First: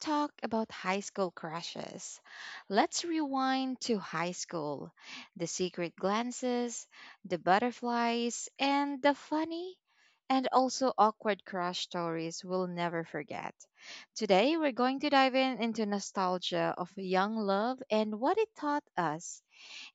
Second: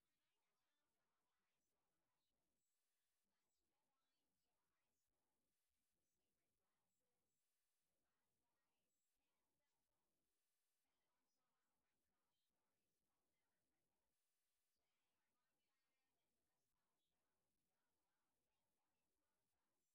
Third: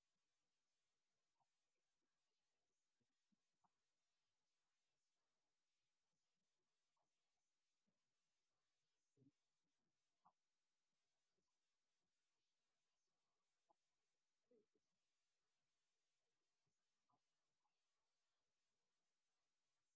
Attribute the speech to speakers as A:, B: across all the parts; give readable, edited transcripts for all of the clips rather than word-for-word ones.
A: talk about high school crushes. Let's rewind to high school, the secret glances, the butterflies, and the funny and also awkward crush stories we'll never forget. Today we're going to dive in into nostalgia of young love and what it taught us.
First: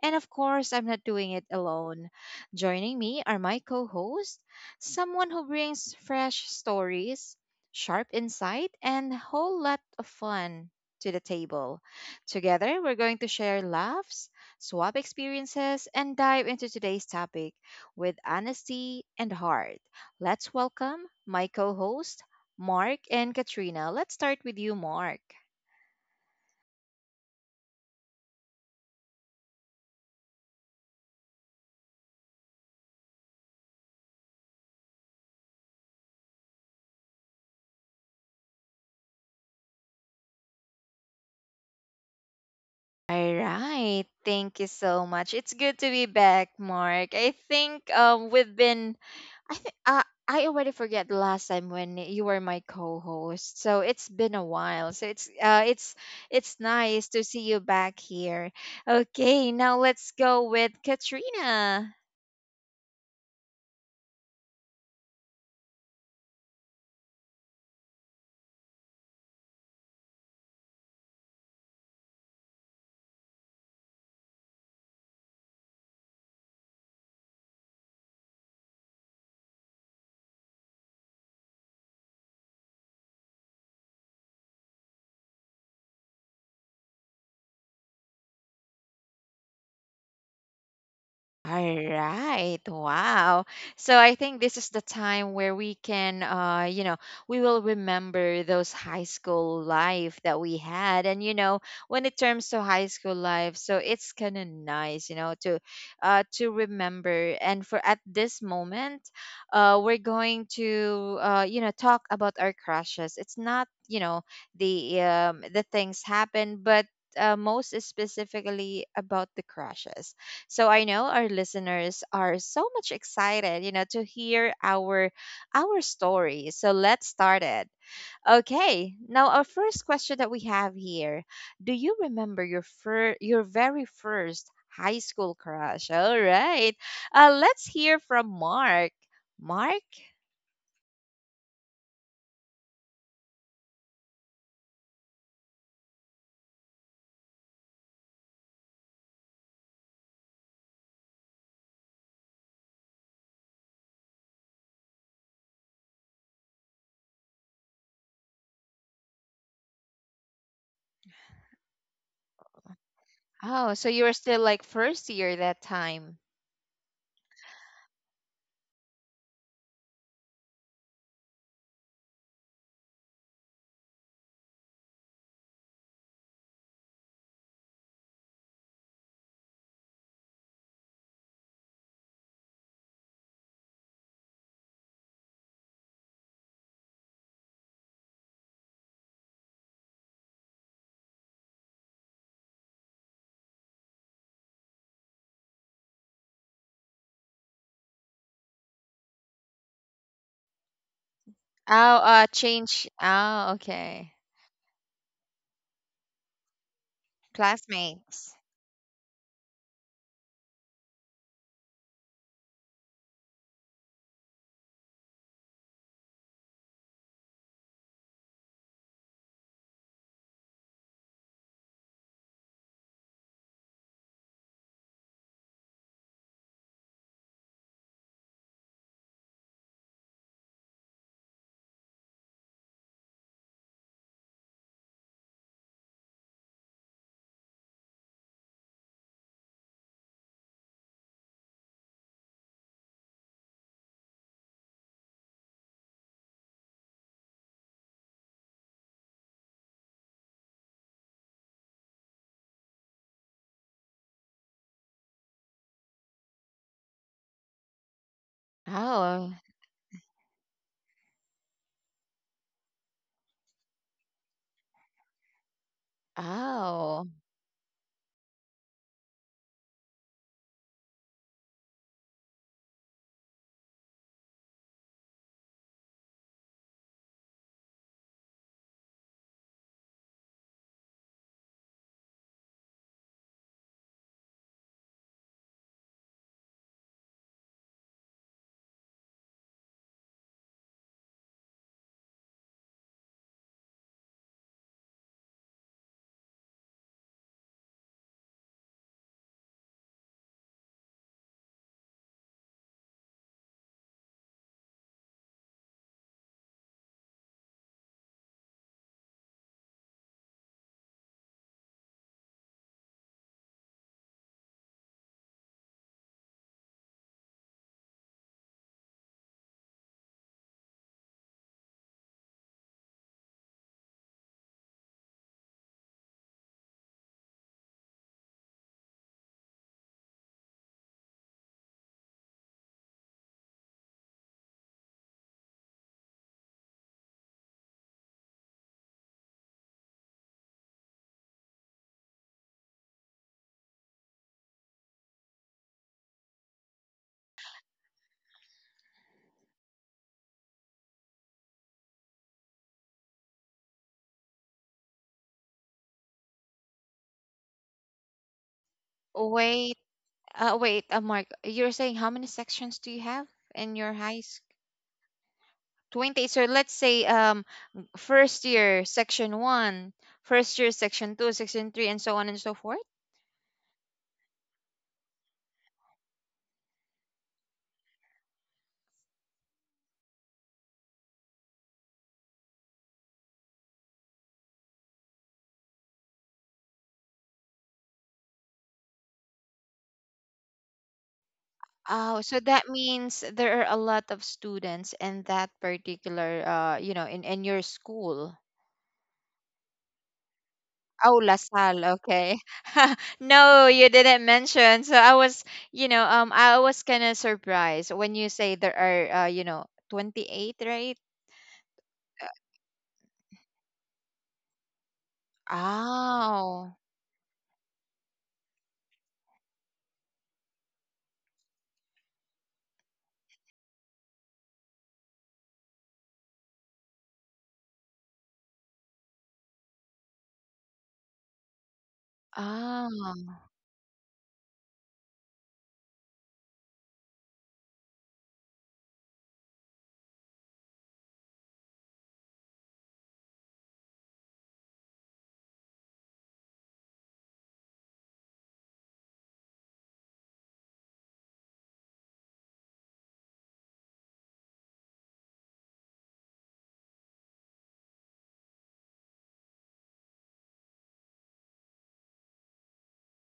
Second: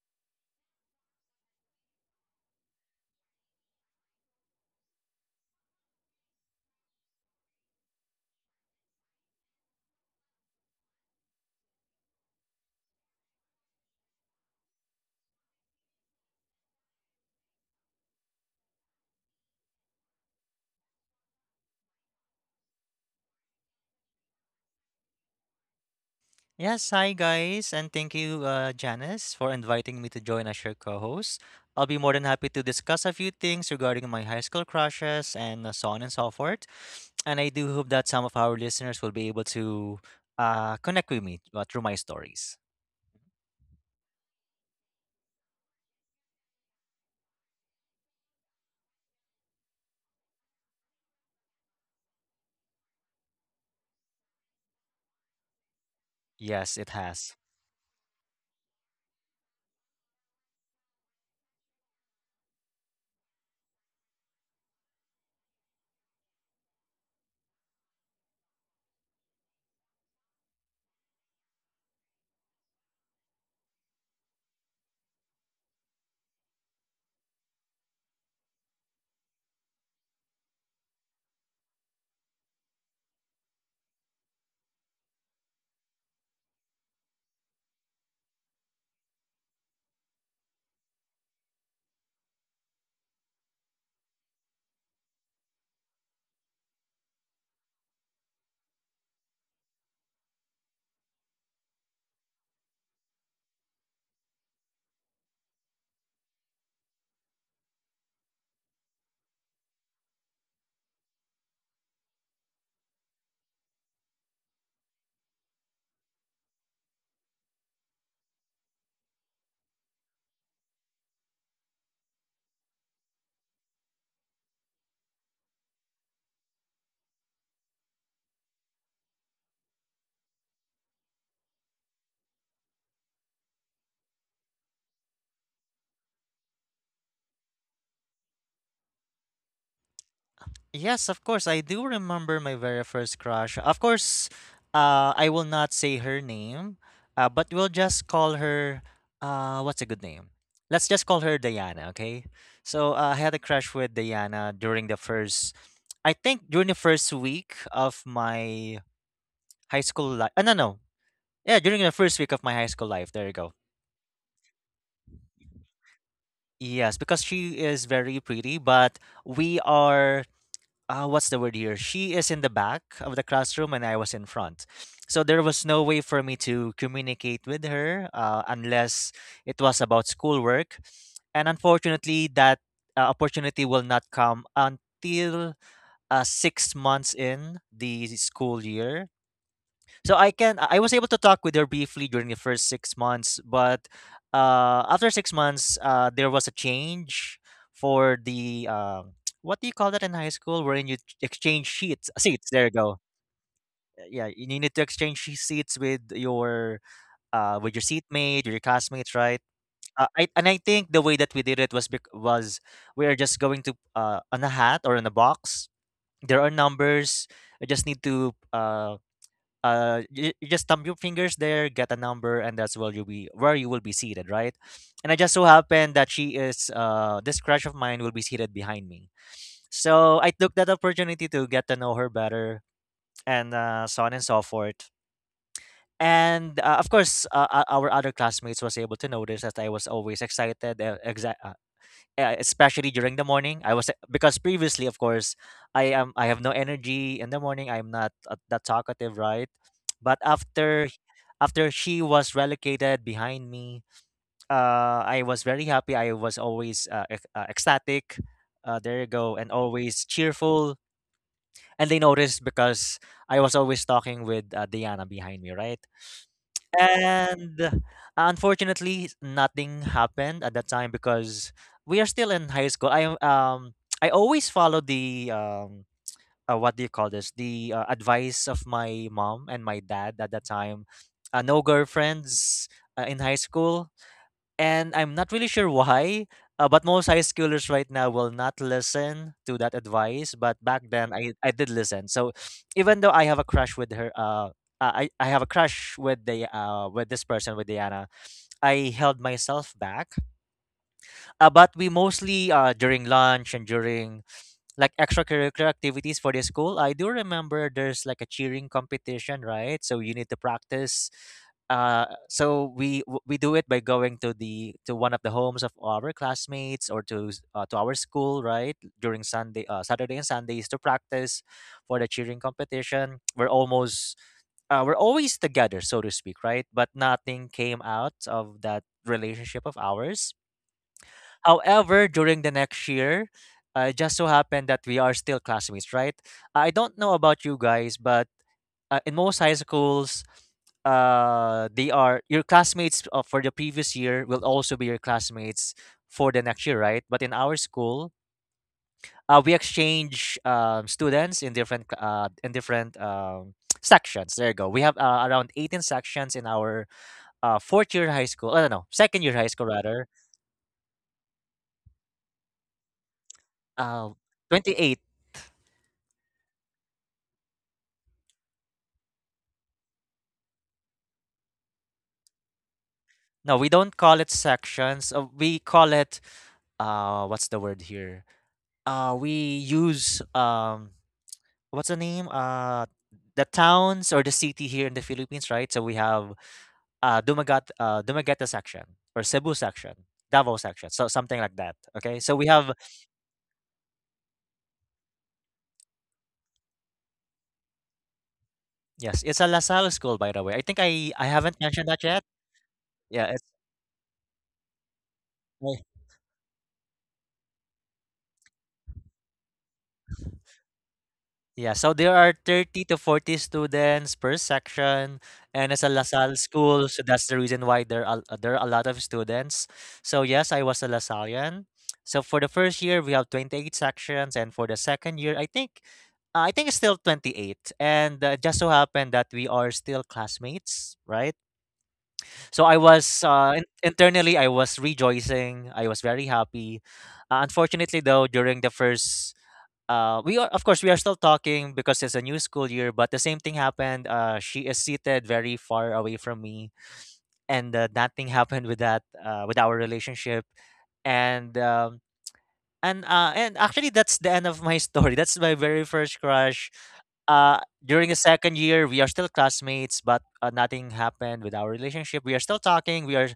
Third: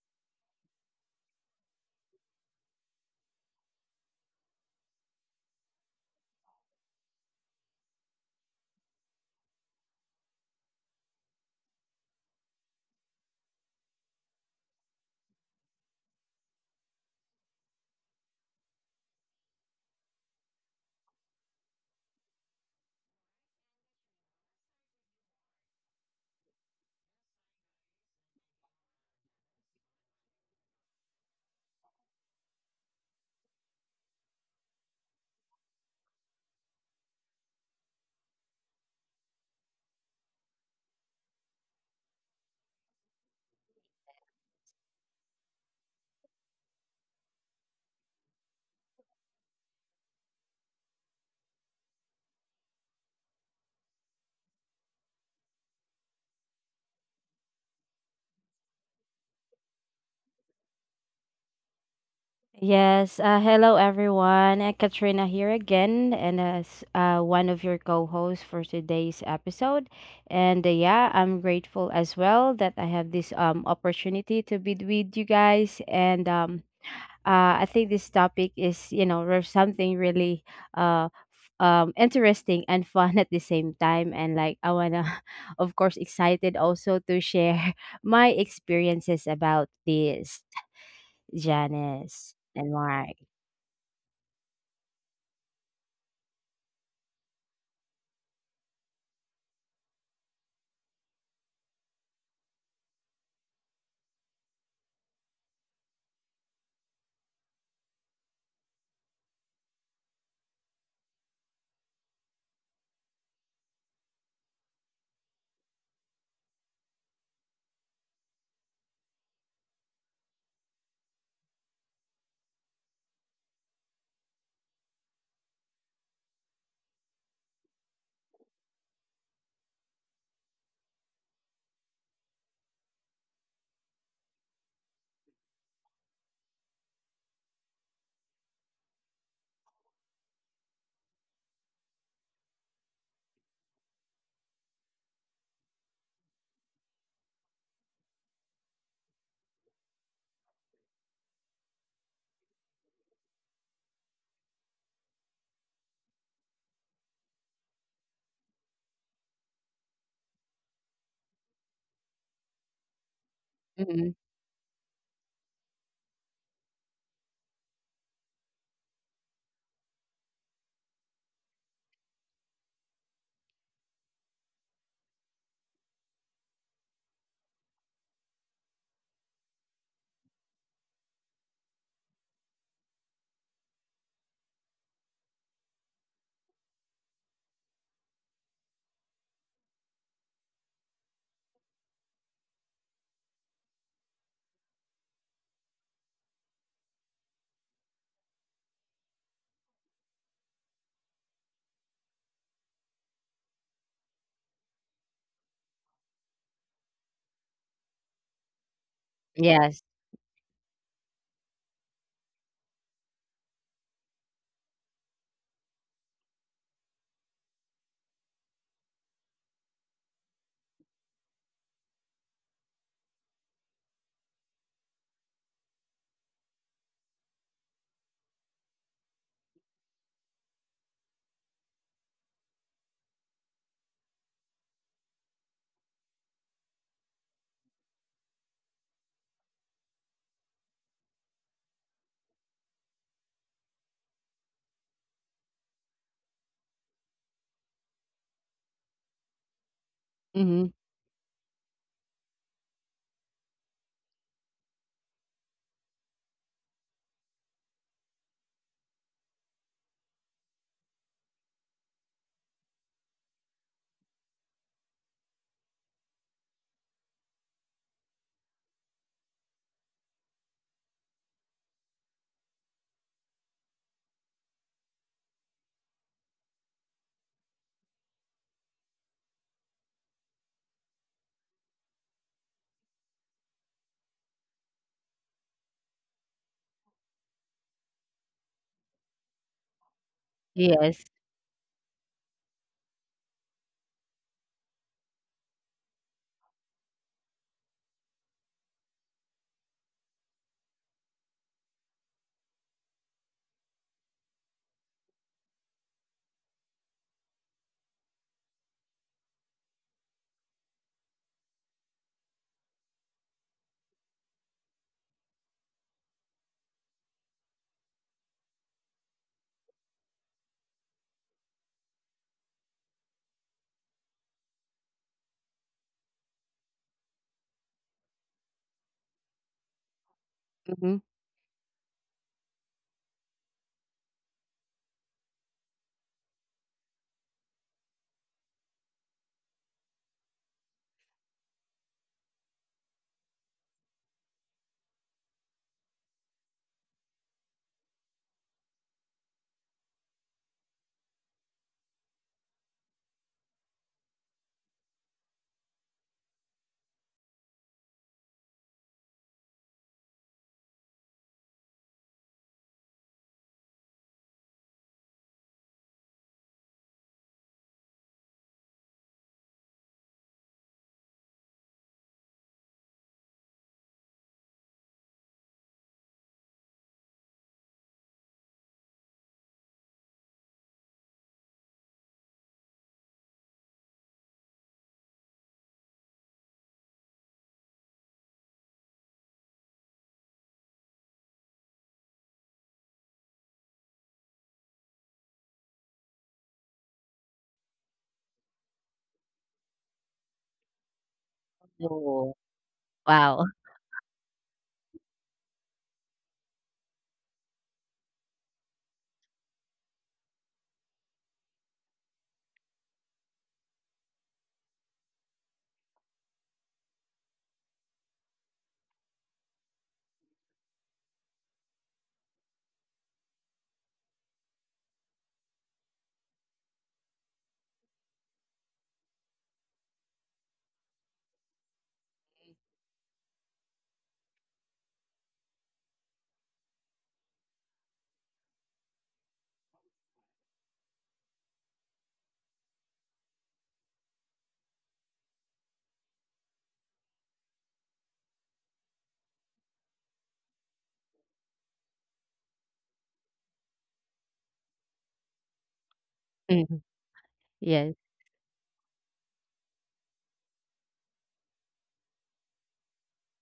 A: And of course, I'm not doing it alone. Joining me are my co host, someone who brings fresh stories, sharp insight, and a whole lot of fun to the table. Together, we're going to share laughs, swap experiences, and dive into today's topic with honesty and heart. Let's welcome my co host, Mark and Katrina. Let's start with you, Mark.
B: Yes, hi guys, and thank you, Janice, for inviting me to join as your co-host. I'll be more than happy to discuss a few things regarding my high school crushes and so on and so forth. And I do hope that some of our listeners will be able to connect with me through my stories.
A: All right. Thank you so much. It's good to be back, Mark. I think I think uh, I already forget the last time when you were my co-host. So it's been a while. So it's
B: Yes, it
A: nice to
B: has.
A: see you back here. Okay, now let's go with Katrina.
C: Yes, hello everyone. Katrina here again, and as one of your co-hosts for today's episode. And yeah, I'm grateful as well that I have this opportunity to be with you guys. And I think this topic is there's something really uh interesting and fun at the same time. And I wanna, of course, excited also to share my experiences about this,
A: All
C: Janice
A: right.
C: and Mark.
A: Wow. So I think this is the time where we can, we will remember those high school life that we had. And, when it turns to high school life, so it's kind of nice, to remember. And for at this moment, we're going to, talk about our crushes. It's not, the things happen, but, most specifically about the crushes. So I know our listeners are so much excited, to hear our story. So let's start it. Okay. Now our first question that we have here. Do you remember your very first high school crush? All right. Let's hear from Mark. Mark?
B: Yes, of course. I do remember my very first crush. Of course, I will not say her name, but we'll just call her, what's a good name? Let's just call her Diana, okay? So I had a crush with Diana during the first, I think during the first week of my high school life. No, no. Yeah, during the first week of my high school life. There you go.
A: Oh, so you
C: Mhm.
A: were still like first year that time.
B: Yes, because she is very pretty, but we are what's the word here? She is in the back of the classroom and I was in front. So there was no way for me to communicate with her unless it was about schoolwork. And unfortunately, that opportunity will not come until 6 months in the school year. So I was able to talk with her briefly during the first 6 months, but after 6 months, there was a change for the what do you call that in high school, wherein you exchange
A: Oh,
B: sheets seats. There you
A: change.
B: go.
A: Oh, okay.
B: Yeah, you need to exchange seats with your
A: Classmates.
B: seatmate, your classmates, right?
C: Yes.
B: I and I think the way that we did it was we are just going to on a hat or in a box. There are numbers. I just need to you, just thumb your fingers there, get a number, and that's where you'll be where you will be seated, right? And I just so happened that she is this crush of mine will be seated behind me, so I took that opportunity to get to know her better and so on and so forth. And of course, our other classmates was able to notice that I was always excited, especially during the morning. I was Because previously, of course, I have no energy in the morning. I'm not that talkative, right? But
C: Mhm.
B: after she was relocated behind me, I was very happy. I was always ecstatic. There you go,
A: Oh.
B: and always cheerful. And they noticed because I was always talking with Diana behind me, right?
A: Oh.
B: And unfortunately, nothing happened at that time because we are still in high school. I always follow the what do you call this? The advice of my mom and my dad at that time. No girlfriends in high school, and I'm not really sure why, but most high schoolers right now will not listen to that advice. But back
C: Yes.
B: then, I did listen. So even though I have a crush with her, I have a crush with the with this person, with Diana. I held myself back. But we mostly during lunch and during like extracurricular activities for the school. I do remember there's like a cheering competition, right? So you need to practice. So we do it by going to the to one of the homes of our classmates or to to our school, right? During Saturday and Sundays to practice for the cheering competition. We're always together, so to speak, right? But nothing came out of that relationship of ours.
C: Mhm.
B: However, during the next year, it just so happened that we are still classmates, right? I don't know about you guys, but in most high schools, they are your classmates for the previous year will also be your classmates for the next year, right? But in our school, we exchange students in different in different sections. There you go. We have around 18 sections in our fourth year high school. I don't know, second year high school
A: Way
B: rather.
A: Wait, Mark, you're saying how many sections do you have in your
B: Uh,
A: high school?
B: 28.
A: 20. So let's say first year section one, first year section 2, section 3 and so on and so forth.
B: No, we don't call it sections. We call it what's the word here? We use what's the name? The towns or the city here in the Philippines, right? So we have Dumagat Dumaguete section or Cebu section, Davao section. So something like that. Okay?
A: Oh,
B: So
A: so
B: we
A: that
B: have
A: means there are a lot of students in that particular in your school.
B: yes, it's a LaSalle school, by the way. I think
A: Oh,
B: I haven't
A: LaSalle,
B: mentioned that yet.
C: Oh,
A: okay.
B: Yeah,
C: wow.
A: No, you didn't mention. So I was,
B: it's
A: you know, um I was kind of surprised when you say there are 28, right?
B: Yeah, so there are 30 to 40 students per section, and it's a LaSalle
A: Oh.
B: school, so that's the reason why there are a lot of students. So yes, I was a LaSallian. So for the first year, we have 28 sections, and for the second year, I think it's still 28. And just so happened that we are still classmates, right? So I was
A: Oh,
B: internally I was rejoicing. I was very happy. Unfortunately though, during the first, we are of course we are still talking because it's a new school year, but the same thing happened, she is seated very far away from me, and that thing happened with that, with our relationship. And um, and uh, and actually, that's the end of my story. That's my very first crush.
C: Mhm. Yes.
B: During the second year we are still classmates, but nothing happened with our relationship. We are still talking, we are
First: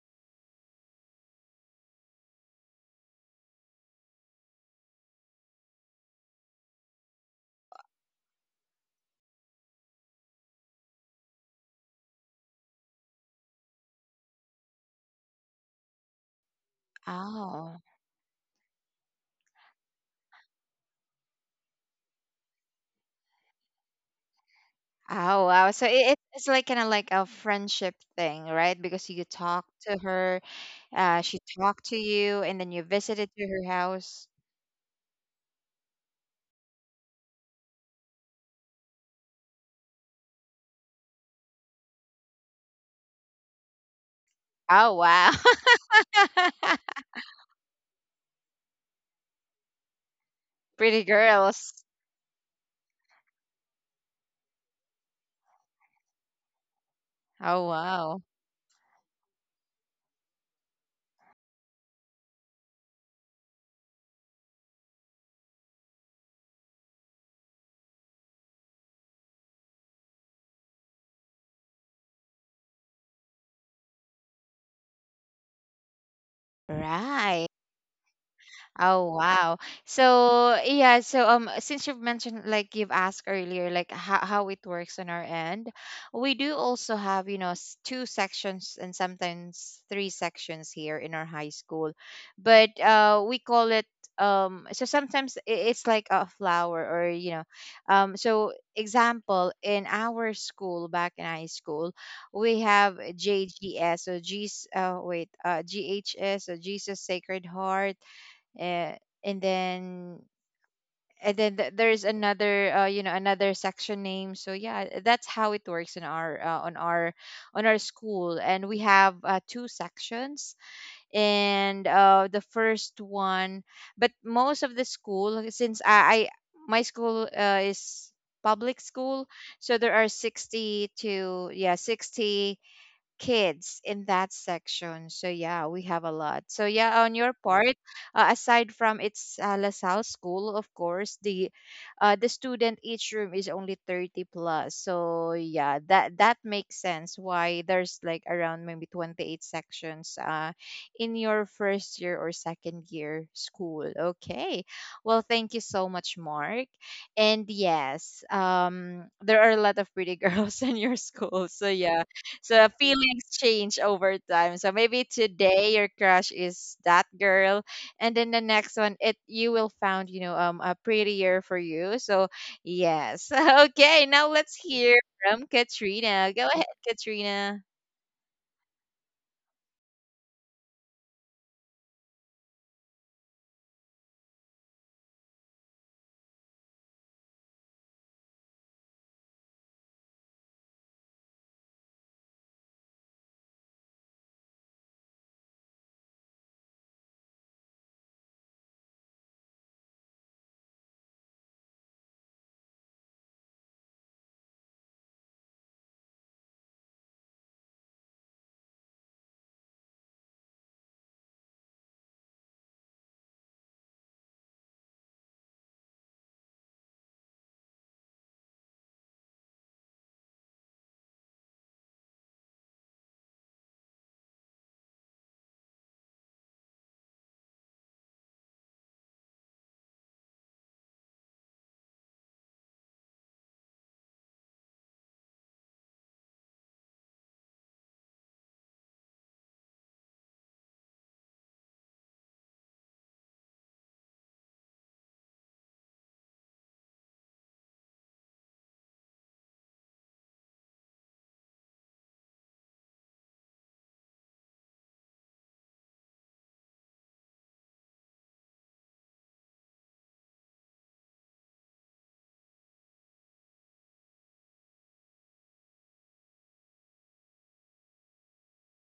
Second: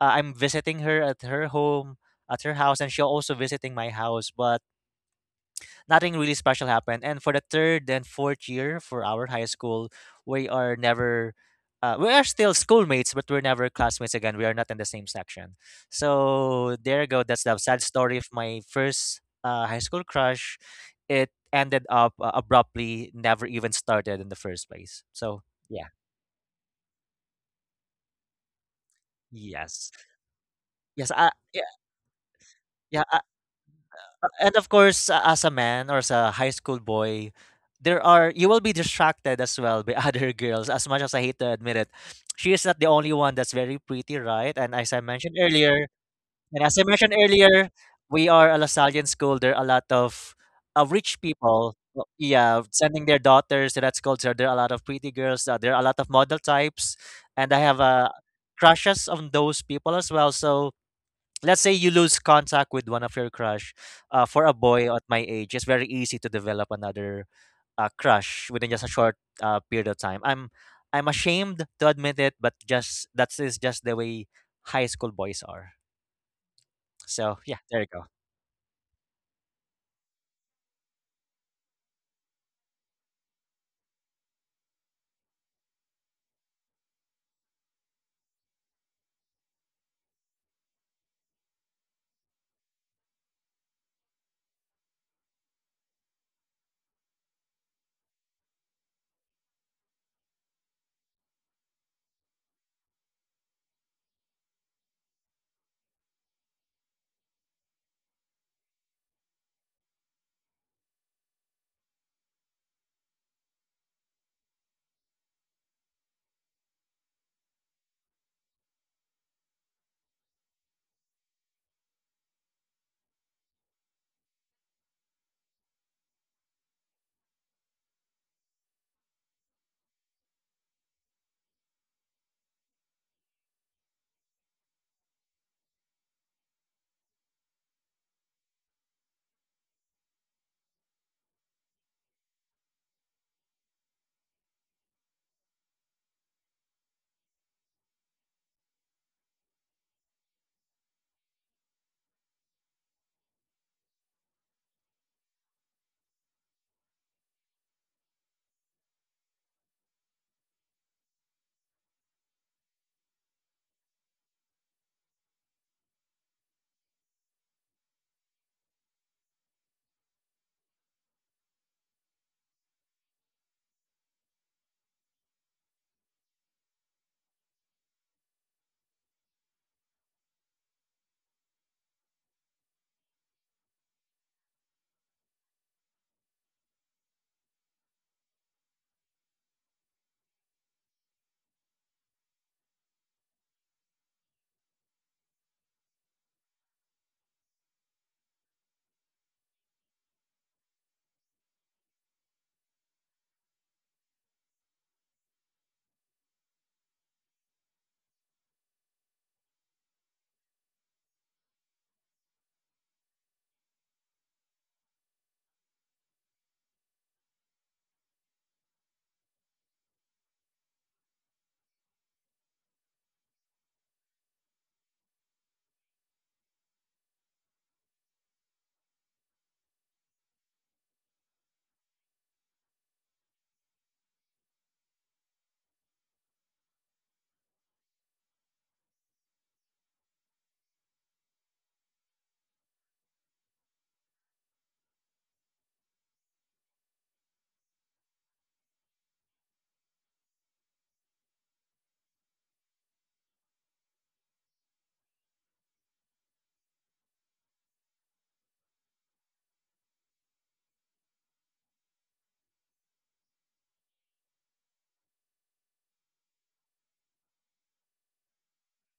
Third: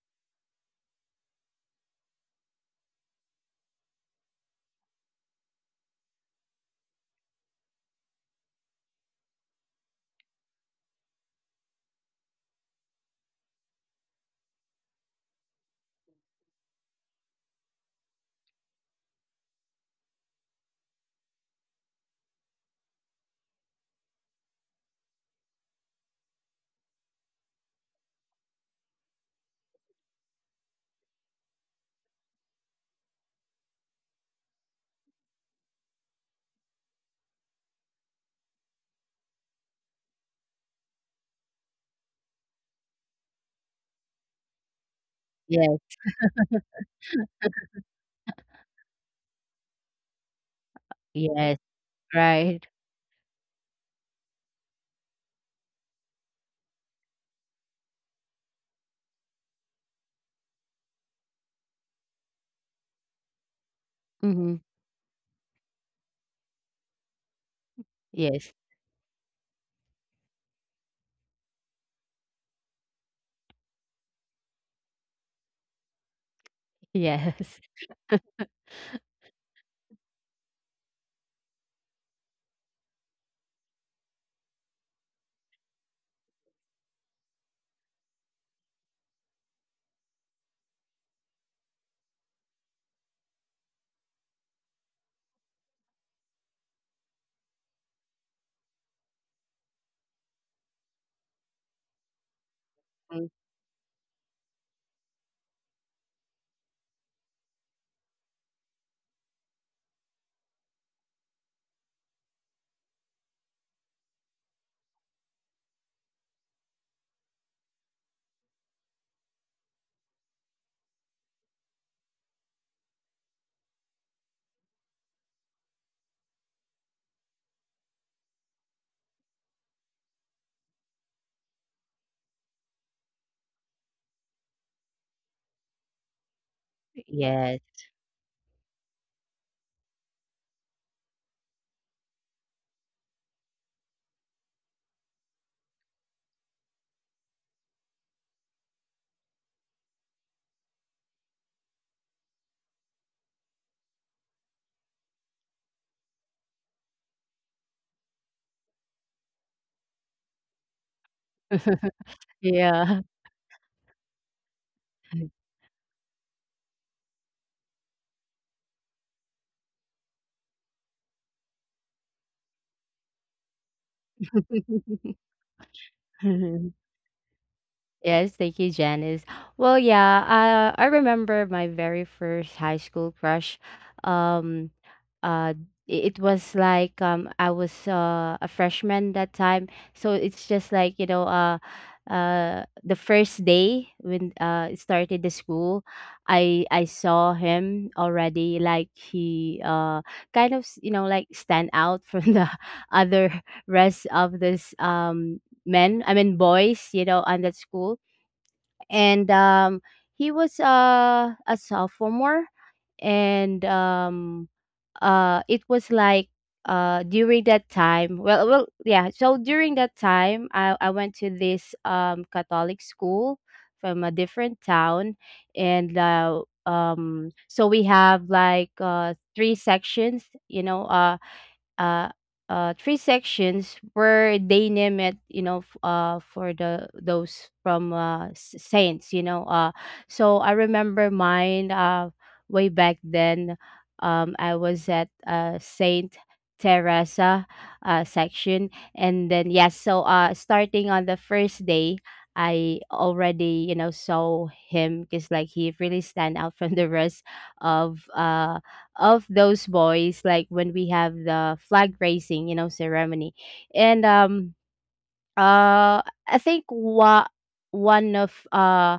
B: I'm visiting her at her home at her house, and she also visiting my house, but nothing really special happened. And for the third and fourth year for our high school, we are never, we are still schoolmates, but we're never classmates again. We are not in the same section. So there you go. That's the
A: oh,
B: sad story of my first high school crush. It ended up abruptly, never even started in the first place. So
A: Oh, wow. So
B: yeah,
A: it's like kind of like a friendship thing, right? Because you talk
B: yes,
A: to her, she
B: yeah,
A: talked to you, and then you
B: yeah.
A: visited to her house.
B: And of course, as a man or as a high school boy, there are you will be distracted as well by other girls. As much as I hate to admit it, she is not the only one that's very pretty, right? And as
A: Oh,
B: I
A: wow.
B: mentioned earlier,
C: Yes.
B: and as I mentioned earlier, we are a Lasallian school. There are a lot of
A: Pretty
B: rich
C: Yes.
A: girls.
B: people. Yeah,
C: Right.
B: sending their daughters to that school. So there are a lot of pretty girls. There are a lot of model types, and I
A: Oh,
B: have
A: wow.
B: crushes on those people as well. So let's say you lose contact with one of your crush, for a
C: Mhm.
B: boy at my age it's very easy to develop another crush
C: Yes.
B: within just a short period of time. I'm ashamed to admit it, but just that is just the way high school boys are. So
A: Right.
B: yeah,
C: Yes.
B: there you go.
A: Oh wow. So yeah, so since you've mentioned like you've asked earlier like how it works on our end, we do also have, two sections and sometimes three sections here in our high school. But we call it so sometimes it's like a flower or so example in our school back in high school we have
C: Mm.
A: JGS so G's wait GHS so Jesus Sacred Heart, uh, and then there's another, another section name, so yeah that's how it works in our on our school and we have two sections and the first one, but most of the school, since I my school is public school so there are 60 to, yeah, 60 kids in that section. So yeah, we have a lot. So yeah, on your
C: Yes.
A: part, aside from its LaSalle school, of course, the student each room is only 30 plus. So yeah, that makes sense why there's like around maybe 28 sections, in your first year or second year school. Okay. Well, thank you so much, Mark. And yes, there are a lot of pretty girls in your school. So yeah, so
C: Yeah.
A: feelings change over time. So maybe today your crush is that girl, and then the next one, it you will found a prettier for you. So yes, okay. Now let's hear from Katrina. Go ahead, Katrina.
C: Yes, thank you, Janice. Well, yeah, I remember my very first high school crush. Um, uh, it was like I was a freshman that time, so it's just like the first day when it started the school, I saw him already. Like he kind of like stand out from the other rest of this men, I mean boys, on that school. And he was a sophomore. And it was like during that time well well yeah, so during that time, I went to this Catholic school from a different town. And so we have like three sections, uh, three sections where they name it, you know, for the those from saints, you know. So I remember mine, way back then. I was at Saint Teresa section, and then yes, so starting on the first day, I already, you know, saw him because like he really stand out from the rest of uh of those boys like when we have the flag raising, you know, ceremony. And uh I think what one of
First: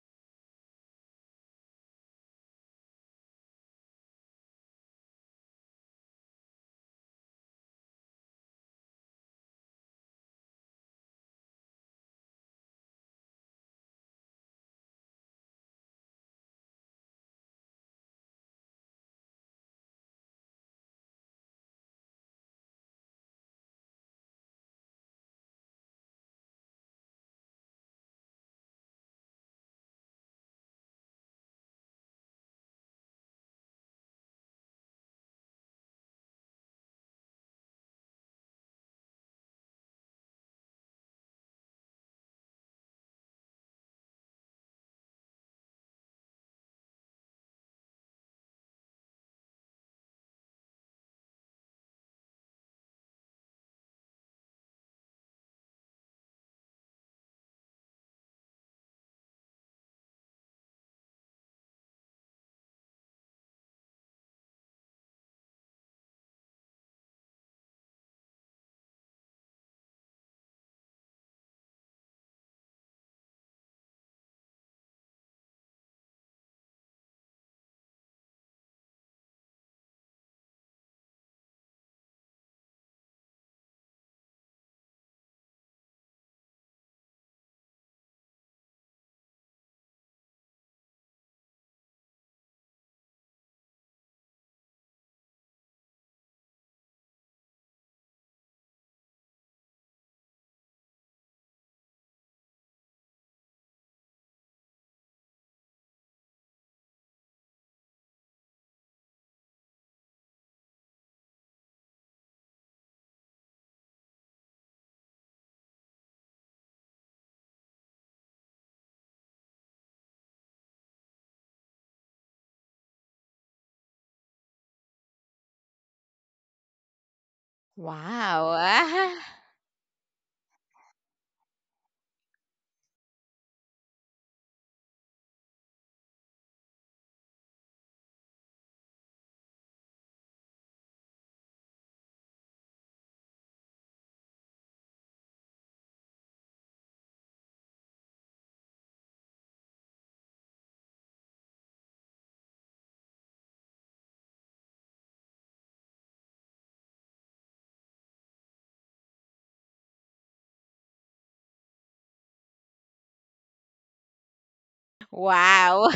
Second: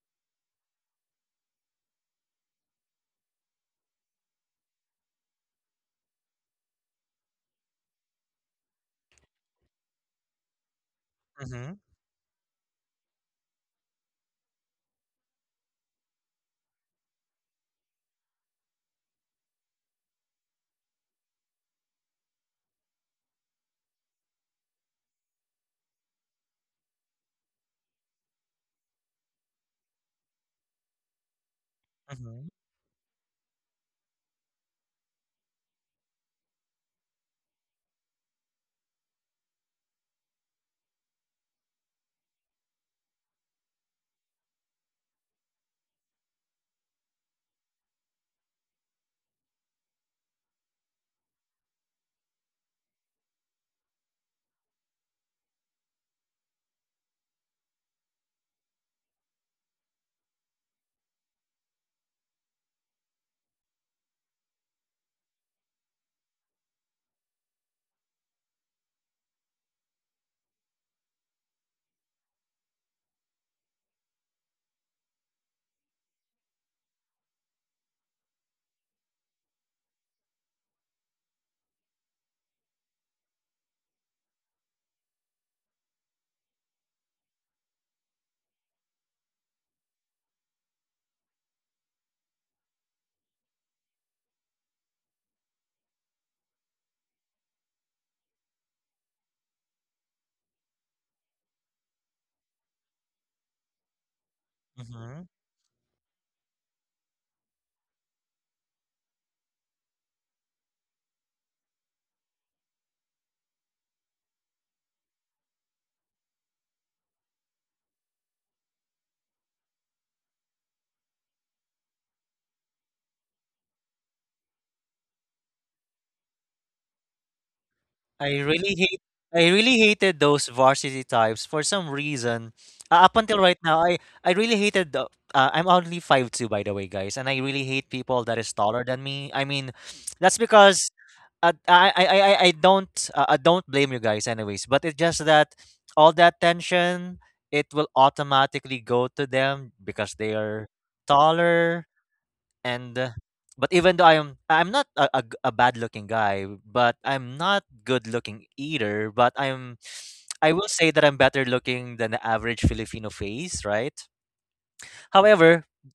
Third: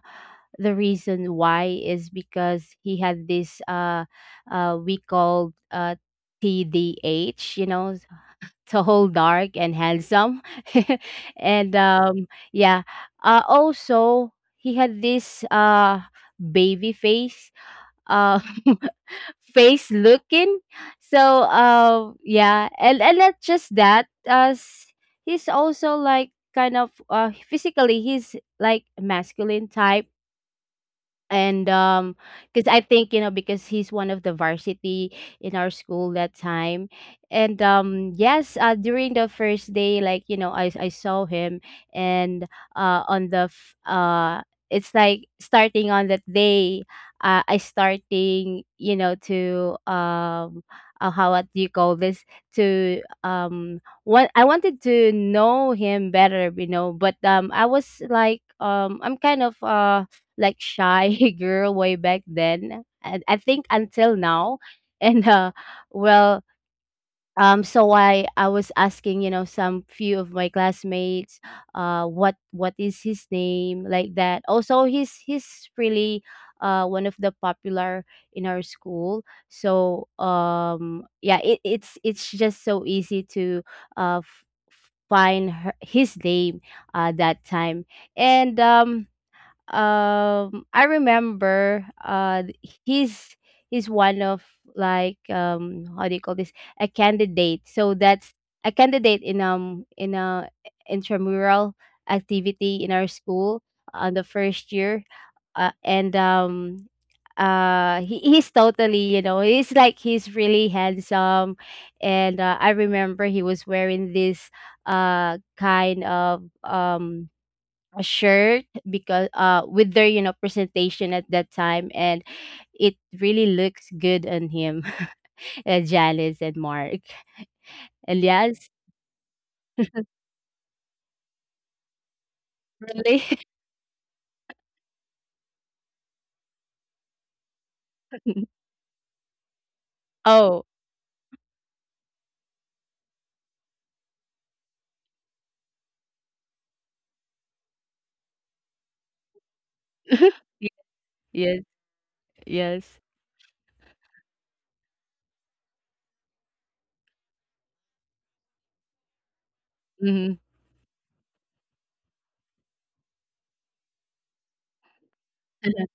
C: the reason why is because he had this we called TDH, you know, tall, dark, and handsome.
B: mm-hmm,
C: and yeah, also he had this baby face. uh. Face looking. So yeah, and not just that, as he's also like kind of physically he's like masculine type. And
B: mm-hmm,
C: because I think, you know, because he's one of the varsity in our school that time. And yes, during the first day, like you know, I saw him. And uh on the f- uh it's like starting on that day, I starting, you know, to how, what do you call this, to what, I wanted to know him better, you know. But I was like, I'm kind of like shy girl way back then, and I think until now. And well, so I was asking, you know, some few of my classmates, what is his name, like that. Also, he's really one of the popular in our school. So yeah, it's just so easy to uh. f- find her, his name, that time. And I remember he's he's one of, how do you call this, a candidate. So that's a candidate in a intramural activity in our school on the first year.
B: mm-hmm.
C: And he's totally, you know, he's really handsome. And I remember he was wearing this kind of a shirt because with their, you know, presentation at that time, and it really looks good on him. Janice and Mark.
B: I
A: Wow.
C: Elias.
B: really hate I really hated those varsity types for some reason. Up
C: Really.
B: until right now, I really hated the I'm only 5'2", by the way, guys, and I really hate people that is taller than me. I mean, that's
C: Oh.
B: because I don't I don't blame you guys anyways, but it's just that all that tension, it will automatically go to them because they
C: Y-
B: are
C: yes.
B: taller. And,
C: Yes.
B: but even though I'm not a, a bad looking guy, but I'm not good looking either, but I'm
C: Hmm.
B: I will say that I'm better looking than the average Filipino face, right? However,
A: Wow.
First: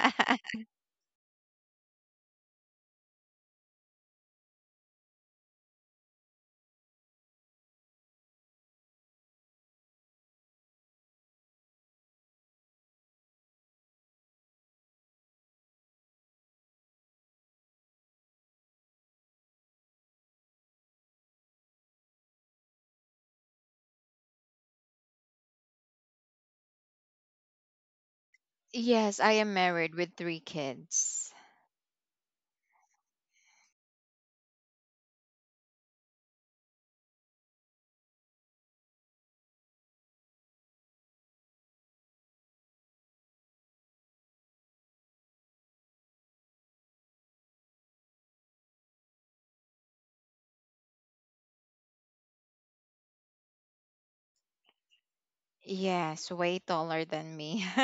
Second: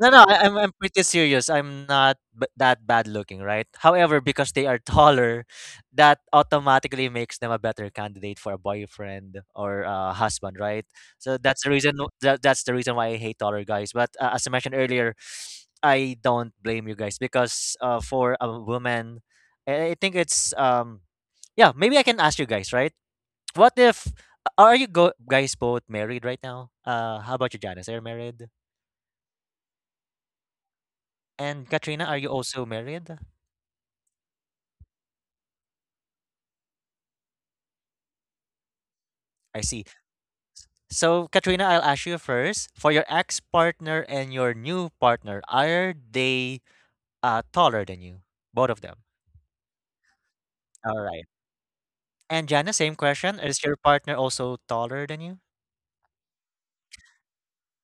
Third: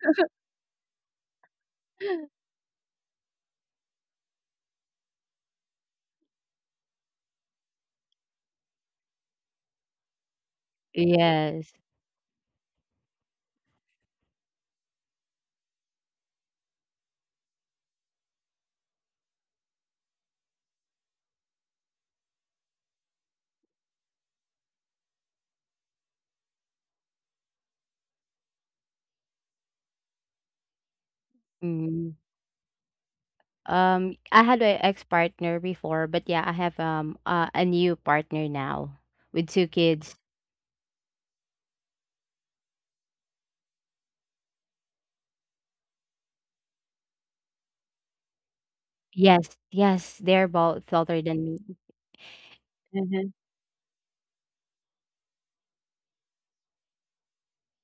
B: no, no, I'm pretty serious. I'm not that bad looking, right? However, because they are taller, that automatically makes them a better candidate for a boyfriend or a husband, right? So that's the
C: Yes.
B: reason. That's the reason why I hate taller guys. But as I mentioned earlier, I don't blame you guys because for a woman, I think it's yeah. Maybe I can ask you guys, right? What if are guys both married right now? How about you, Janice? Are you married?
A: Yes, I am married with three kids.
B: And Katrina,
C: Mm.
B: are you also married?
C: I had an ex partner before, but yeah, I have a new partner now with
B: I
C: two
B: see.
C: kids.
B: So, Katrina, I'll ask you first. For your ex-partner and your new partner, are they taller than you? Both of them.
C: Yes, yes, they're both
B: All
C: older
B: right.
C: than me.
B: And Jana, same
C: Mhm.
B: question. Is your partner also taller than you?
A: Yes, way taller than me.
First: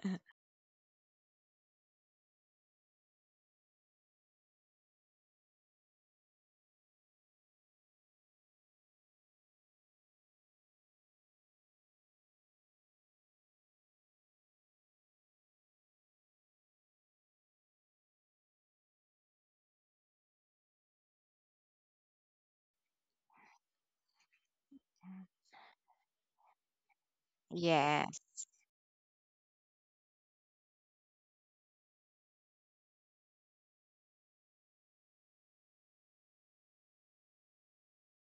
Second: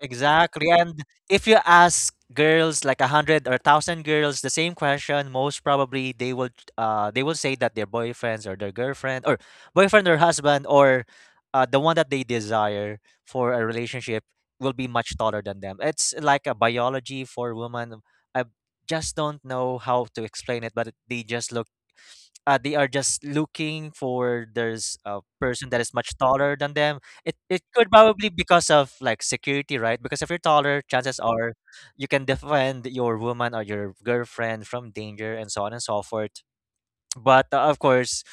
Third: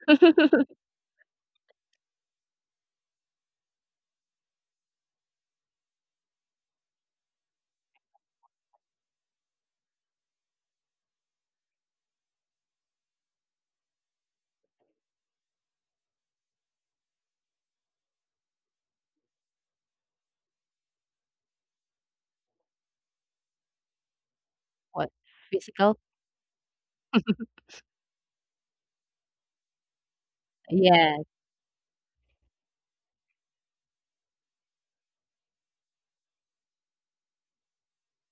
B: Exactly. And if you ask girls like a hundred or a thousand girls the same question, most probably they will say that their boyfriends or their girlfriend or boyfriend or husband or the one that they desire for a relationship will be much taller than them. It's like a biology for women. I just don't know how to explain it, but they just look they are just looking for there's
C: What
B: a person that is
C: physical.
B: much taller than them. It could
A: Yes.
B: probably because of like security, right? Because if you're taller,
C: Yeah
B: chances are you can defend your woman or your girlfriend from danger and so on and so forth. But of course,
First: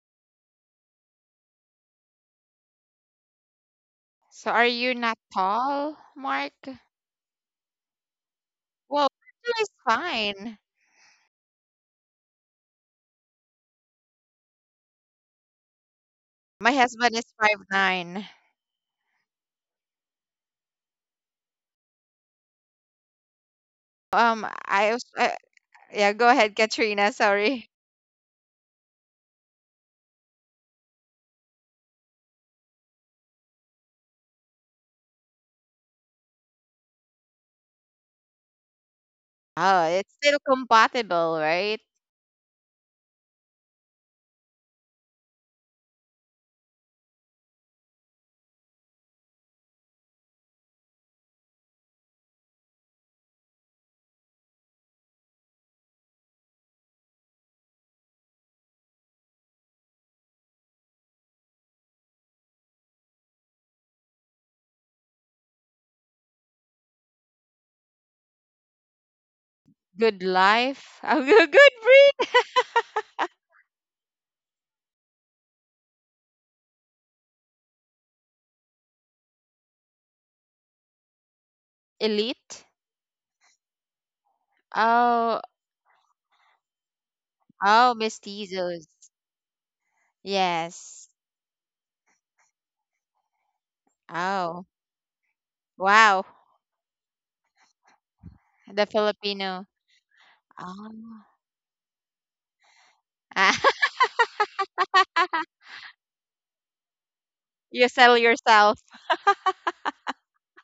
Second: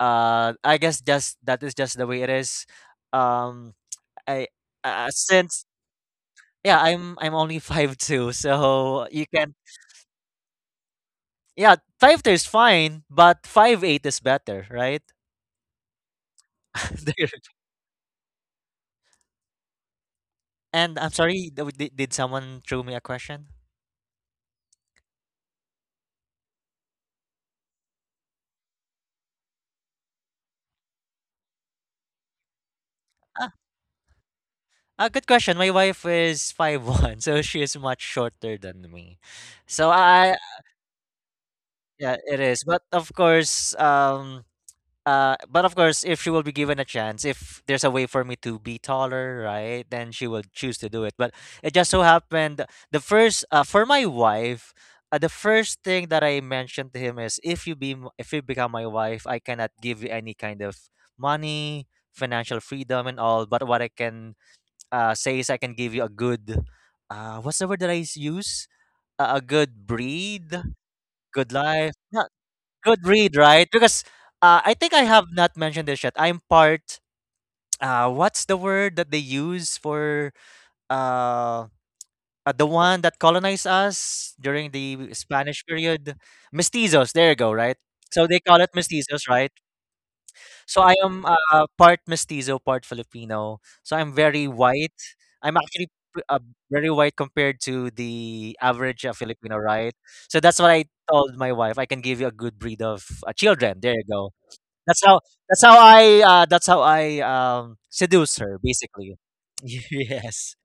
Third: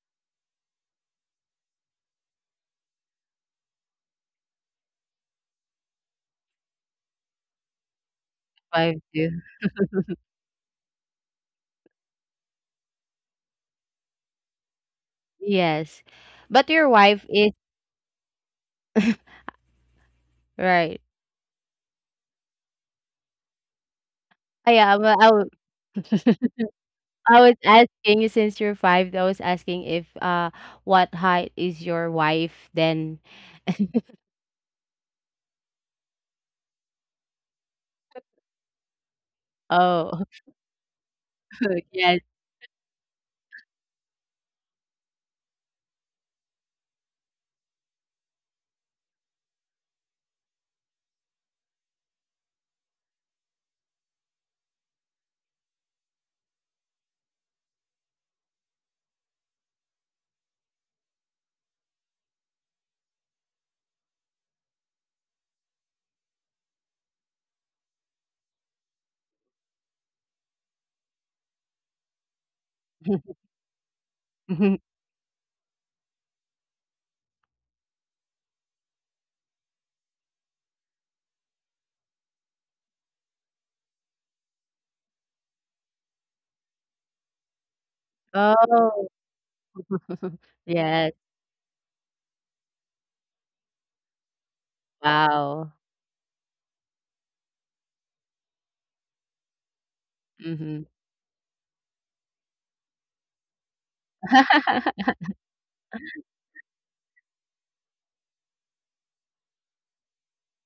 B: I guess just that is just the way it is. Um, I
A: So are you not
B: since
A: tall, Mark?
B: Yeah, I'm only 5'2",
C: wife
B: so
A: Well,
B: you
C: do.
B: can
A: virtual is fine.
B: yeah, 5'2" is fine, but 5'8" is better, right?
C: Yes. But
A: My
C: your
A: husband is
C: wife is.
A: 5'9".
B: And
C: Right.
B: I'm sorry, did someone throw me a question?
A: Um,
C: Ah,
A: I
C: yeah,
A: was,
C: well,
A: uh, yeah, go ahead, Katrina.
C: I was
A: Sorry.
C: asking since you're five, I was asking if what height is your wife then?
B: Ah, a good question. My wife is 5'1", so she is much shorter than me.
A: Oh,
B: So
A: it's
C: Oh.
B: I,
A: still compatible, right?
B: yeah,
C: Yes.
B: it is. But of course, but of course, if she will be given a chance, if there's a way for me to be taller, right, then she will choose to do it. But it just so happened the first for my wife, the first thing that I mentioned to him is if you become my wife, I cannot give you any kind of money, financial freedom, and all. But what I can say is I can give you a good, what's the word that I s- use? A good
A: Good
B: breed,
A: life. Oh,
B: good
A: good
B: life.
A: breed.
B: Good read, right? Because I think I have not mentioned this yet. I'm part. What's the word that they use for uh, the
A: Elite.
B: one that colonized us during the
A: Oh,
B: Spanish period? Mestizos. There you go. Right.
A: oh,
B: So they call it
A: mestizos.
C: Oh.
B: mestizos, right? So I
A: Yes.
C: Yes.
B: am part mestizo, part Filipino. So I'm very
A: Oh,
B: white. I'm
C: Wow.
B: actually p-
A: wow.
B: uh, Very white compared to the
A: The
B: average Filipino,
A: Filipino.
B: right? So that's what
C: Mm-hmm.
B: I
A: Oh.
B: told my wife. I can give you a good breed of children. There you go. That's how that's how I
A: You sell
B: Seduce her
A: yourself.
B: basically. Yes.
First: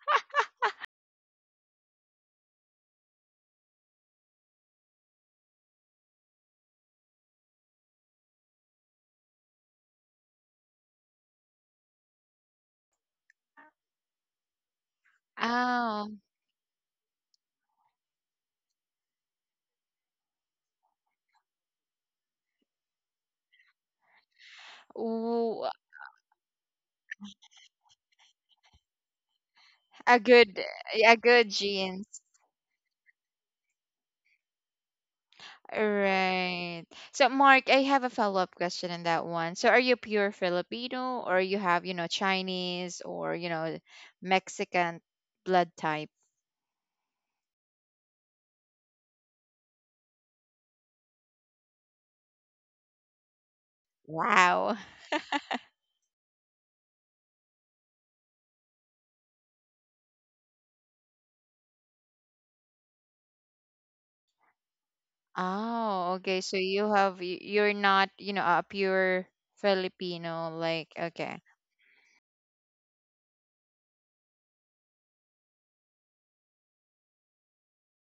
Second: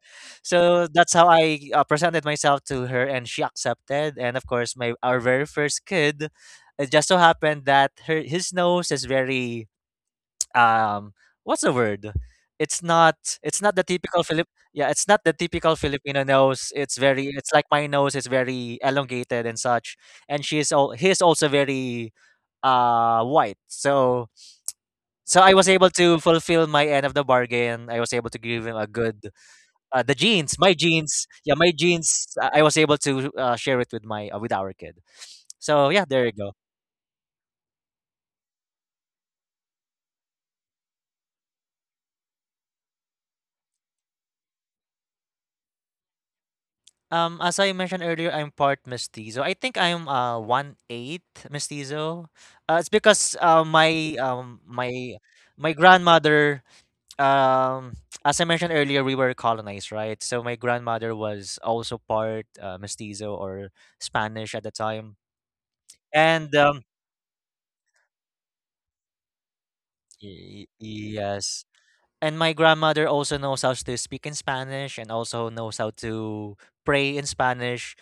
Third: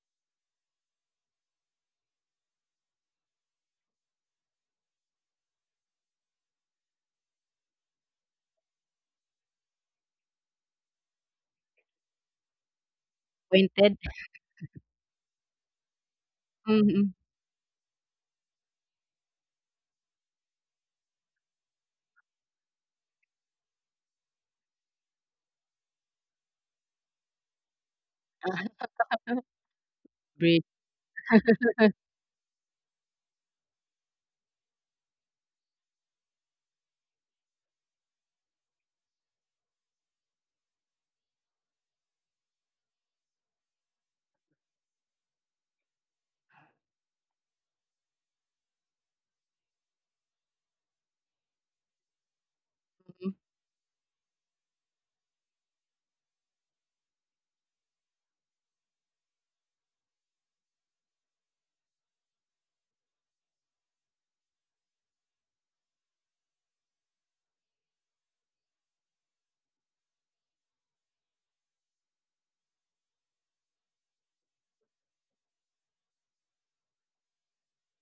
B: So that's how I presented myself to her, and she accepted. And of course, my our very first kid, it just so happened that her his nose is very um what's the word? It's not it's not the
C: Pointed.
B: typical Philip yeah it's not the typical
A: Oh.
B: Filipino nose. It's
C: Mm-hmm.
B: very it's like my nose is very elongated and such. And she is all he is also very white. So so I
A: Ooh,
B: was able to fulfill my end of the bargain. I was able to give him a good the
A: a good,
B: jeans,
C: Bridge.
B: my
A: a
B: jeans.
A: good
B: Yeah, my
A: genes.
B: jeans. I was able to share it with my with our kid. So yeah, there you go.
A: Right. So, Mark, I have a follow-up question on that one. So, are you pure Filipino or you have, Chinese or, Mexican blood type?
B: As I mentioned earlier, I'm part mestizo. I think I'm one eighth mestizo. It's because my
A: Wow.
B: my My grandmother um as I mentioned earlier, we were colonized, right? So my grandmother was also part mestizo or Spanish at the time.
A: Oh, okay.
B: And,
A: So you have you're not, a pure Filipino,
B: y
A: like, okay.
B: yes. And my grandmother also knows how to speak in Spanish and also knows how to pray in Spanish.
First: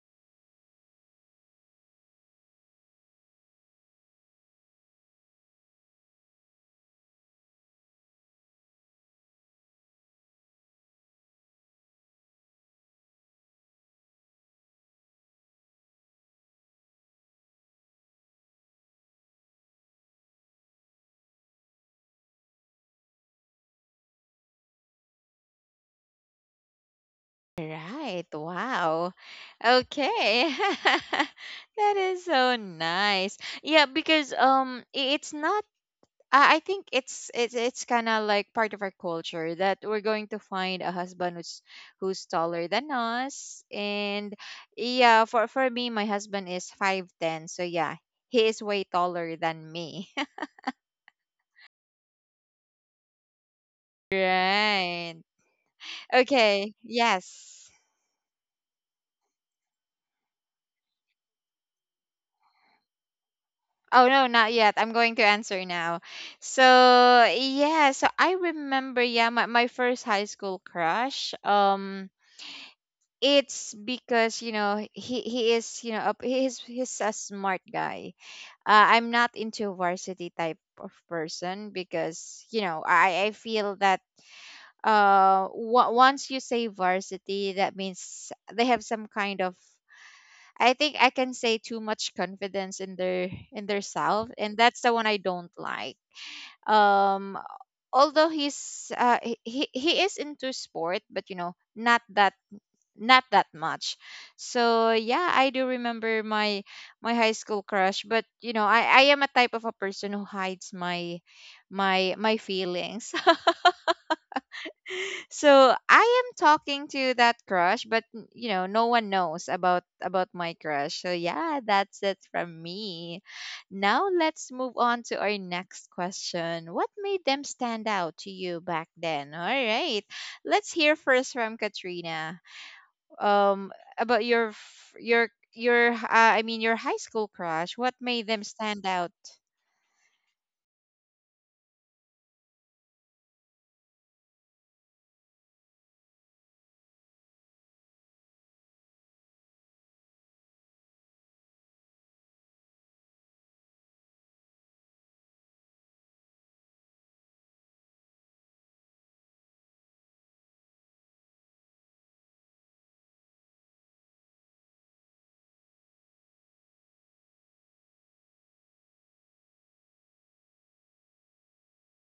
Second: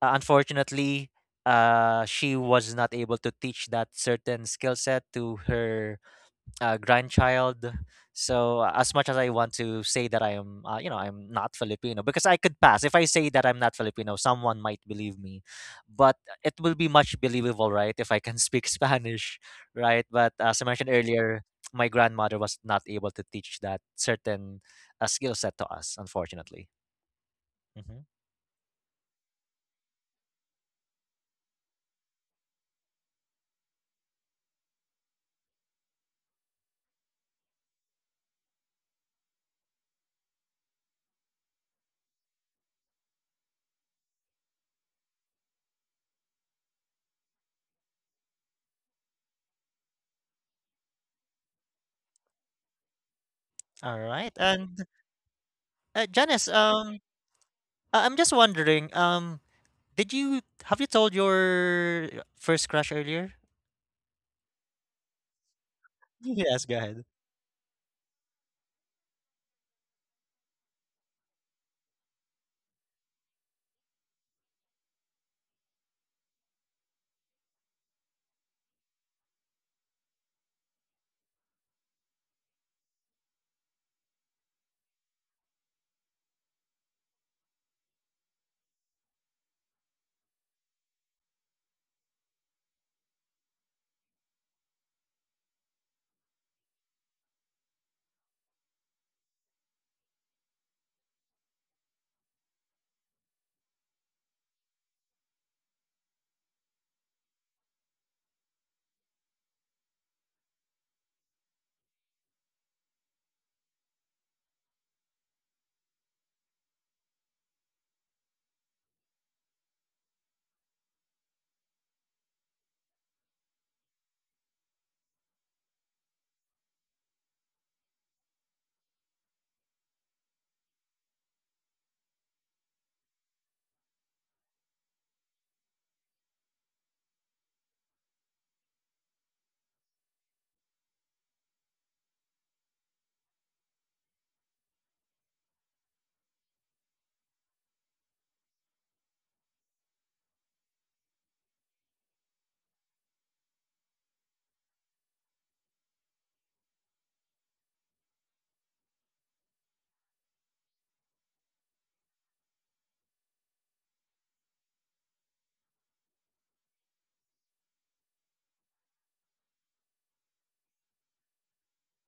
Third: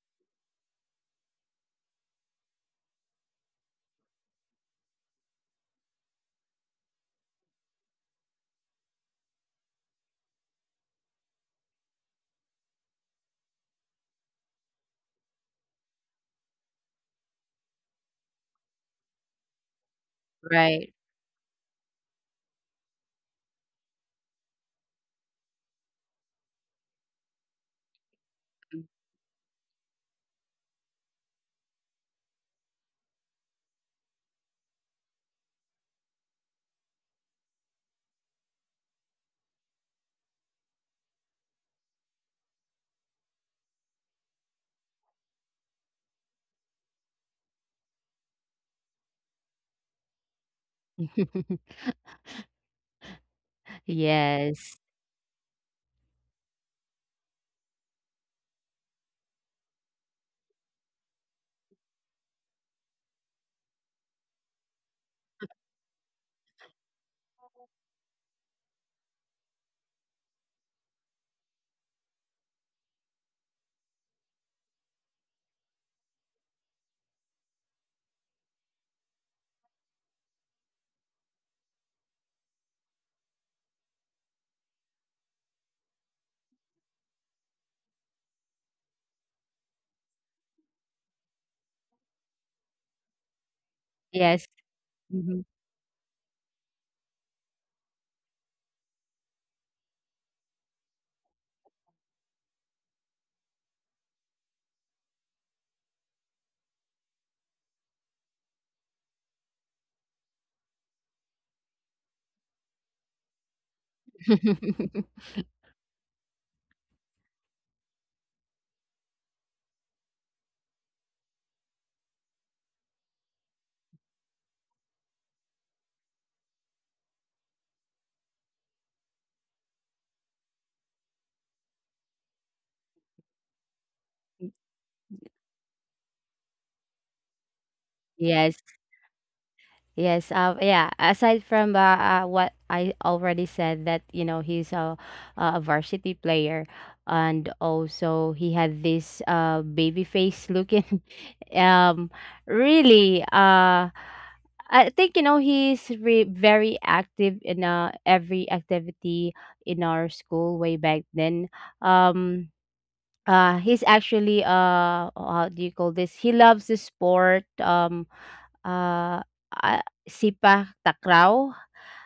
B: Unfortunately, she was not able to teach that certain skill set to her grandchild. So as much as I want to say that I am, you know, I'm not Filipino, because I could pass if I say that I'm not Filipino, someone might believe me, but it will be much believable, right? If I can speak Spanish, right? But as I mentioned
C: Right.
B: earlier, my grandmother was not able to teach that certain skill set to us, unfortunately. Mhm.
A: Right. Wow. Okay. That is so nice. Yeah, because it's not, I think it's kind of like part of our culture that we're going to find a husband who's taller than us. And yeah, for me, my husband is 5'10", so yeah, he is way taller than me.
B: All right,
C: Yes.
B: and
A: Right.
B: Janice,
A: Okay. Yes.
B: I'm just wondering, did you have you told your first crush earlier?
A: Oh no, not yet. I'm going to answer now. So
B: Yes, go ahead.
A: yeah, so I remember, yeah, my first high school crush. It's because he is he's a smart guy. I'm not into varsity type of person because I feel that once you say varsity that means they have some kind of, I think I can say, too much confidence in their self,
C: Yes.
A: and that's the one I
C: Mhm.
A: don't like. um Although he's he is into sport but not that much. So yeah, I do remember my high school crush, but I am a type of a person who hides my feelings. So I am talking to that crush, but no one knows about my crush. So yeah, that's it from me. Now let's move on to our next question. What made them stand out to you back then? All right. Let's hear first from Katrina, um about your f- your h- I mean your high school crush? What made them
C: Yes.
A: stand out?
C: Yes, yeah. Aside from what I already said, that you know a varsity player, and also he had this baby face looking, um, really I think, you know, he's very active in every activity in our school way back then. Um, he's actually, how do you call this, he loves the sport. Uh uh, sipa takraw.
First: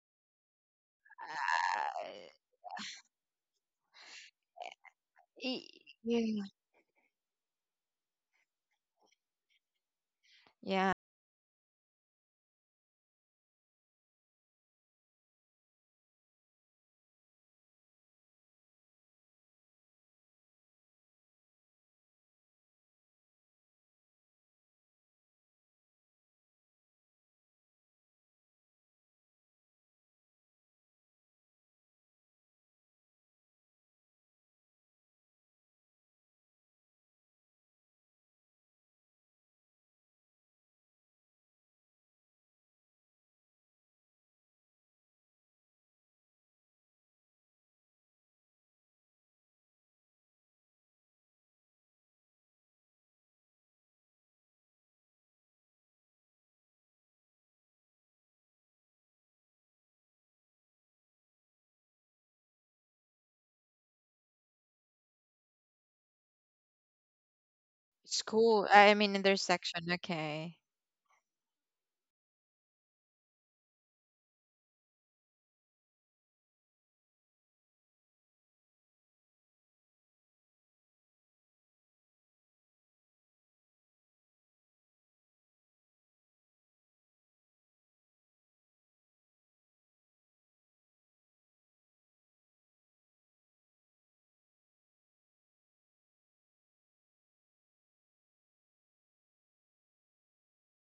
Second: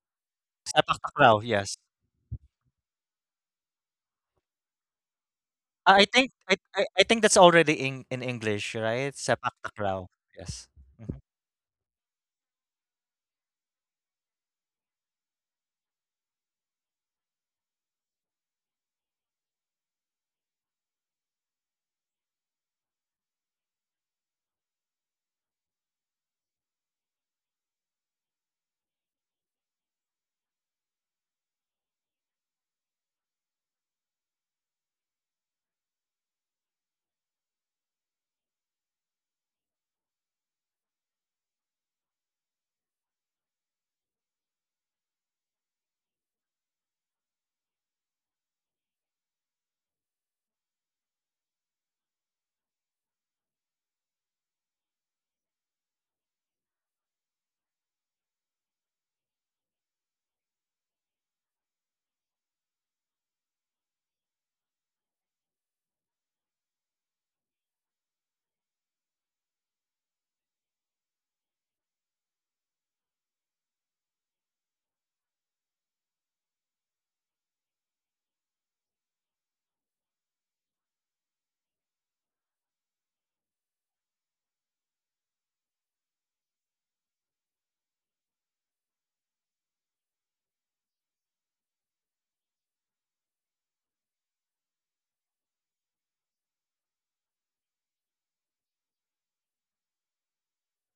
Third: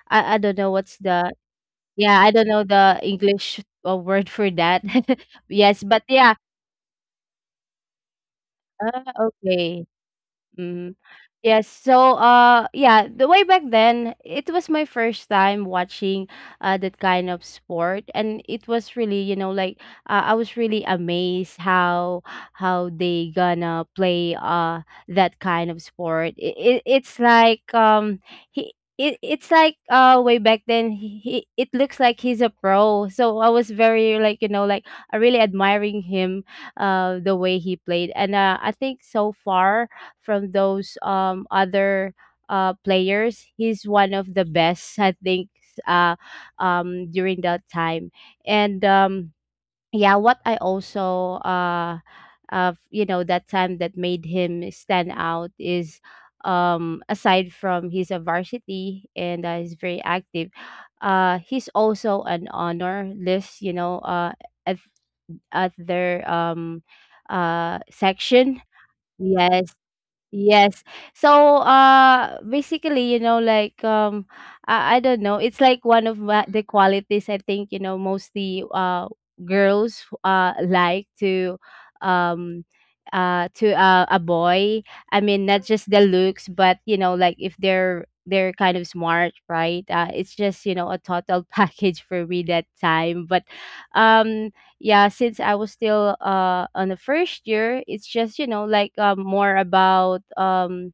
C: I don't know what's
B: Sepak
C: the.
B: takraw, yes.
A: Uh,
C: Yeah, I don't know the English word for that.
A: y-
C: Yes,
B: Ah,
C: but
B: I think
C: yeah.
A: yeah.
B: I I I think that's already in English, right?
C: uh,
B: Sepak
C: okay.
B: takraw, yes.
A: Yeah.
C: Mhm.
B: Mhm.
C: Yes. So, yeah, the way back then, it was my first time watching that kind of sport, and it was really, you know, like I was really amazed how they gonna play that kind of sport. It's like it's like way back then he it looks like he's a pro, so I was very like, you know, like I really admiring him, the way he played. And I think, so far, from those other players, he's one of the best, I think, uh during that time. And yeah, what I also of you know, that time that made him stand out is, aside from he's a varsity and he's very active, he's also an honor list, you know, at, at their section.
A: School. I mean in their
C: Yes.
A: section. Okay.
C: Yes. So, basically, you know, like, I don't know. It's like one of my, the qualities, I think, you know, mostly, girls, like um, to a boy. I mean, not just the looks, but you know, like, if they're, they're kind of smart, right? It's just, you know, a total package for me that time. But, um, yeah, since I was still on the first year, it's just, you know, like, more about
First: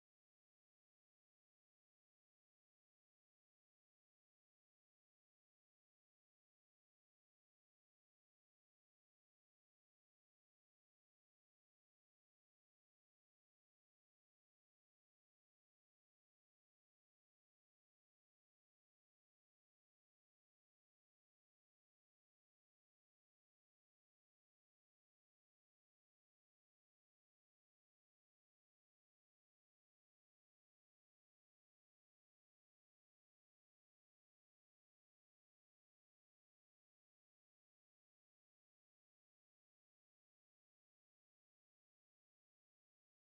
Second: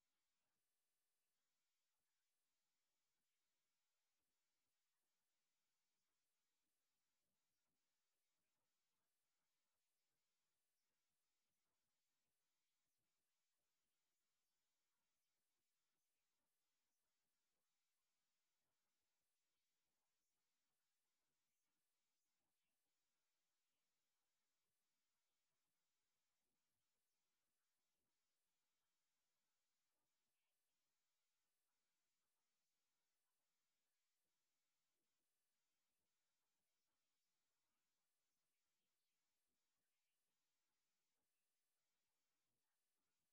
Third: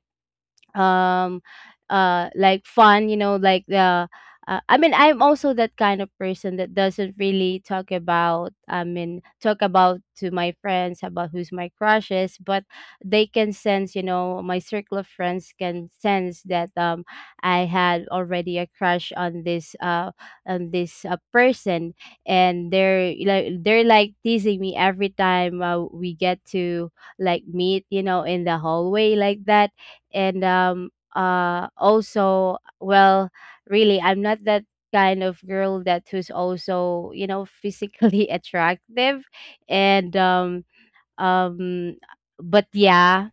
C: um like fun, you know, like the. I mean, I'm also that kind of person that doesn't really talk about, I mean, talk about to my friends about who's my crushes, but they can sense, you know, my circle of friends can sense that I had already a crush on this person, and they're like teasing me every time we get to like meet, you know, in the hallway, like that. And also, well, really, I'm not that kind of girl that who's also, you know, physically attractive. And um but yeah,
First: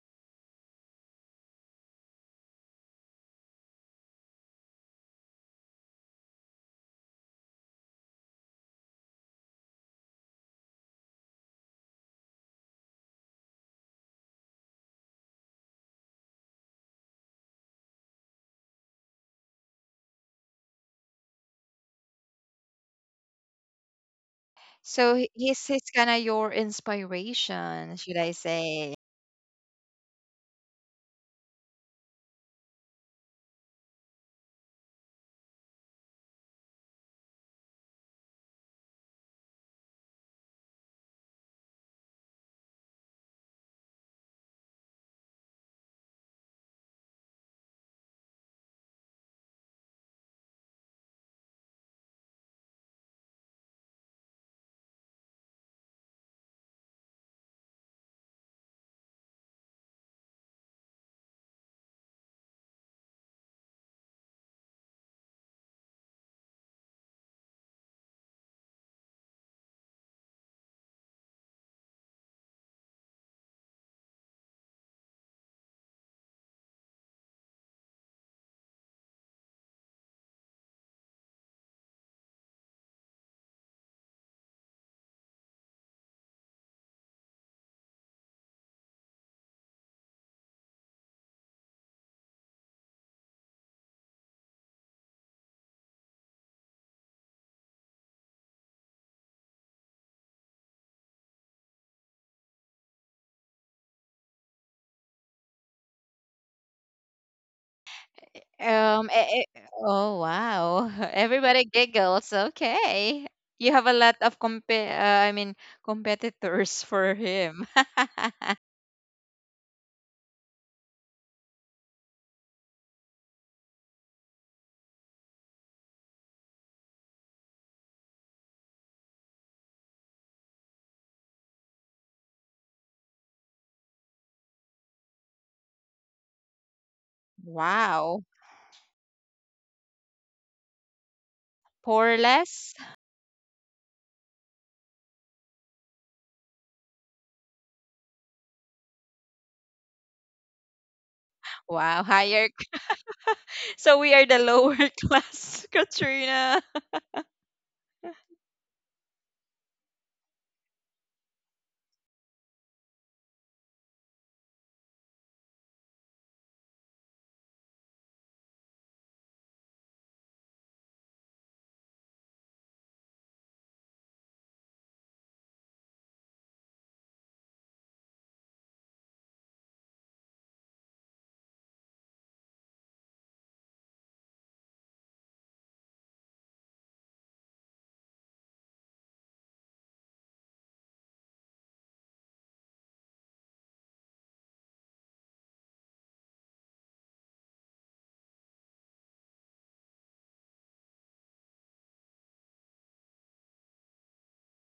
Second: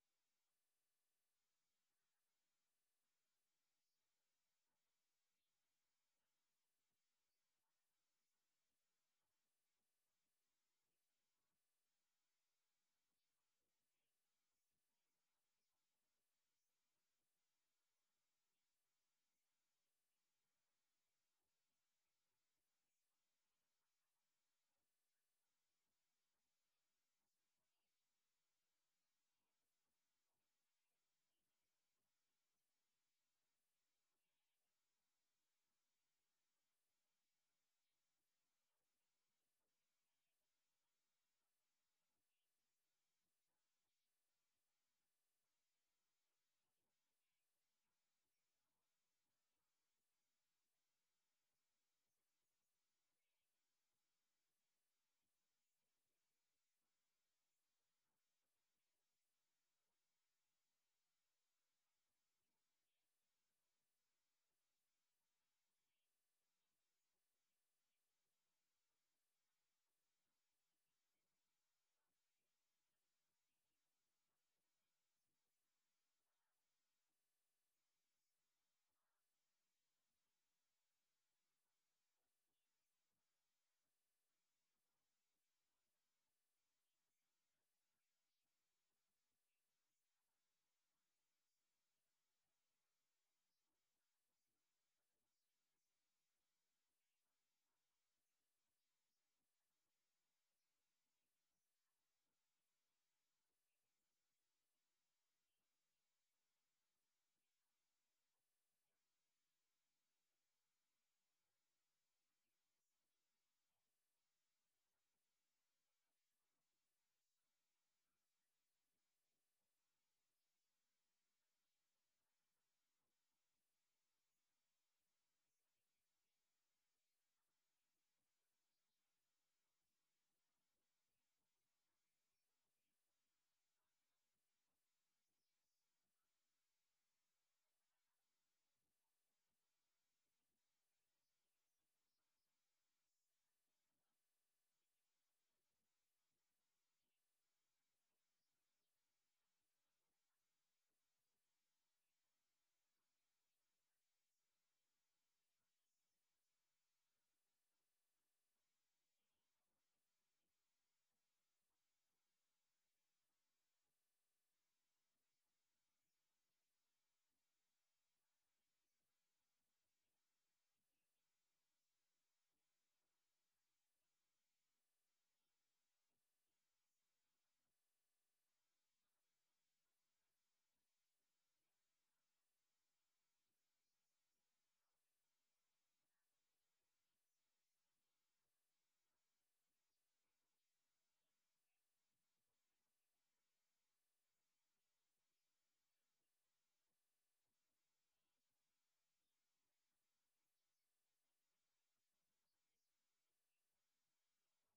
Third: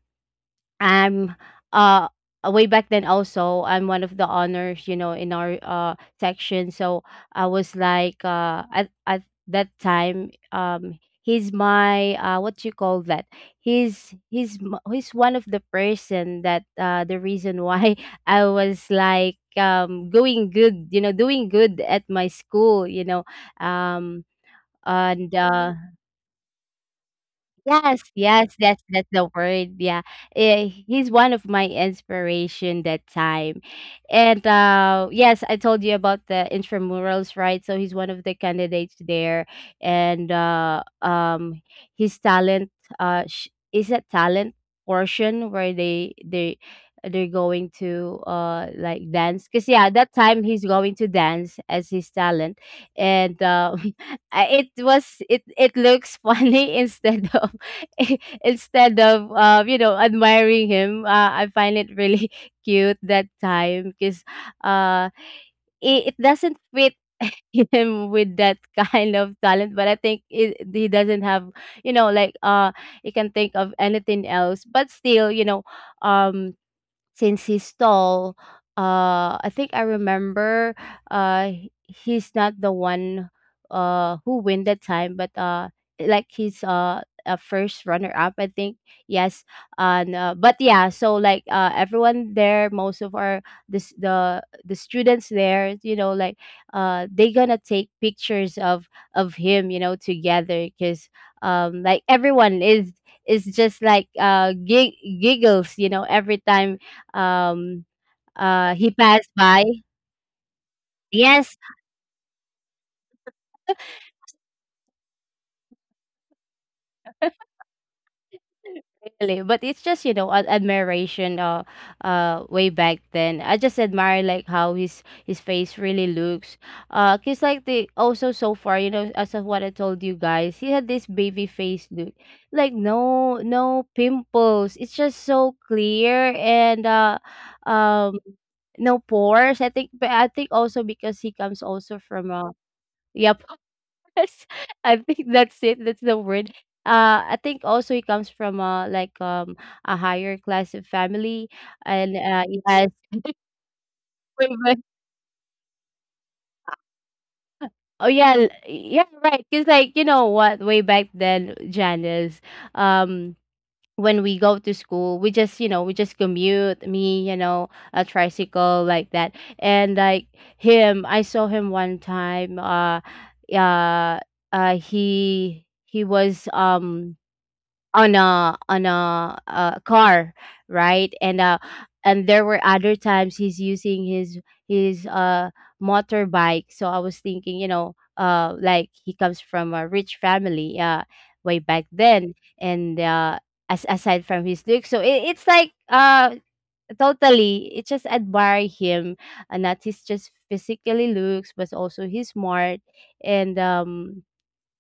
C: I'm uh way back then, also I'm one of the honors, you know, in our section. So I was like, at that time, he's my, what you call that? He's one of the person that the reason why I was like, going good, you know, doing good at my school, you know. Um
A: So he-
C: and
A: he's he's kind of your inspiration,
C: Yes,
A: should I
C: yes,
A: say?
C: that's the word. Yeah, eh, he's one of my inspiration that time, and yes, I told you about the intramurals, right? So he's one of the candidates there, and his talent, is a talent portion where they they're going to like dance, because yeah, that time he's going to dance as his talent. And it was it, it looks funny instead of instead of, you know, admiring him, I find it really cute that time, because uh, it doesn't fit him with that kind of talent. But I think he doesn't have, you know, like he can think of anything else, but still, you know, um since he's tall, I think I remember he's not the one who win that time, but like he's a first runner up, I think. Yes. And but yeah, so like everyone there, most of our, this the students there, you know, like they gonna take pictures of him, you know, together because like everyone is just like giggles, you know, every time um, he passed by.
A: Oh wow!
C: Yes.
A: Everybody giggles. Okay. You have a lot of comp. I mean, competitors for him.
C: Really, but it's just, you know, ad admiration way back then. I just admire like how his face really looks. 'Cause like the also so far, you know, as of what I told you guys, he had this baby face look. Like no no pimples. It's just so clear, and um
A: Wow.
C: no pores. I think. But I think also because he comes also from a.
A: Poreless.
C: Yeah. Yes, I think that's it. That's the word. I think also it comes from a higher class of family,
A: Wow.
C: and
A: Higher.
C: it has.
A: So we are the
C: way
A: lower
C: back-
A: class, Katrina.
C: oh yeah, right, because like you know what, way back then, Janice, um when we go to school we just, you know, we just commute me, you know, a tricycle like that. And like him, I saw him one time, uh uh, he was on a on a car, right? And there were other times he's using his his uh motorbike. So I was thinking, you know, like he comes from a rich family, way back then, and as aside from his look, so it's like totally, it just admire him, and not his just physically looks, but also he's smart and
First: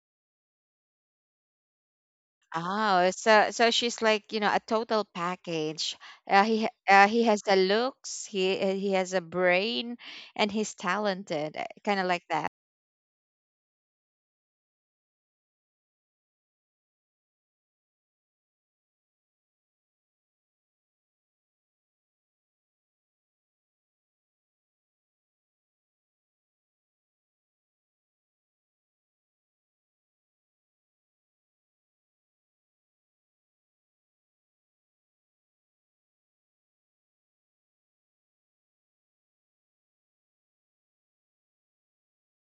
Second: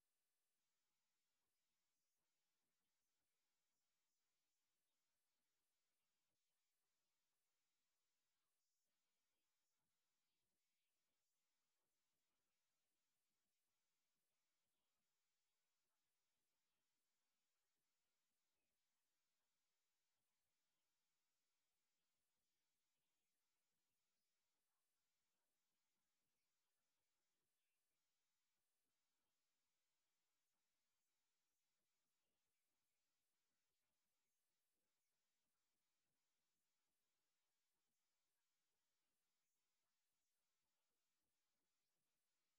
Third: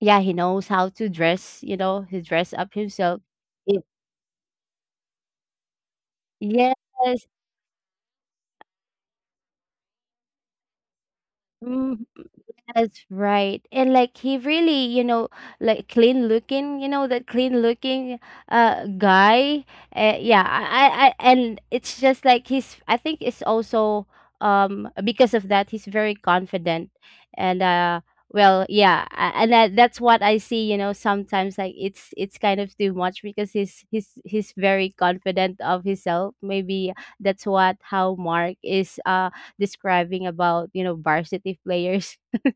C: yeah, he knows how to dress, you know, he dress up
A: Oh,
C: himself.
A: so
C: It,
A: she's like, a total package. Uh, he ha-
C: yes.
A: he has the looks, he, he has a brain, and he's talented, kind
C: Mm.
A: of like that.
C: That's right. And like he really, you know, like clean looking, you know, that clean looking guy. Yeah, I and it's just like he's, I think it's also because of that he's very confident and well, yeah, and that's what I see, you know, sometimes like it's kind of too much because he's very confident of himself. Maybe that's what how Mark is describing about, you know, varsity players.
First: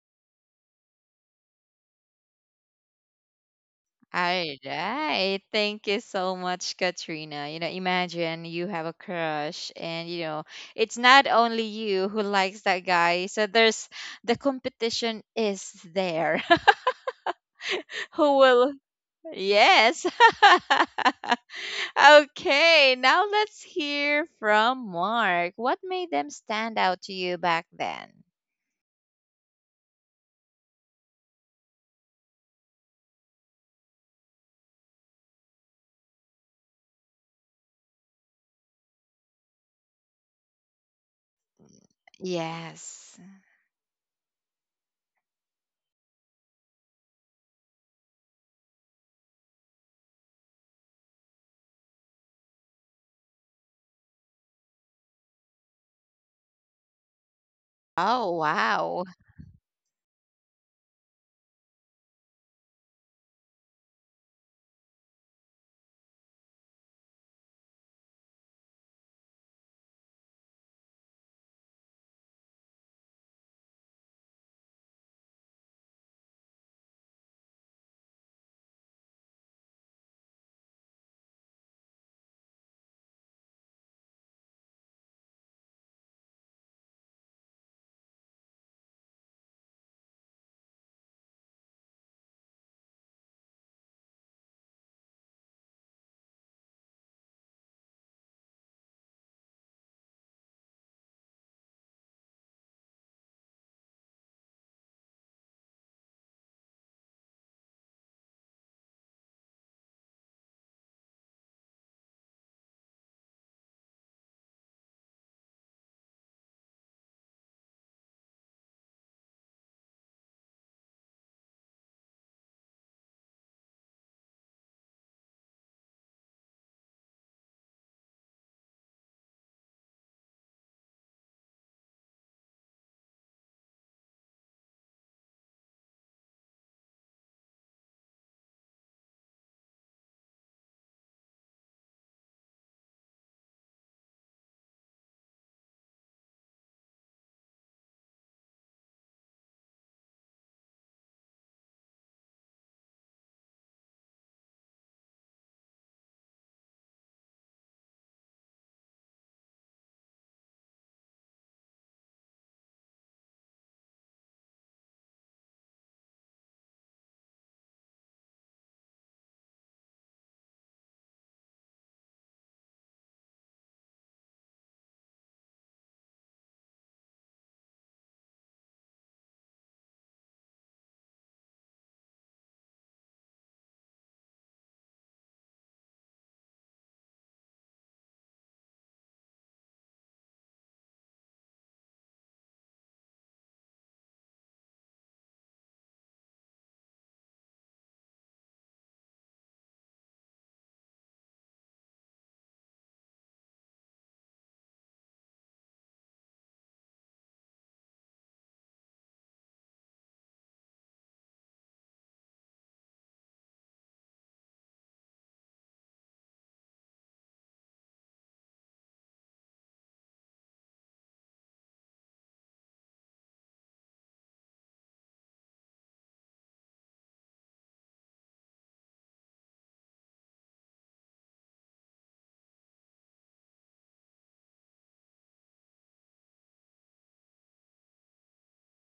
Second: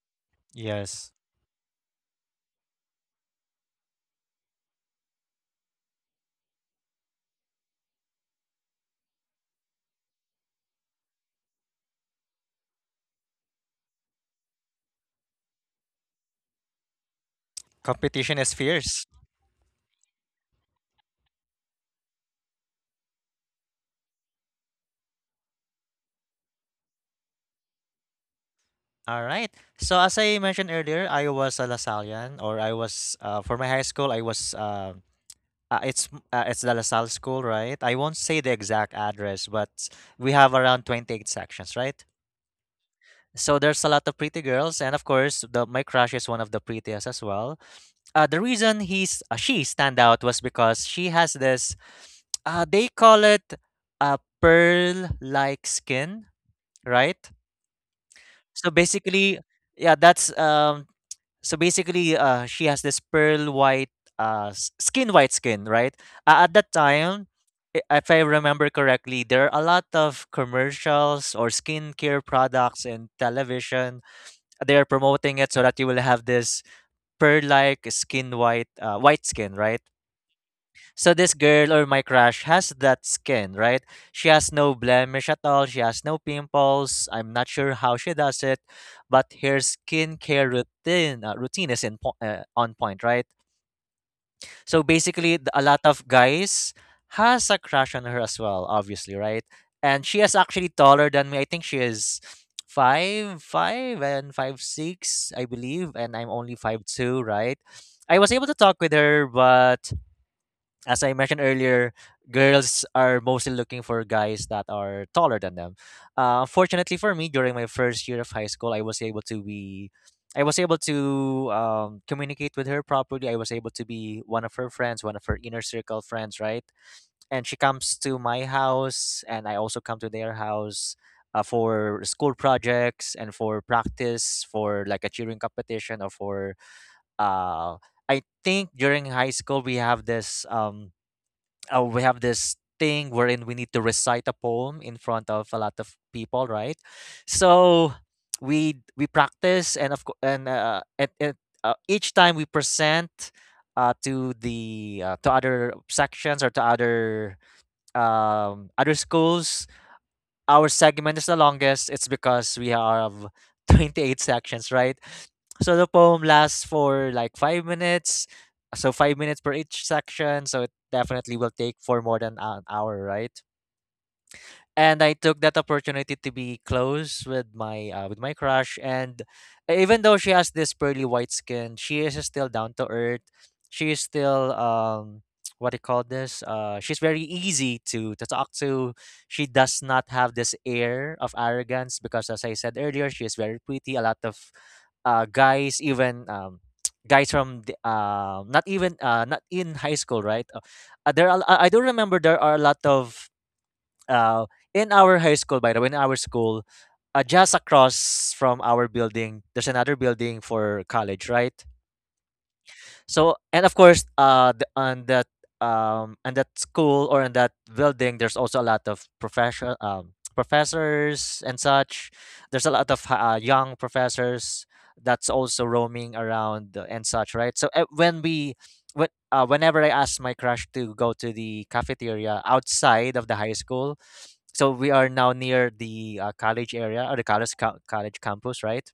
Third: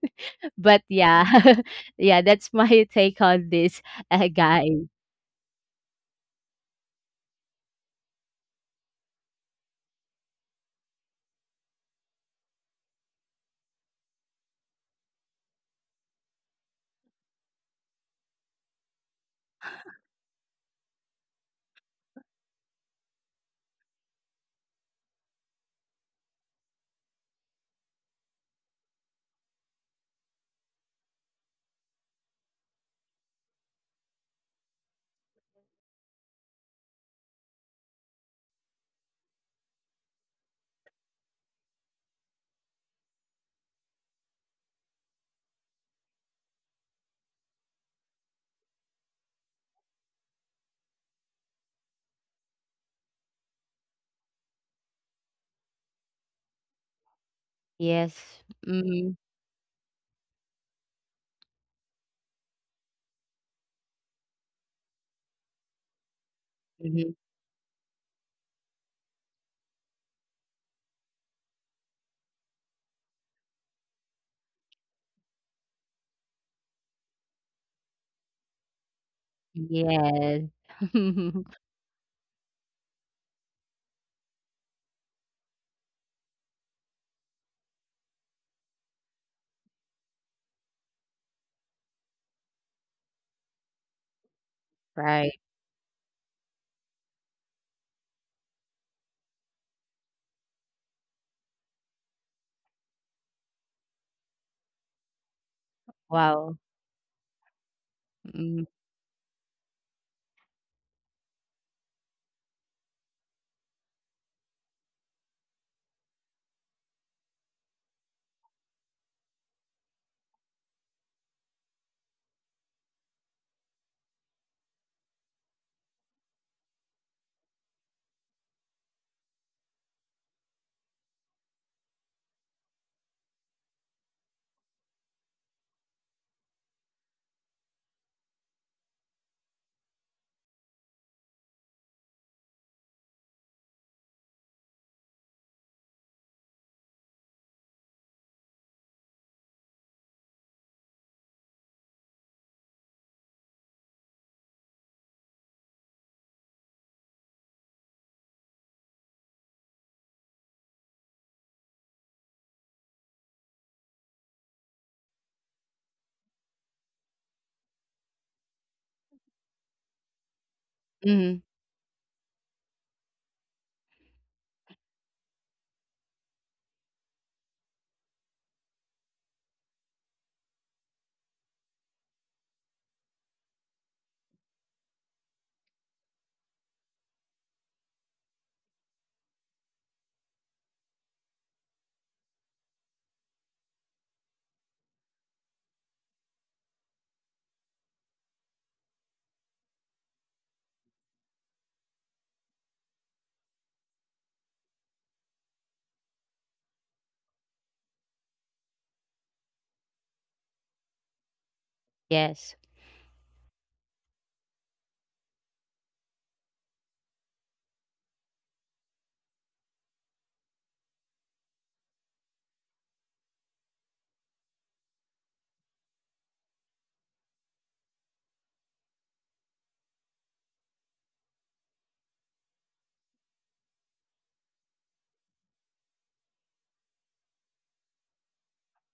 C: But
B: Yes.
C: yeah, yeah, that's my take on this,
A: All
C: guys.
A: right. Thank you so much, Katrina. Imagine you have a crush and, it's not only you who likes that guy. So there's, the competition is there. Who
B: Competition is
A: will.
B: fierce.
A: Yes. Okay, now let's hear from Mark. What made them stand out to you back then?
B: Alright. So as I mentioned earlier, I was a Lasallian or I was for my high school I was it's the LaSalle school, right? I won't say the exact address, but we have around 28 sections, right?
A: Yes.
B: So there's a lot of pretty girls and of course the my crush is one of the prettiest as well. The reason he's She stand out was because she has this they call it a pearl like skin, right?
A: Oh,
C: Yes.
B: so
A: wow.
C: Mm-hmm.
B: basically yeah that's so basically She has this pearl white s- skin white skin, right? At that
C: Hmm.
B: time, I- if I remember correctly, there are a lot of commercials or skincare products in television. They're promoting it so that you will have this pearl like skin white white skin, right?
C: Yes.
B: So this girl or my crush has that skin, right? She has no blemish at all. She has no pimples. I'm not sure how she does it, but her skincare routine routine is in on point, right? So basically,
C: Right.
B: a lot of guys has a crush on her as well, obviously, right? And she is actually taller than me. I think she is five five and five six, I believe, and I'm only
C: Wow.
B: 5'2", right? I was able to
C: Mm-hmm.
B: talk with her, but as I mentioned earlier, girls are mostly looking for guys that are taller than them. Fortunately for me, during my first year of high school, I was able to communicate with her properly. I was able to be one of her friends, one of her inner circle friends, right? And she comes to my house, and I also come to their house. For school projects and for practice for like a cheering competition or for uh I think during high school we have this thing wherein we need to recite a poem in front of a lot of people, right? So we practice, and of course, each time we present to other sections or to other other schools, our segment is the longest, it's because we have 28 sections, right? So the poem lasts for like 5 minutes. So 5 minutes per each section. So it definitely
C: Mm-hmm.
B: will take for more than an hour, right? And I took that opportunity to be close with my crush. And even though she has this pearly white skin, she is still down to earth. She is still what do you call this? She's very easy to talk to. She does not have this air of arrogance because, as I said earlier, she is very pretty. A lot of guys, even guys from the, not in high school, right? There are, I do remember there are a lot of uh, in our high school, by the way, in our school, just across from our building, there's another building for college, right?
C: Yes.
B: So and of course, on that school or in that building, there's also a lot of professional professors and such. There's a lot of young professors that's also roaming around and such, right? So when we when whenever I ask my crush to go to the cafeteria outside of the high school, so we are now near the college area or the college co- college campus, right?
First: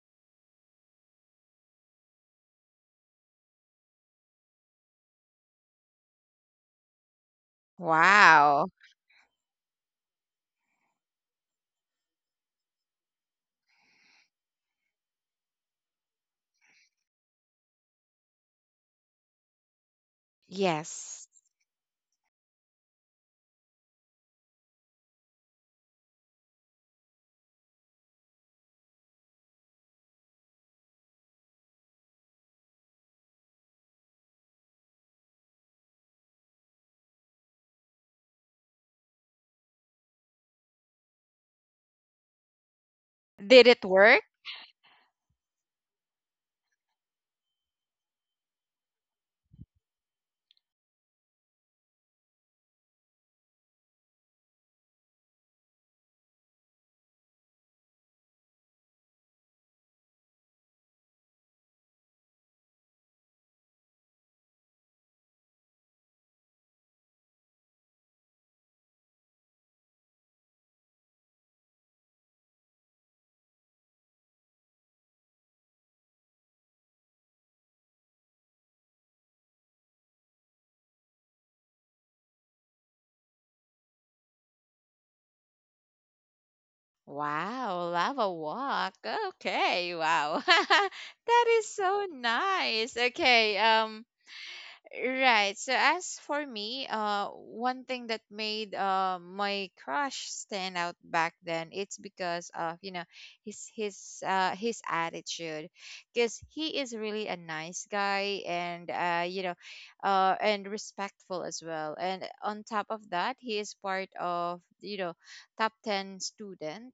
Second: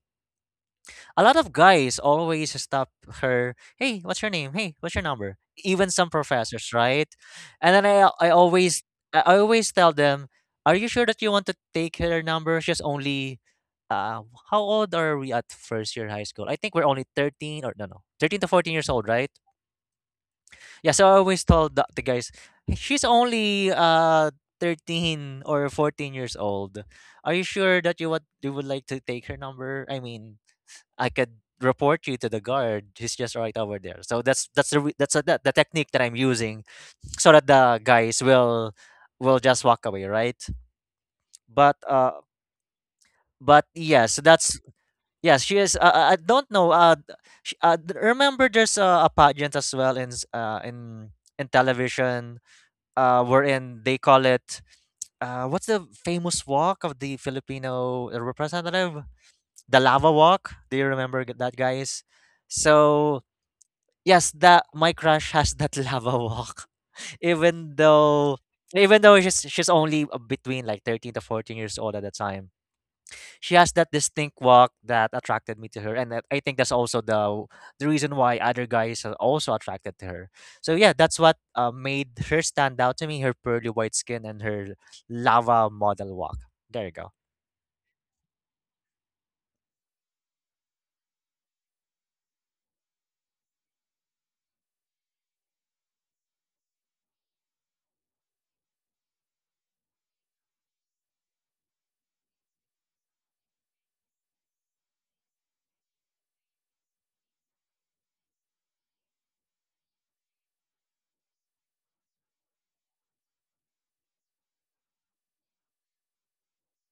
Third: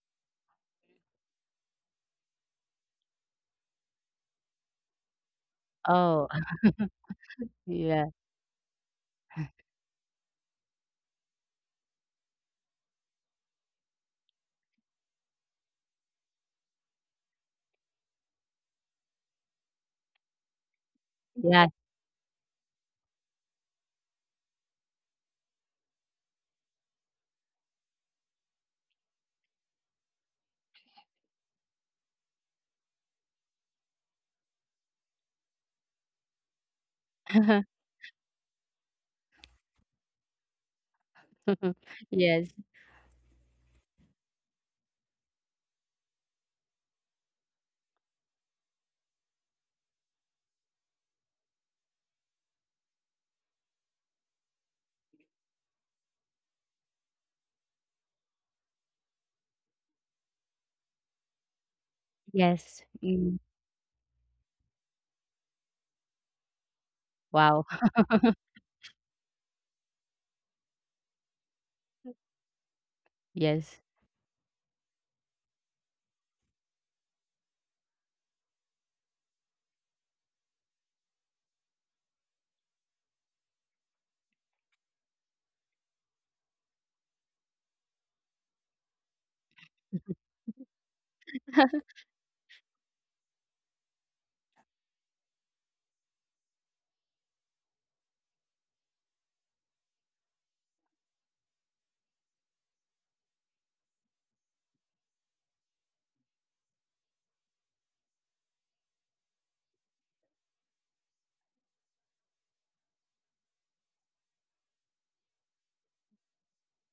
B: A lot of guys always stop her. Hey, what's your name? Hey, what's your number? Even some
C: Oh,
B: professors, right? And then
C: yeah.
A: Wow.
B: I always tell them, are you sure that you want to take her number? She's only how old are we at first year high school? I think we're only 13 or no, 13 to 14 years old, right? Yeah, so I
A: Yes.
B: always
C: Yeah.
B: told the guys, "Hey, she's only 13 or 14 years old. Are you sure that you what you would like to take her number? I mean, I could report you to the guard. He's just right over there." So that's the re- that's a, the technique that I'm using, so that the guys will just walk away, right? But uh,
C: Yes.
B: but
A: Did it
B: yes,
A: work?
B: that's yes. She is. I don't know. Remember there's a pageant as well in s- in television. Wherein they call it what's the famous walk of the Filipino representative? The lava walk. Do you remember that, guys?
C: Yes.
B: So
C: Mm.
B: yes, the my crush has that lava walk.
C: Wow.
B: Even though she's only between like 13 to 14 years old at the time. She has
C: Yes.
B: that distinct walk that attracted me to her I think that's also the reason why other guys are also attracted to her. So yeah, that's what made her stand out to me, her pearly white skin and her lava model walk. There you
A: Wow, lava walk. Okay, wow. That is so nice. Okay, right. So as for me, one thing that made, my crush stand out back then, it's because of, his his attitude, because he is really a nice guy and, and respectful as well. And on top of that, he is part of, top 10 student.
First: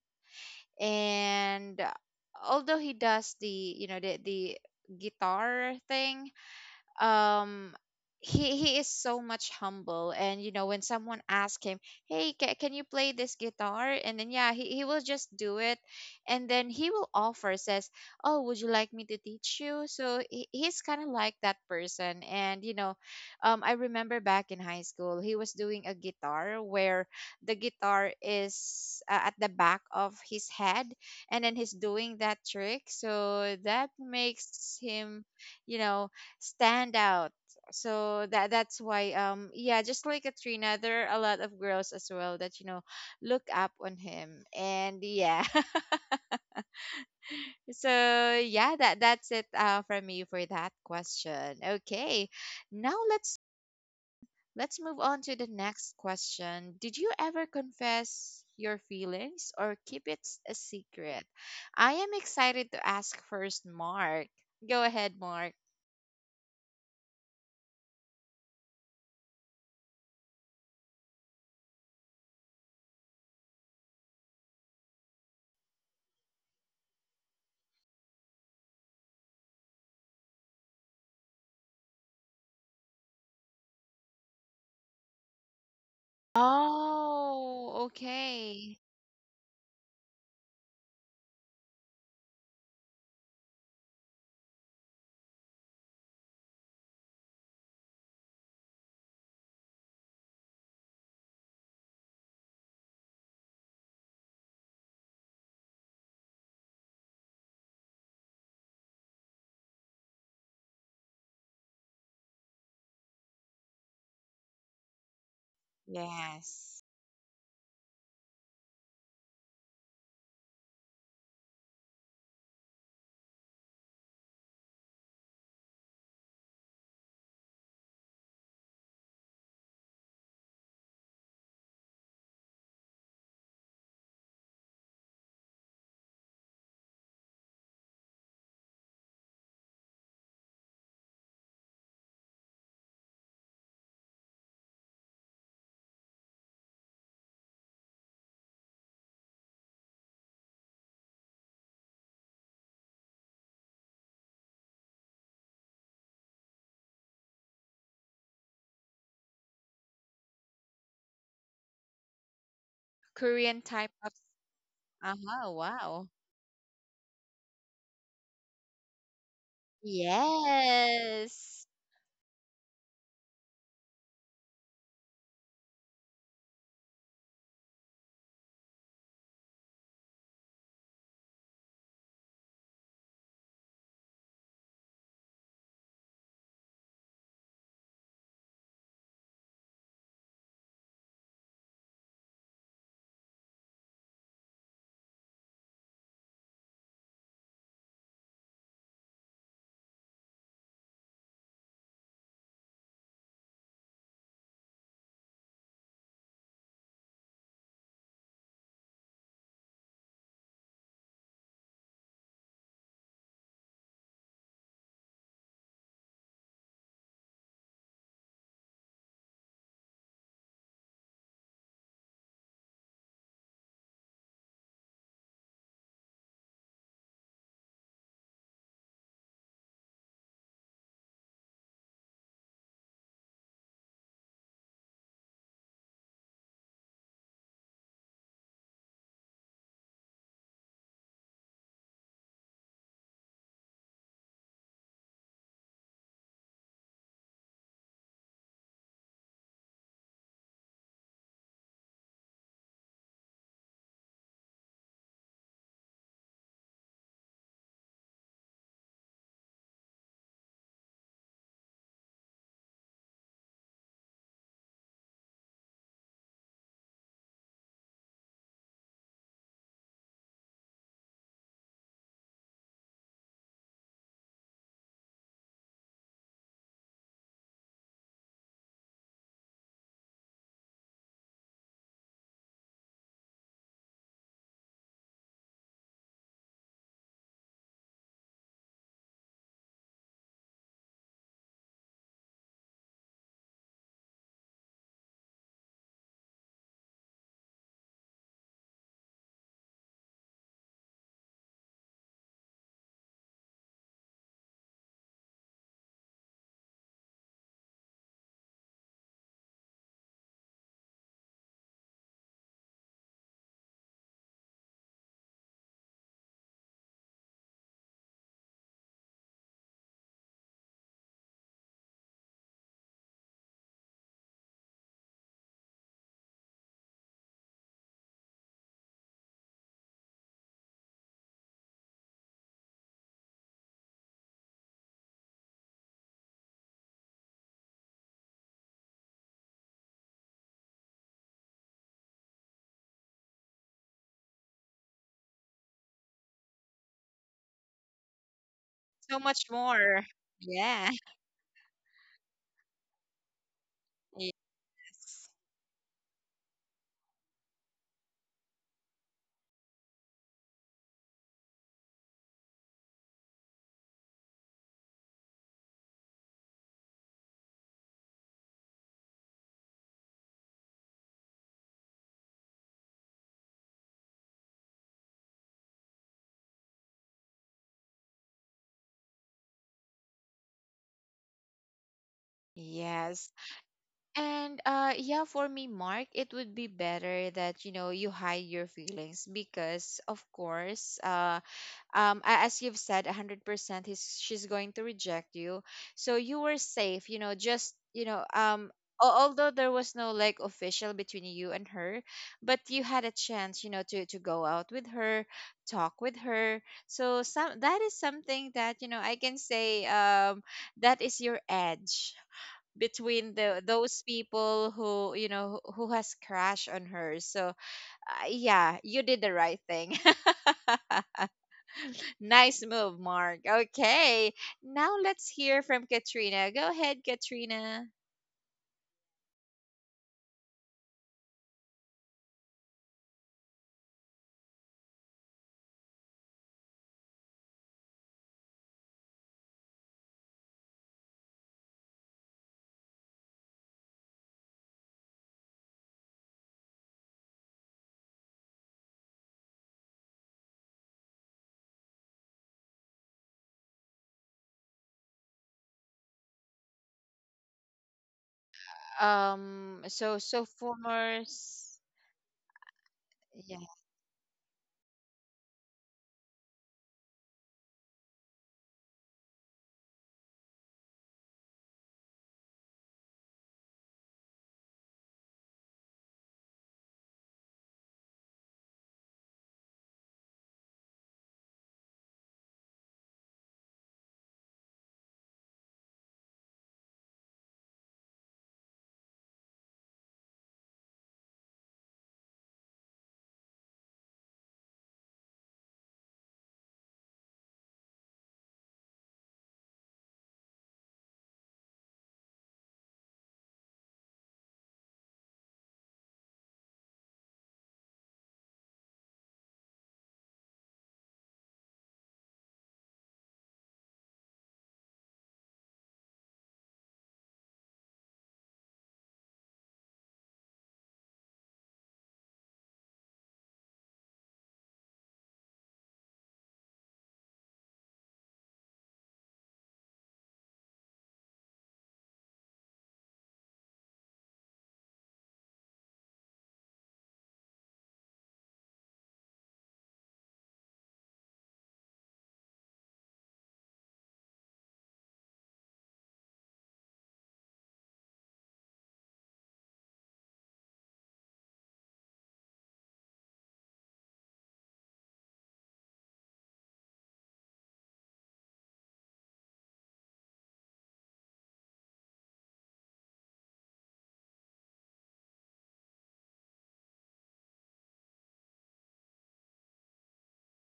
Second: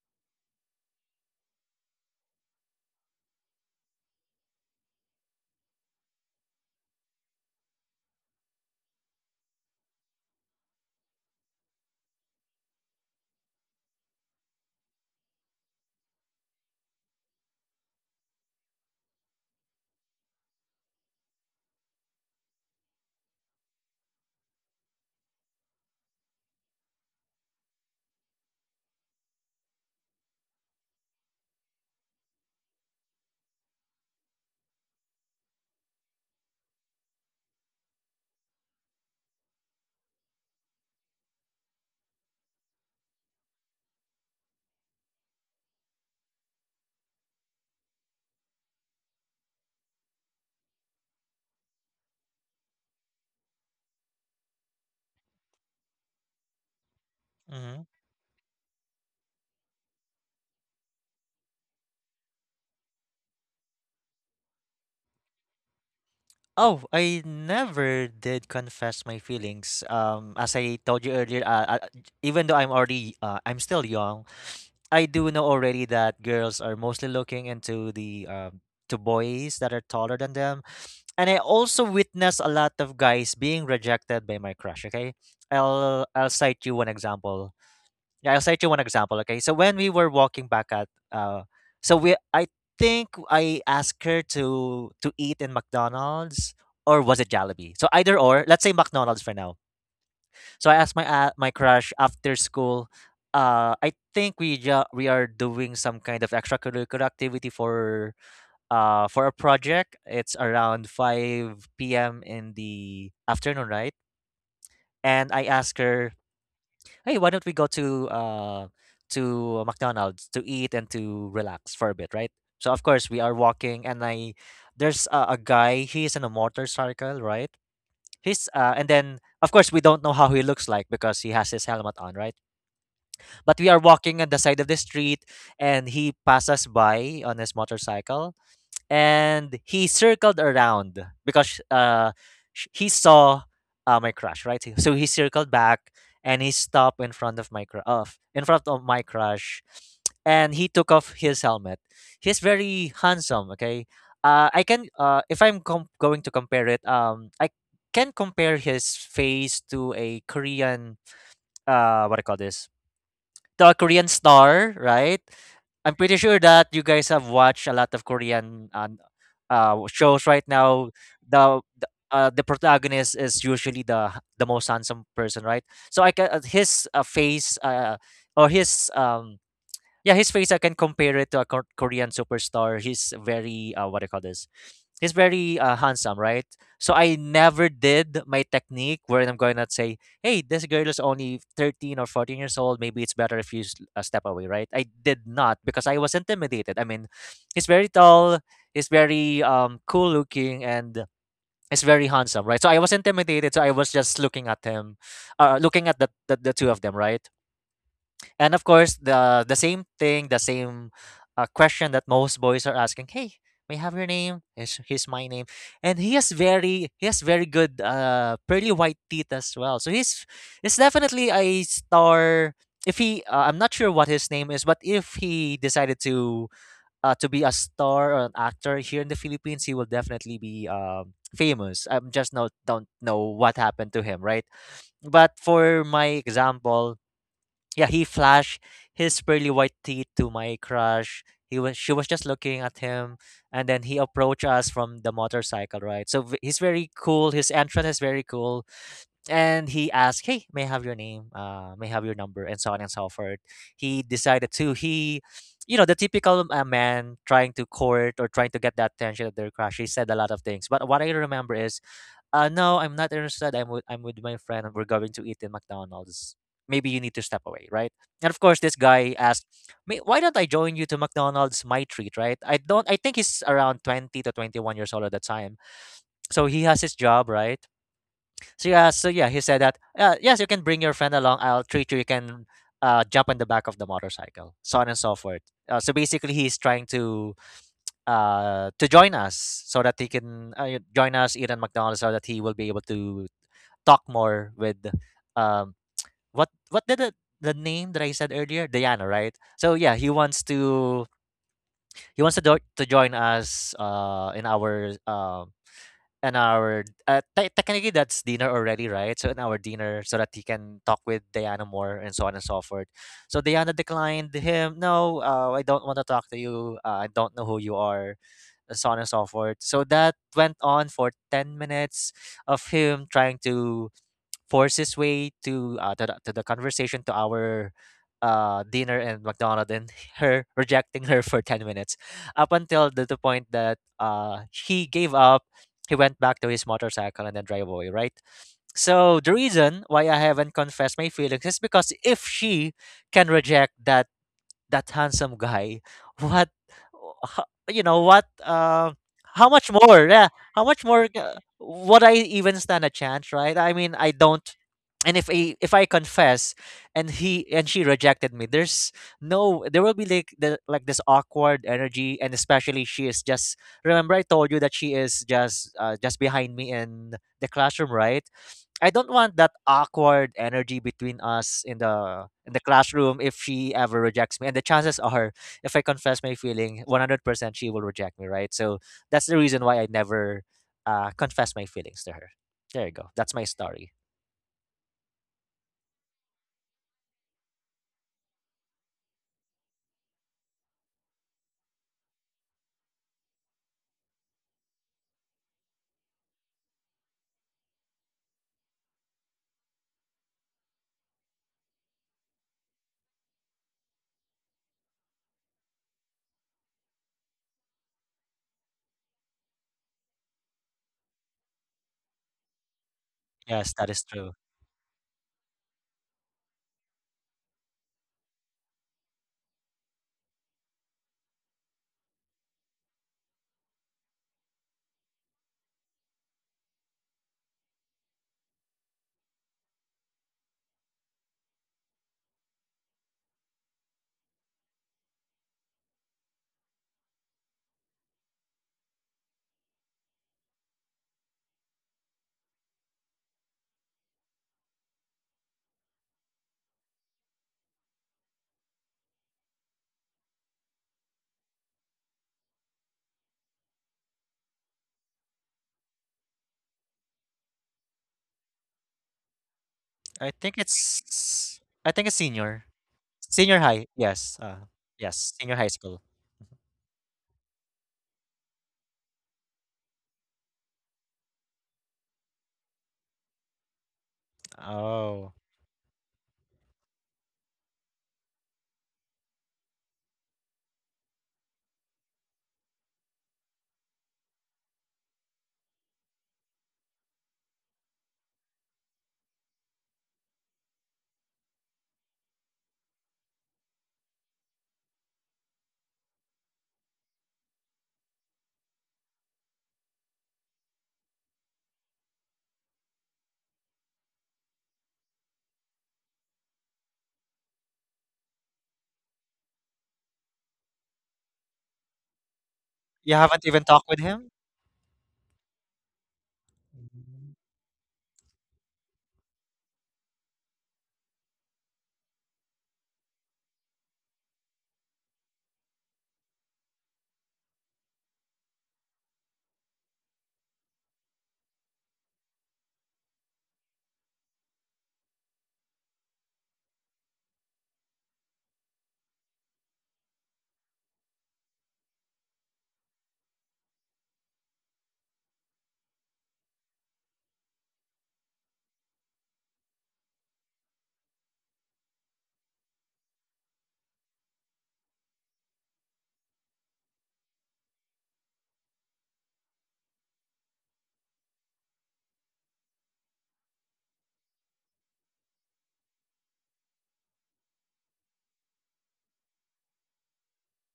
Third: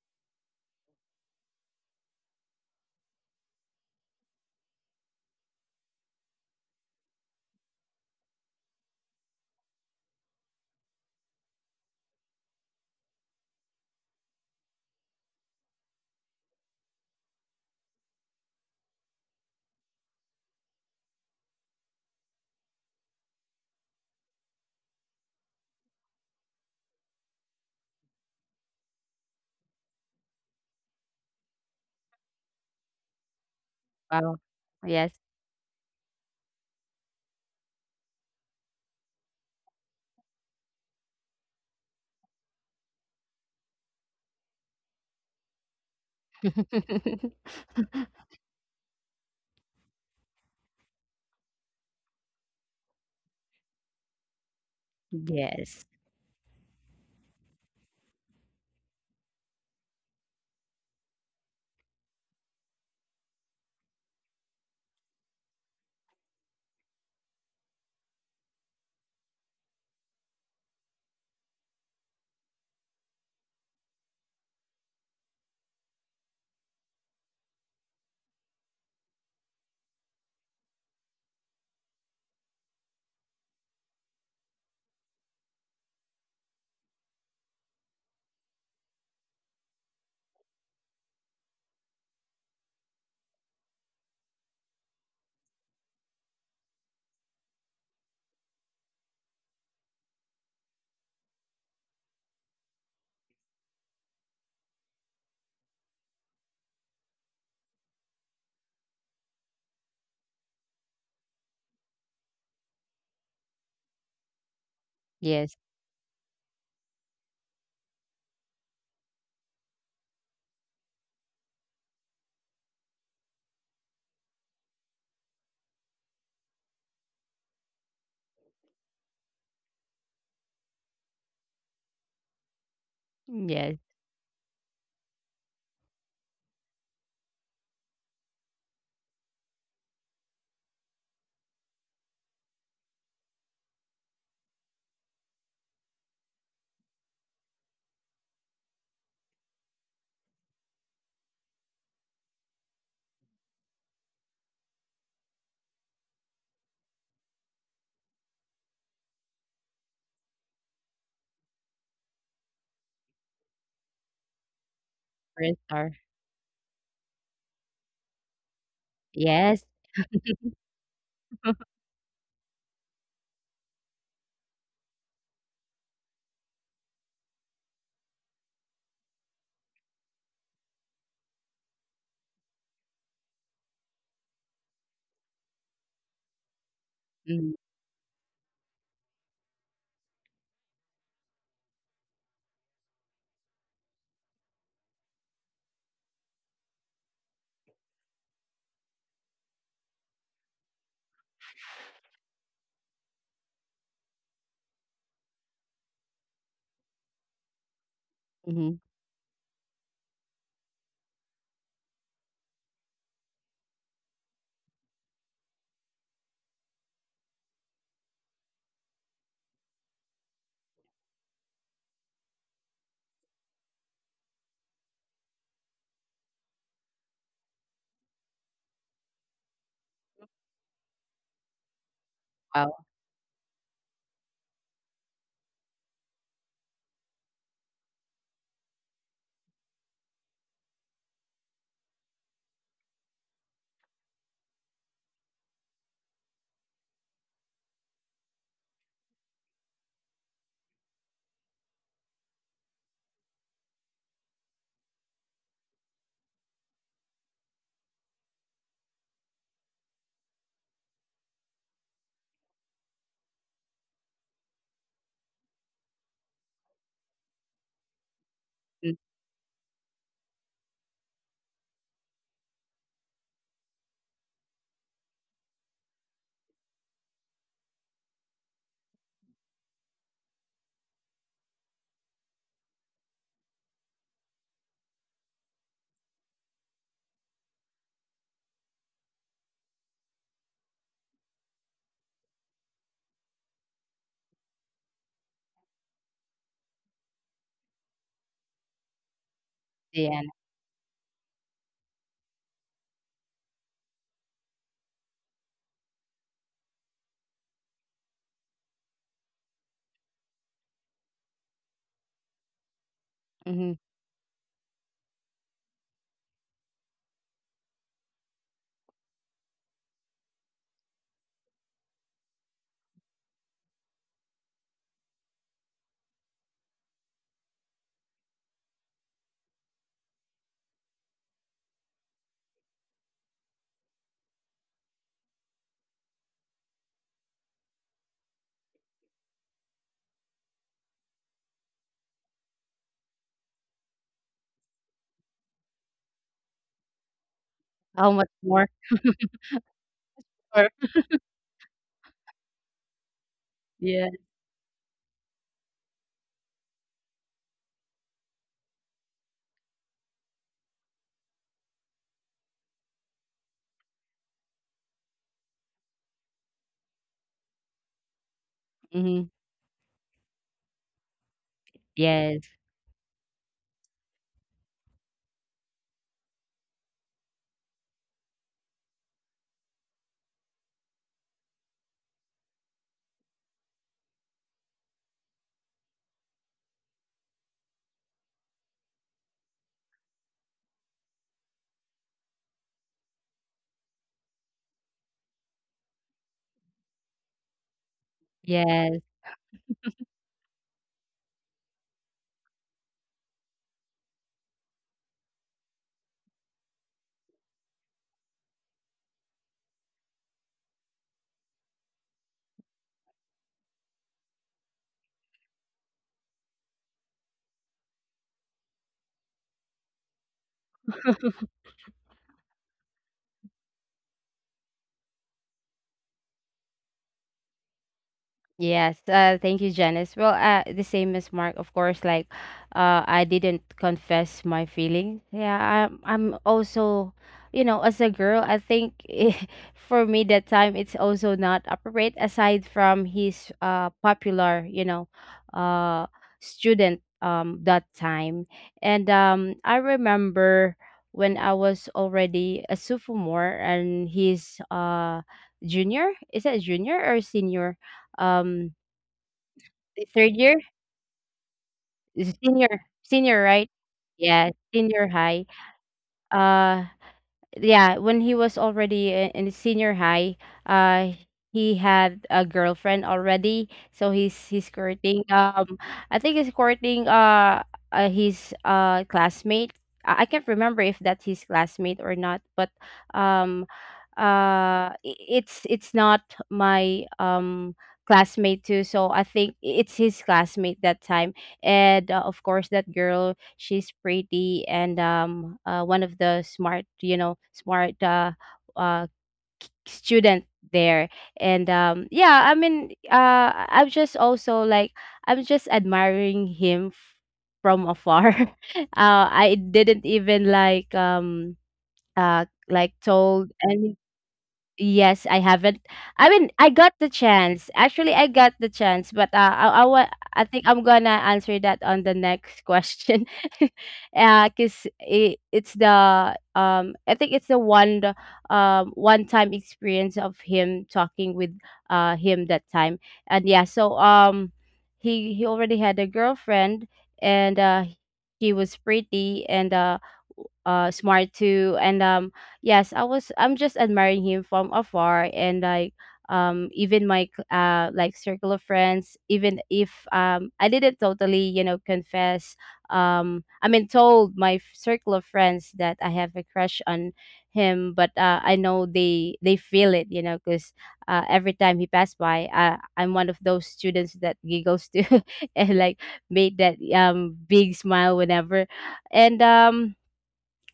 A: And although he does the you know the guitar thing, um he is so much humble and, when someone asks him, "Hey, can you play this guitar?" And then, yeah, he will just do it, and then he will offer, says, "Oh, would you like me to teach you?" So he's kind of like that person, and, I remember back in high school he was doing a guitar where the guitar is, at the back of his head, and then he's doing that trick, so that
C: Wow.
A: makes
C: Yes.
A: him, you know, stand out. So that's why, yeah, just like Katrina, there are a lot of girls as well that, look up on him. And yeah. So yeah, that's it, for me for that question. Okay. Now let's move on to the
C: Yes.
A: next question. Did you ever
B: go.
A: confess your feelings or keep it a secret? I am excited to ask first Mark. Go ahead, Mark.
B: Oh, I never did confess my feelings. As I told you earlier, even though I'm still young, I do know already that girls are mostly looking into the to boys that are taller than them, and I also witness a lot of guys being rejected by my crush. Okay, I'll cite you one example.
A: Oh,
B: Yeah, I'll cite you one
A: okay.
B: example. Okay, so when we were walking back at, I think I asked her to eat in McDonald's or was it Jollibee? So either or, let's say McDonald's for now. So I asked my crush after school. I think we are doing some kind of extracurricular activity for a project. It's around five p.m. in the afternoon, right? And I
C: Yes.
B: asked her,
A: Yes.
B: hey, why don't we go to McDonald's to eat and to relax for a bit, right? So of course we are walking, and I there's a guy. He's in a motorcycle, right? He's and then of course we don't know how he looks like because he has his helmet on, right? But we
C: Yes.
B: are walking on the side of the street, and he passes by on his motorcycle, and he circled around because he saw my crush, right? So he circled back and he stopped in front of in front of my crush, and he took off his helmet. He's very handsome. Okay, I can if I'm com- going to compare it, I can compare his face to a Korean, what I call this
A: Korean
B: the
A: type
B: Korean
A: of.
B: star, right?
A: Uh-huh,
C: Three star.
B: I'm
A: wow.
B: pretty sure that you guys have watched a lot of Korean uh,
C: Yes.
B: uh, shows right now. The
A: Yes.
B: the, uh, the protagonist is usually the most handsome person, right? So I can his face or his yeah, his face I can compare it to a Korean superstar. He's very what do you call this? He's very handsome, right? So I never did my technique where I'm going to say, "Hey, this girl is only 13 or 14 years old. Maybe it's better if you step away," right? I did not because I was intimidated. I mean, he's very tall, he's very cool looking, and he's very handsome, right? So I was intimidated, so I was just looking at him, looking at the two of them, right? And of
C: Mm-hmm.
B: course, the same thing, the same question that most boys are asking. Hey, may I have your name? Is here's my name. And he has very good pearly white teeth as well. So he's definitely a star. If I'm not sure what his name is, but if he decided to be a star or an actor here in the Philippines, he will definitely be famous. I'm just not
C: Wow.
B: don't know what happened to him, right? But for my example, yeah, he flashed his pearly white teeth to my crush. He was She was just looking at him, and then he approached us from the motorcycle, right? He's very cool. His entrance is very cool, and he asked, "Hey, may I have your name? May I have your number?" And so on and so forth. He decided to he, You know, the typical man trying to court or trying to get the attention of their crush. He said a lot of things, but what I remember is no, I'm not interested. I'm with my friend, and we're going to eat in McDonald's. Maybe you need to step away, right? And of course, this
C: Mm.
B: guy asked me, "Why don't I join you to McDonald's? My treat, right?" I don't. I think he's around 20 to 21 years old at the time, so he has his job, right? So yeah, he said that. Yes, you can bring your friend along. I'll treat you. You can jump on the back of the motorcycle, so on and so forth. So basically, he's trying to join us so that he can join us eat at McDonald's so that he will be able to talk more with um what what did the, the name that I said earlier, Diana, right? So yeah, he
C: Yeah.
B: wants to he wants to do, to join us in our technically that's dinner already, right? So in our dinner, so that he can talk with Diana more and so on and so forth. So Diana
C: Mm-hmm.
B: declined him. No, I don't want to talk to you. I don't know who you are, and so on and so forth. So that went on for 10 minutes of him trying to force his way to to the conversation, to our dinner and McDonald, and her rejecting her for 10 minutes up until the point that he gave up. He went back to his motorcycle and then drive away, right? So the reason why I haven't confessed my feelings is because if she can reject that handsome guy, what, you know,
C: How much
B: what
C: more?
A: So much
B: how much
A: more.
B: more, yeah, how
C: Or.
B: much
A: Yeah.
B: more, would I even stand a chance, right? I mean,
C: Yeah.
B: I don't. And
A: Yes.
B: if I confess and he and she rejected me, there's no there will be like like this awkward energy, and especially she is just, remember I told you that she is just behind me in the classroom, right? I don't
C: Mhm.
B: want that awkward energy between us in
C: Yes.
B: the classroom if she ever rejects me. And the chances are, if I confess my feeling, 100% she will reject me, right? So that's the reason why I never confess my feelings to her. There you go.
A: Yes.
B: That's my story.
A: And yeah, for me, Mark, it would be better that you know you hide your feelings because of course, as you've said 100% he's she's going to reject you, so you were safe, you know, just
C: Yes.
A: although there was no like official between you and her, but you had a chance, you know, to go out with her, talk with her. So some that is something that, you know, I can say, um, that is your edge between the
B: Yes, that is
A: those
B: true.
A: people who, you know, who has crashed on her. So yeah, you did the right thing. Nice move, Mark. Okay. Now let's hear from Katrina. Go ahead, Katrina.
C: Yes, thank you, Janice. Well, the same as Mark, of course. Like, I didn't confess my feelings. Yeah, I'm. I'm also, you know, as a girl, I think for me that time it's also not appropriate. Aside from his popular, you know, uh student that time, and I remember when I was already a sophomore and he's junior. Is that junior or senior? um,
A: Um,
C: the
A: so
B: I
C: third
B: think
C: year,
B: it's
A: sophomores.
B: I think it's
C: is it senior, senior,
B: senior
A: Yeah.
C: right?
B: high. Yes,
C: Yeah, senior
B: yes,
C: high.
B: senior high school.
C: Uh, yeah, when he was already in senior high, uh, he had a girlfriend already, so he's courting.
B: Oh,
C: I think he's courting uh, his classmate. I can't remember if that's his classmate or not, but um, it's not my classmate too. So I think it's his classmate that time, and of course that girl she's pretty and one of the smart, you know, smart uh, student there and yeah, I mean I'm just also like I'm just admiring him from afar. Uh, I didn't even like
B: you haven't
C: told
B: even talked with
C: and.
B: him.
C: Yes, I haven't. I mean, I got the
B: Mhm.
C: chance. Actually, I got the chance, but I think I'm gonna answer that on the next question. Cause it's the I think it's the, one time experience of him talking with him that time, and yeah, so he already had a girlfriend, and he was pretty and smart too, and yes I was, I'm just admiring him from afar. And like even my like circle of friends, even if I didn't totally, you know, confess, I mean told my circle of friends that I have a crush on him, but uh I know they feel it, you know, because uh every time he passed by uh I'm one of those students that giggles too. And like made that big smile whenever. And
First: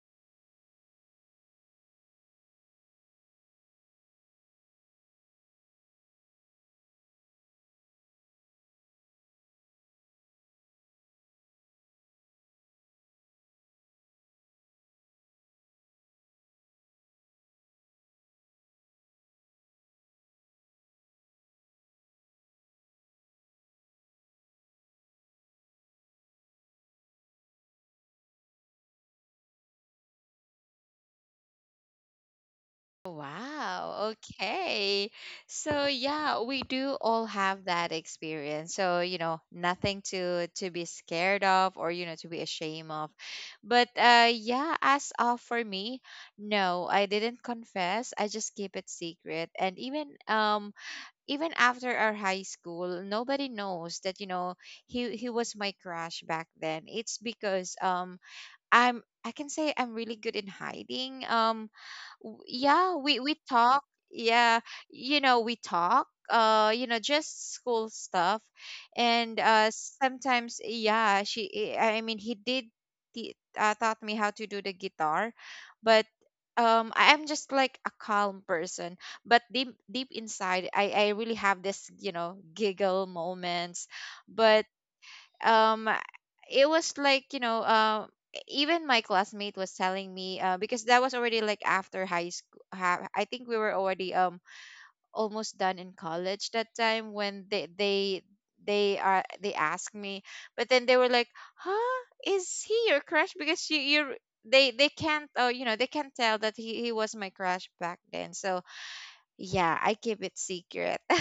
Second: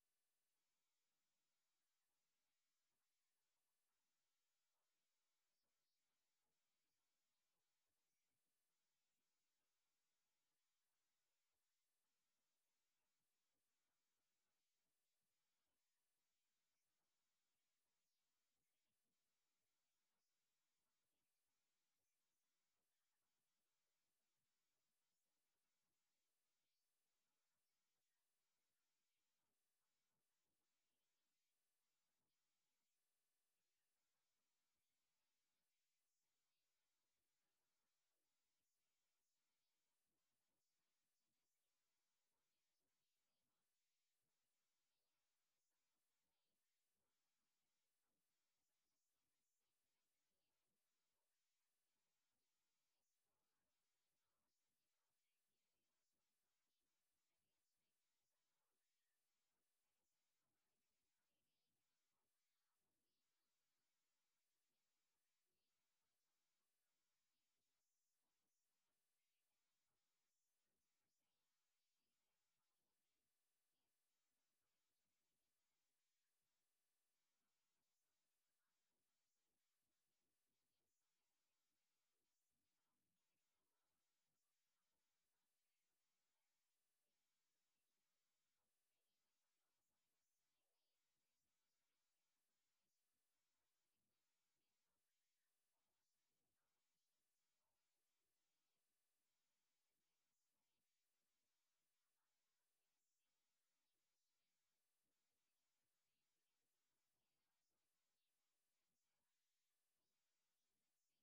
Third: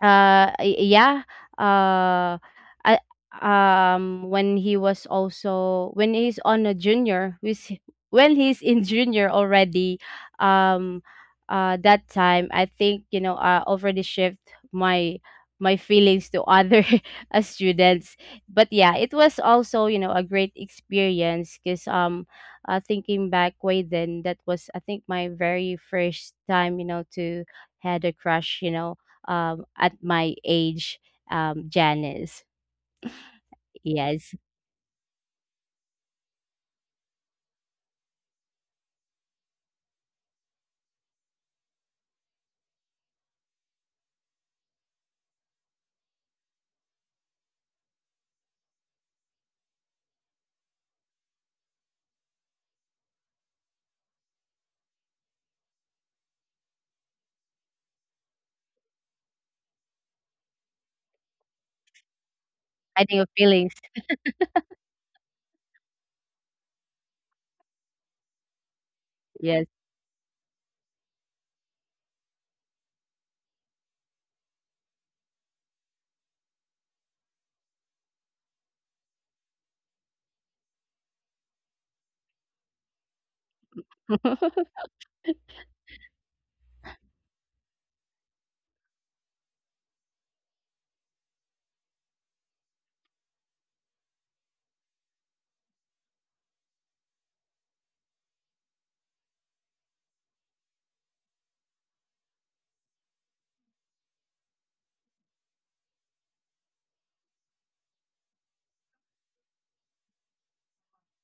C: y Yeah, uh, I when he was also, when he's on a junior, with when he's in junior already, um, that time I think you know I already shift my my feelings to other uh students. But yeah, it was also you know a great experience because thinking back way then, that was I think my very first time you know to had a crush, you know, at my age, Janice.
A: Wow.
C: Yes,
A: Okay. So yeah, we do all have that experience. So, you know, nothing to be scared of, or you know, to be ashamed of. But yeah, as of for me, no, I didn't confess. I just keep it secret. And even after our high school, nobody knows that, you know, he was my crush back then. It's because I'm, I can say I'm really good in hiding. Yeah,
C: I think of
A: we
C: feelings.
A: talk, yeah, you know, we talk, you know, just school stuff. And
C: Yes.
A: uh, sometimes yeah, she eh, I mean, he did taught me how to do the guitar. But I- I'm just like a calm person, but deep inside I really have this, you know, giggle moments. But um it was like, you know, even my classmate was telling me, because that was already like after high school. I think we were already, um, almost done in college that time when they asked me. But then they were like, huh, is he your crush? Because you, they can't, oh, you know, they can't tell that he was my crush back then. So yeah, I keep it secret.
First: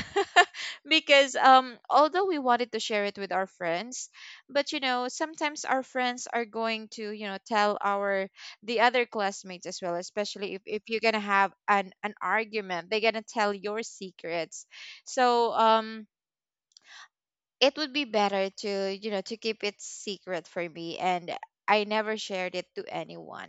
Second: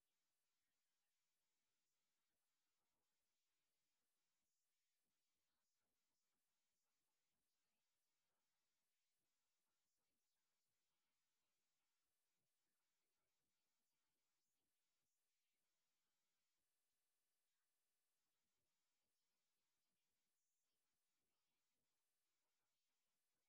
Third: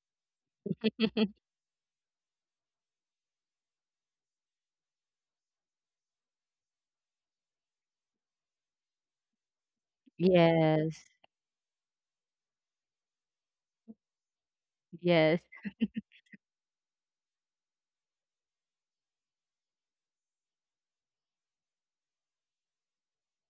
A: Because um, although we wanted to share it with our friends, but you know, sometimes our friends are going to, you know, tell our the other classmates as well, especially if you're
C: Yes,
A: gonna have an argument, they're gonna tell your secrets.
C: yes,
A: So um, it would be better to, you know, to keep it secret for me, and I never shared it to anyone.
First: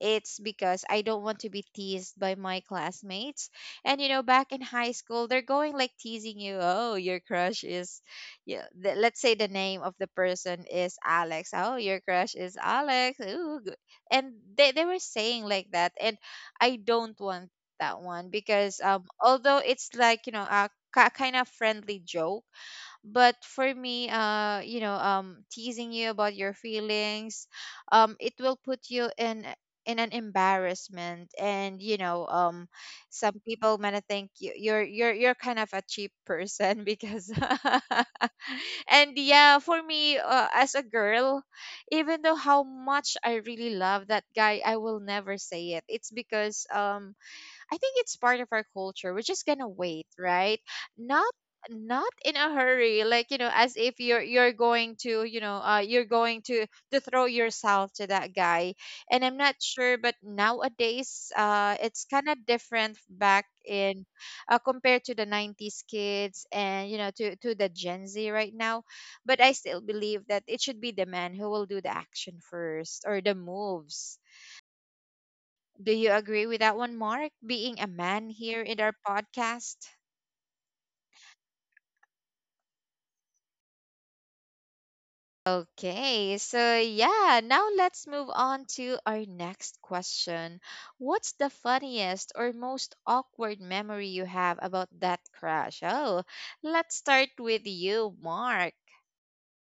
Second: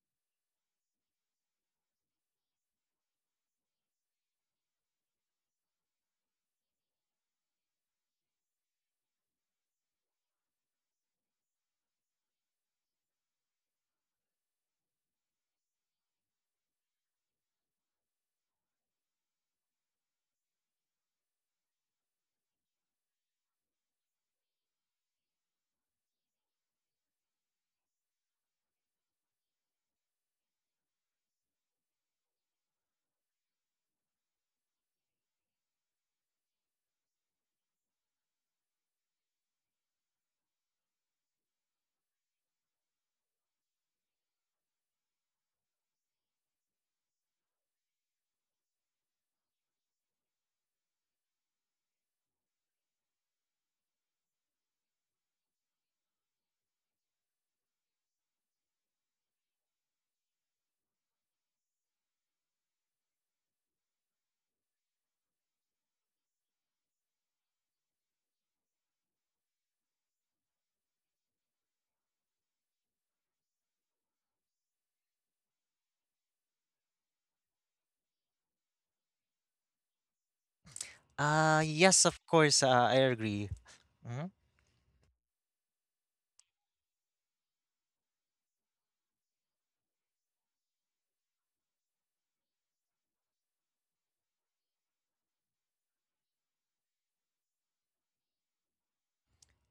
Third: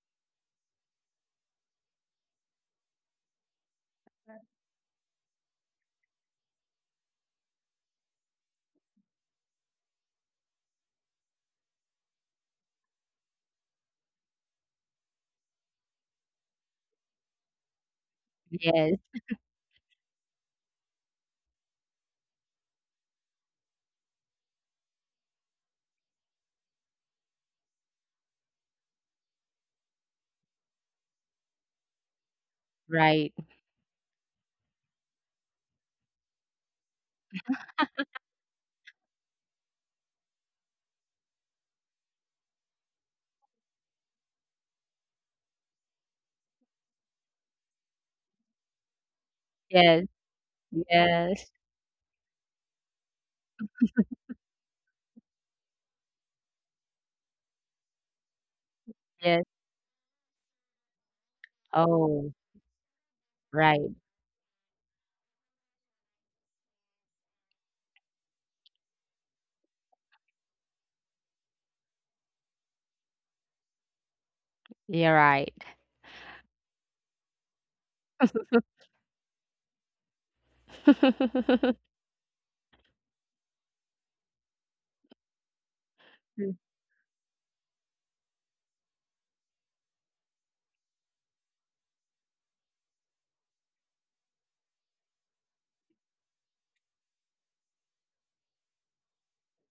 A: It's because I don't want to be teased by my classmates. And you know, back in high school, they're going like teasing you. Oh, your crush is, yeah. Let's say the name of the person is Alex. Oh, your crush is Alex. Ooh, and they were saying like that. And I don't want that one, because
C: yes,
A: um, although it's like, you know, a kind of friendly joke, but for me, you know, um, teasing you about your feelings, um, it will put you in an embarrassment, and you know, um,
C: right.
A: some people might think you're you're kind of a cheap person because. And yeah, for me, as a girl, even though how much I really love that guy, I will never say it. It's because um, I think it's part of our culture. We're just gonna
C: Yes,
A: wait, right? Not
C: yes,
A: Not in a hurry, like you know, as if you're going to, you know, you're going to throw yourself to that guy. And I'm
C: yes.
A: not sure, but nowadays it's kind
C: Oh,
A: of different back
C: right.
A: in compared to the '90s kids, and you know, to the gen z right now. But I still believe that it should be the man who will do the action first, or the moves.
C: You're right.
A: Do you agree with that one, Mark? Being a man here in our podcast?
B: Yes, of course. I agree. Mm-hmm.
A: Okay, so yeah, now let's move on to our next question. What's the funniest or most awkward memory you have about that crash? Oh, let's start with you, Mark.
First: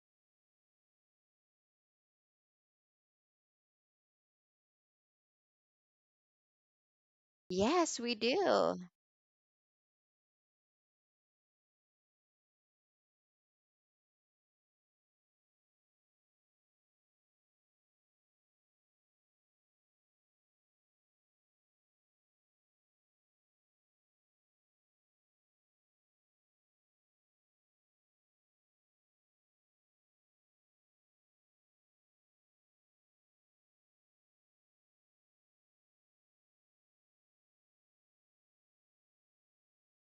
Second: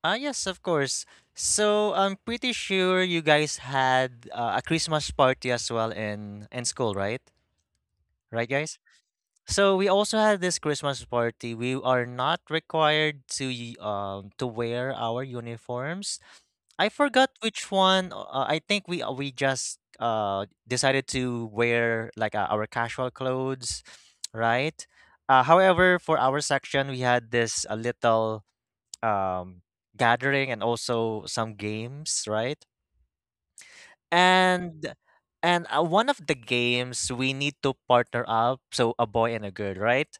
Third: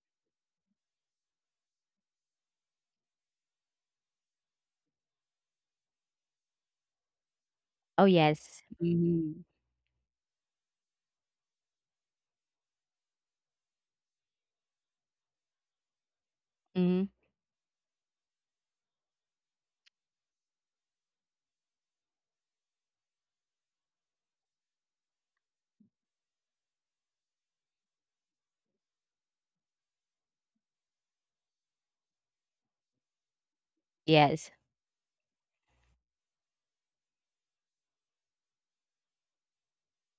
B: Ah, yes, of course. So I'm pretty sure you guys had a Christmas party as well in school, right?
A: Yes,
C: Oh,
A: we
B: Right,
C: yes.
B: guys.
A: do.
C: Mm-hmm.
B: So we also had this Christmas party. We are not required to to wear our uniforms. I
C: Mm-hmm.
B: forgot which one. I think we just decided to wear like our casual clothes, right? However, for our section, we had this a little um, gathering and also some games, right?
C: Yes.
B: And and One of the games we need to partner up, so a boy and a girl, right?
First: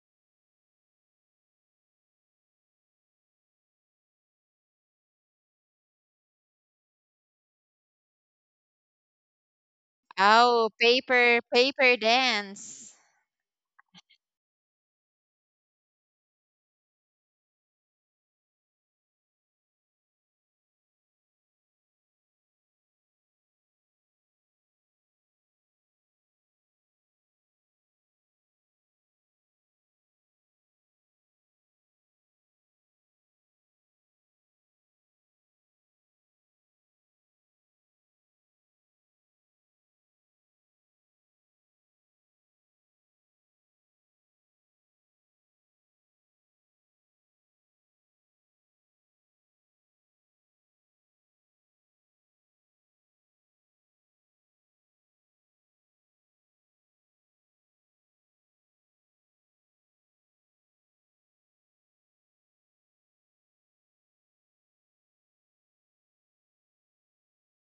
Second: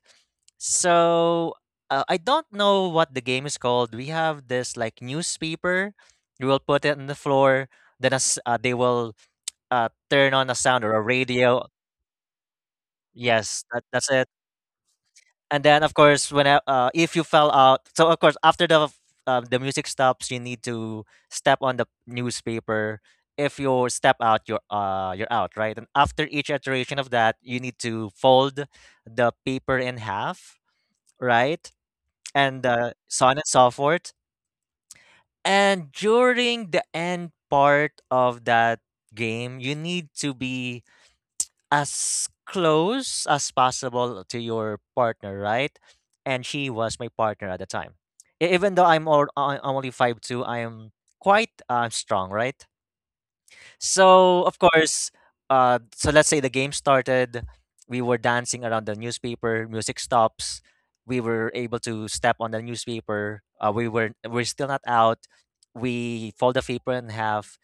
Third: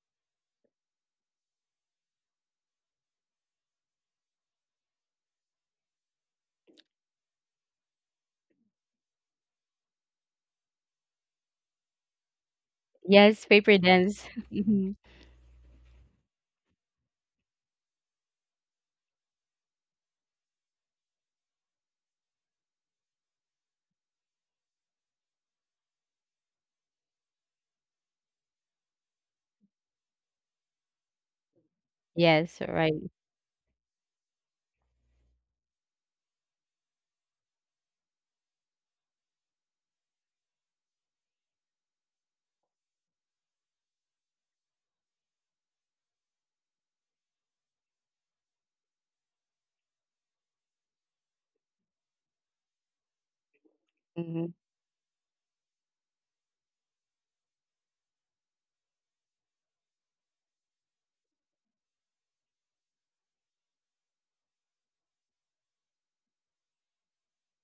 B: So I don't know what the game is called. We have this like newspaper. You will put it on the floor. Then as they will turn on a
A: Oh,
B: sound or a
A: paper,
B: radio.
A: paper dance.
C: Yes,
B: Yes,
C: paper
B: that's
C: dance.
B: it.
C: Mhm.
B: And then of course when if you fell out. So of course after the music stops you need to step on the newspaper. If you step out you're out, right? And after each iteration of that you need to fold the paper in half, right?
C: Yes,
B: And
C: right.
B: so on and so forth. And during the end part of that game you need to be as close as possible to your partner, right? And she was my partner at the time. Even though I'm only 5'2", I am quite strong, right? So,
C: Mhm.
B: of course, so let's say the game started. We were dancing around the newspaper, music stops. We were able to step on the newspaper. We're still not out. We fold the paper in half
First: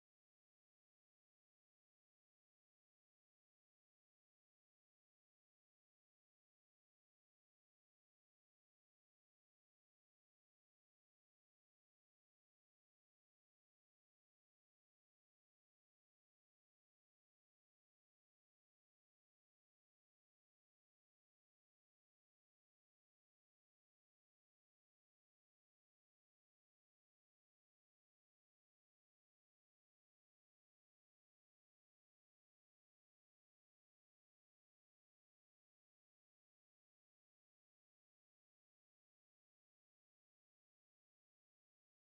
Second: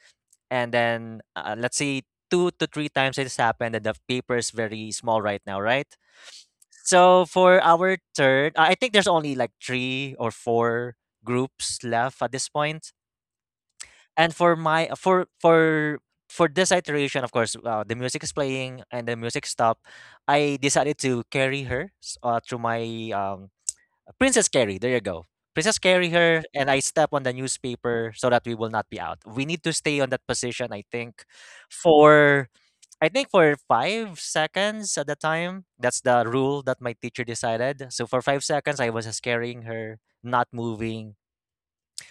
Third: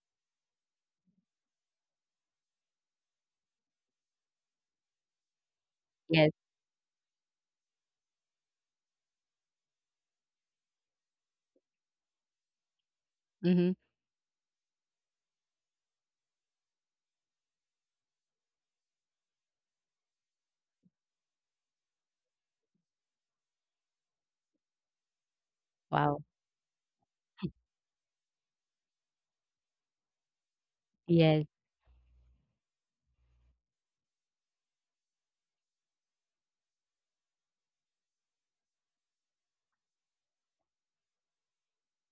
B: and then, let's say 2 to 3 times it's happened and the paper is very small right now, right?
C: Yes.
B: So for our third, I think there's only like 3 or 4 groups left at this point.
C: Mhm.
B: And for my for this iteration, of course, the music is playing and the music stop. I decided to carry her through my um, Princess Carrie, there you go. Princess Carrie
C: Wow.
B: her, and I step on the newspaper so that we will not be out. We need to stay on that position,
C: Yes.
B: for I think for 5 seconds at the time. That's the rule that my teacher decided. So for 5 seconds, I was just carrying her, not moving.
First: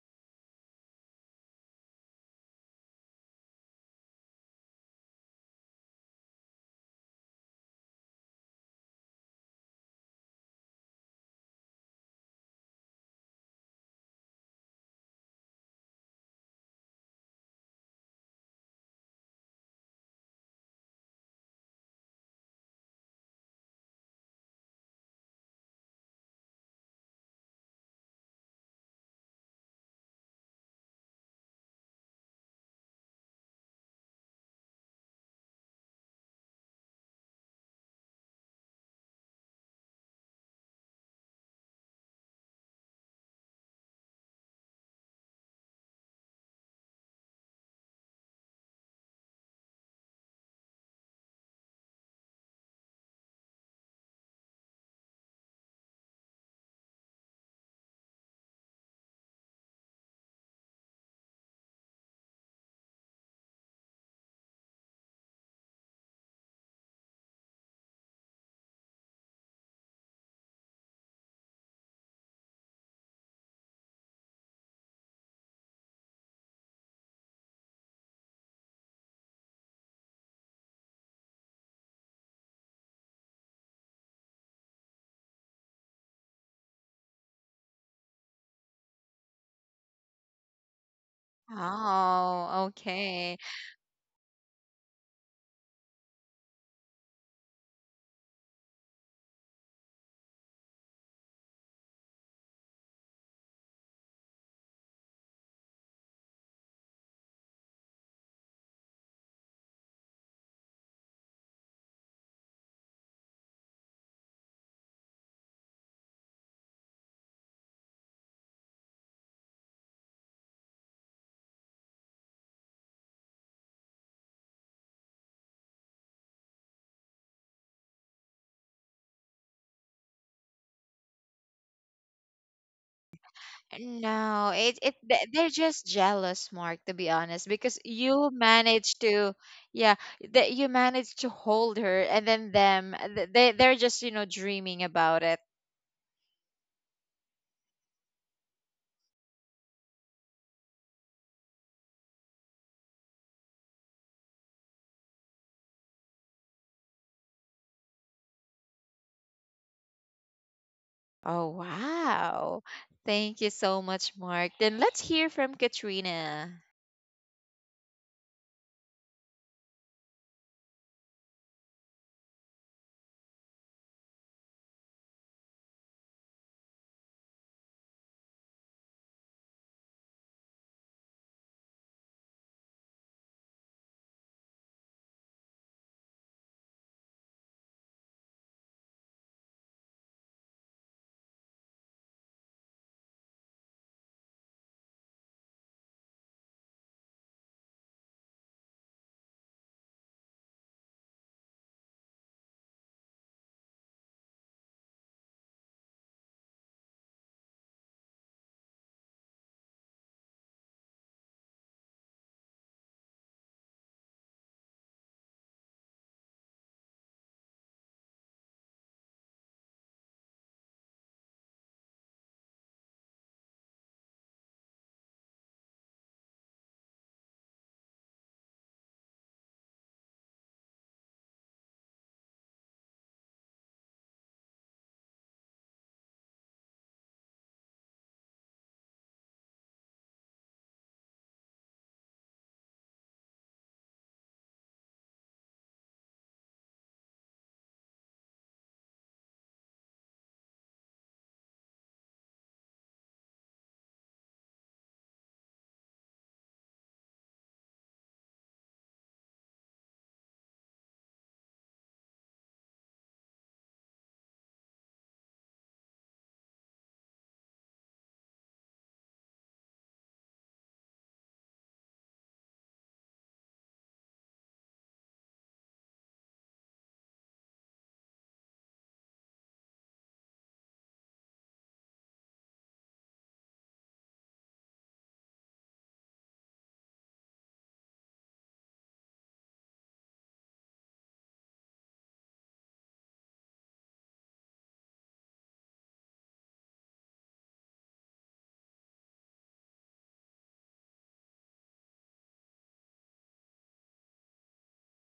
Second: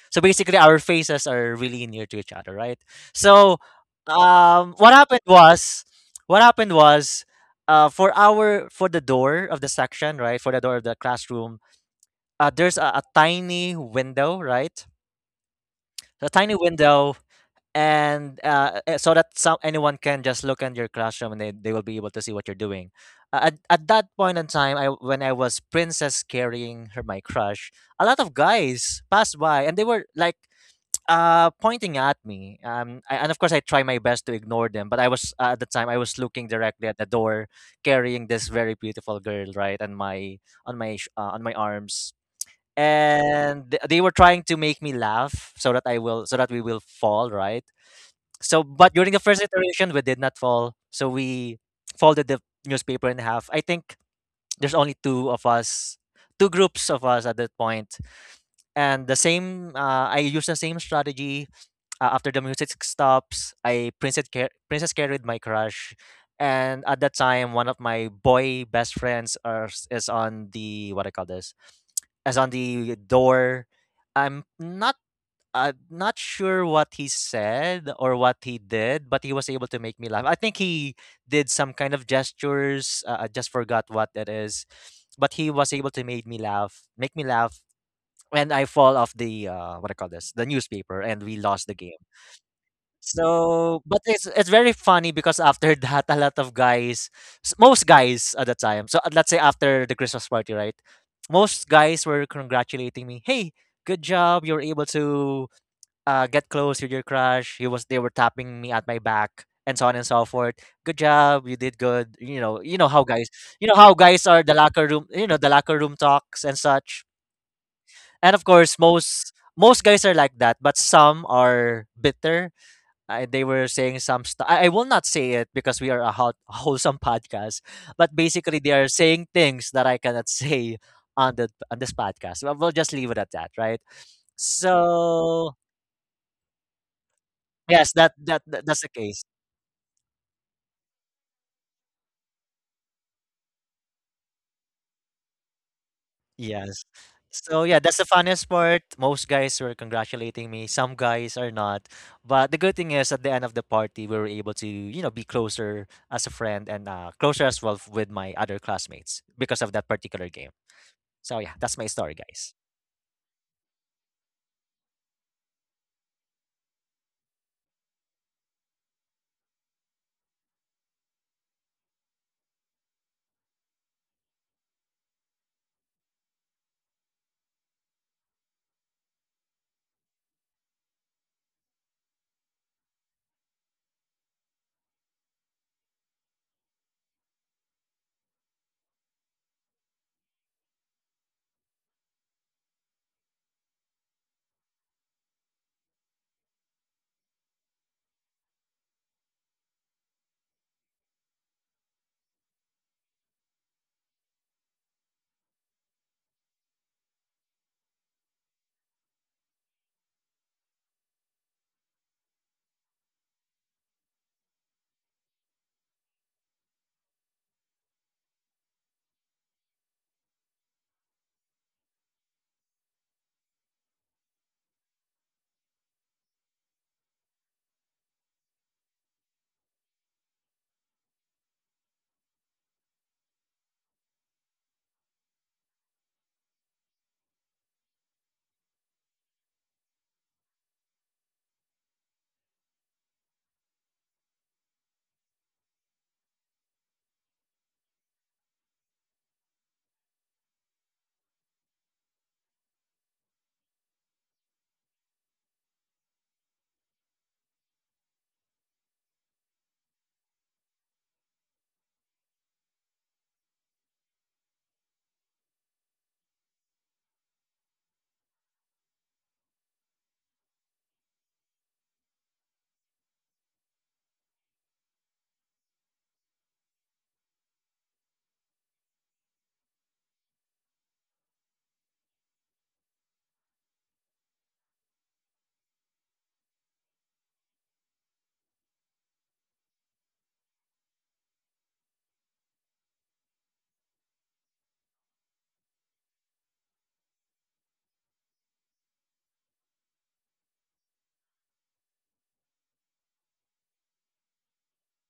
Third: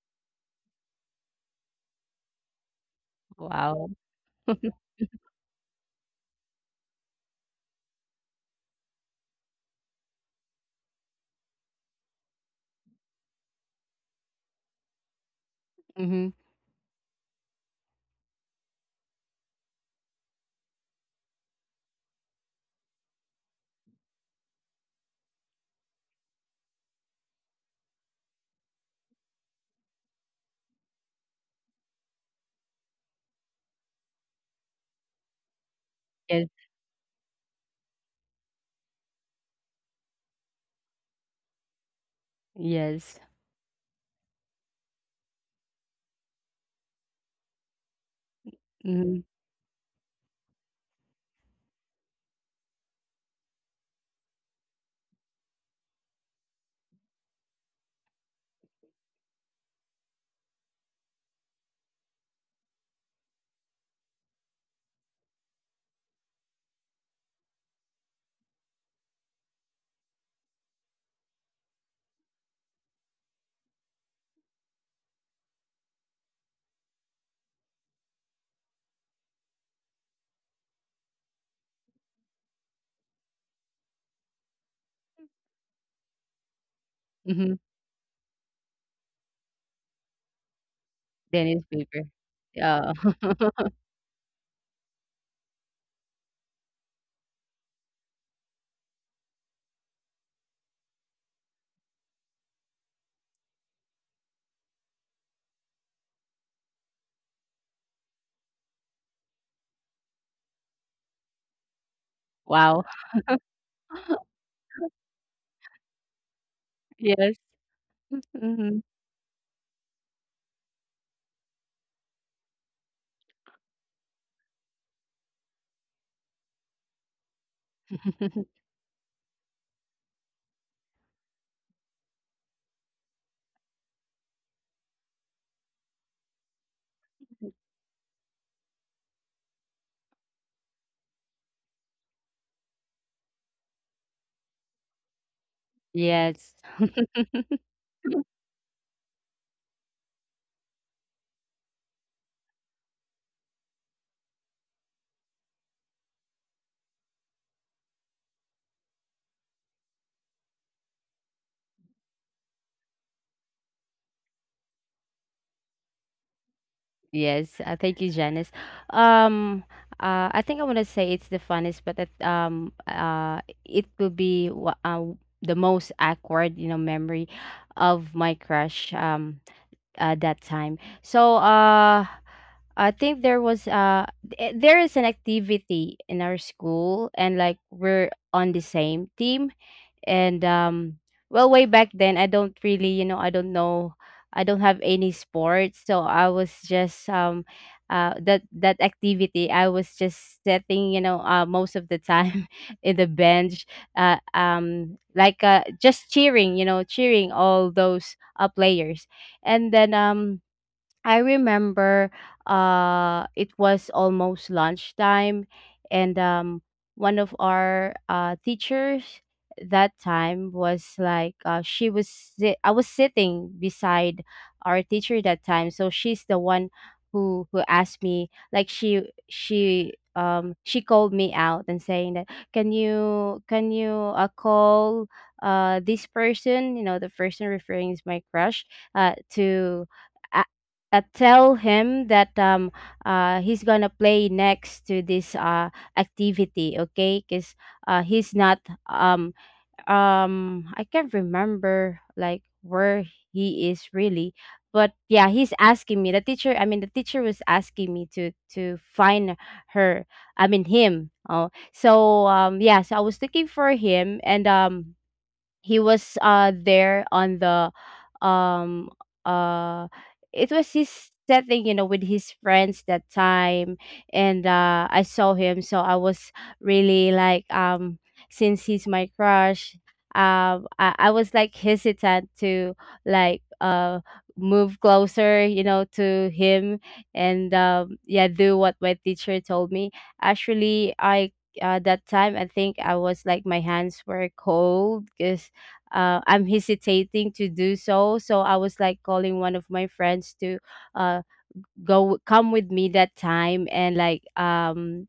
B: So basically, our faces are really near to each other, right? So
C: Wow.
B: um, what happened was, what happened was, for the door of the section, right, for the door of the classroom, there's a tiny window, right? A
C: Mhm.
B: tiny window, and so that some anyone can just look in your classroom and they will be able to see what you're doing. At that point in time, I when I was princess carrying her, my crush, a lot of guys passed by and they were like pointing at me. And of course I try my best to ignore them, but I was at the time I was looking
C: Yes.
B: directly at the door, carrying this very beautiful girl, right, and my on my arms,
C: Yes.
B: and they were trying to make me laugh so that I will so that we will fall, right? But during the
C: Mhm.
B: first iteration we did not fall. So we folded the newspaper in half. I think there's only two of us two groups of us at that point. And the same, I used the same strategy. After the music stops, I princess carried my crush, and at that time, one of my boy best friends is on the what I call this, as on the door. I'm not not sure what he said or what he did, but he was able to make me laugh. I think he did some kind of gestures. I just forgot what it is, but he was able to make me
C: Mhm.
B: laugh. And I fall off the what I call this, the newspaper, and we
C: Then it's
B: lost the game.
C: paper.
A: Oh,
C: Yeah.
A: okay.
B: So, but it's very funny because after that, a lot of guys, most guys at the time. So let's say after the Christmas party, right? Most guys were congratulating me. Hey, good job! You were able to get close with your crush. He was they were tapping me at my back and so on and so forth. Good job! You did good. You
C: Wow.
B: know how guys, you know how guys are the locker room. You know the locker room talks and such.
C: Yes.
B: And of course,
C: Mhm.
B: most guys are like that, but some are bitter. They were saying some stuff. I will not say it because we are a hot, wholesome podcast, but basically they are saying things that I cannot say on this podcast. Well, we'll just leave it at that, right?
A: No, they're
B: So
A: just jealous, Mark, to be honest, because
B: yes, that,
A: you
B: that that that's the
A: managed
B: case.
A: to, yeah, that you managed to hold her, and then them, they they're just, you know, dreaming about it.
C: Yes.
B: Yes. So yeah, that's the funnest part. Most guys were congratulating me. Some guys are not. But the good thing is at the end of the party we were able to, you know, be closer as a friend and closer as well with my other classmates because of that particular game. So yeah,
A: Oh,
B: that's my story, guys.
A: wow. Thank you so much, Mark. Then let's hear from Katrina.
C: Yes. Thank you, Janice. Um, I think I want to say it's the funnest, but that it will be the most awkward, you know, memory of my crush. That time. So I think there was there is an activity in our school, and like we're on the same team and well way back then I don't really, you know, I don't know, I don't have any sports, so I was just that that activity I was just sitting, you know, most of the time in the bench like just cheering, you know, cheering all those players. And then I remember it was almost lunchtime. And one of our teachers that time was like she was I was sitting beside our teacher that time, so she's the one who asked me, like she called me out and saying that, can you, can you uh call this person, you know, the person referring is my crush, to uh, tell him that he's gonna play next to this activity, okay, because he's not um I can't remember like where he is really, but yeah he's asking me, the teacher, I mean the teacher was asking me to find her, I mean him. Oh, so yeah, so I was looking for him and he was there on the um uh it was his setting, you know, with his friends that time. And I saw him, so I was really like since he's my crush, I was like hesitant to like move closer, you know, to him. And yeah, do what my teacher told me. Actually, I that time I think I was like my hands were cold because uh I'm hesitating to do so. So I was like calling one of my friends to uh go come with me that time, and like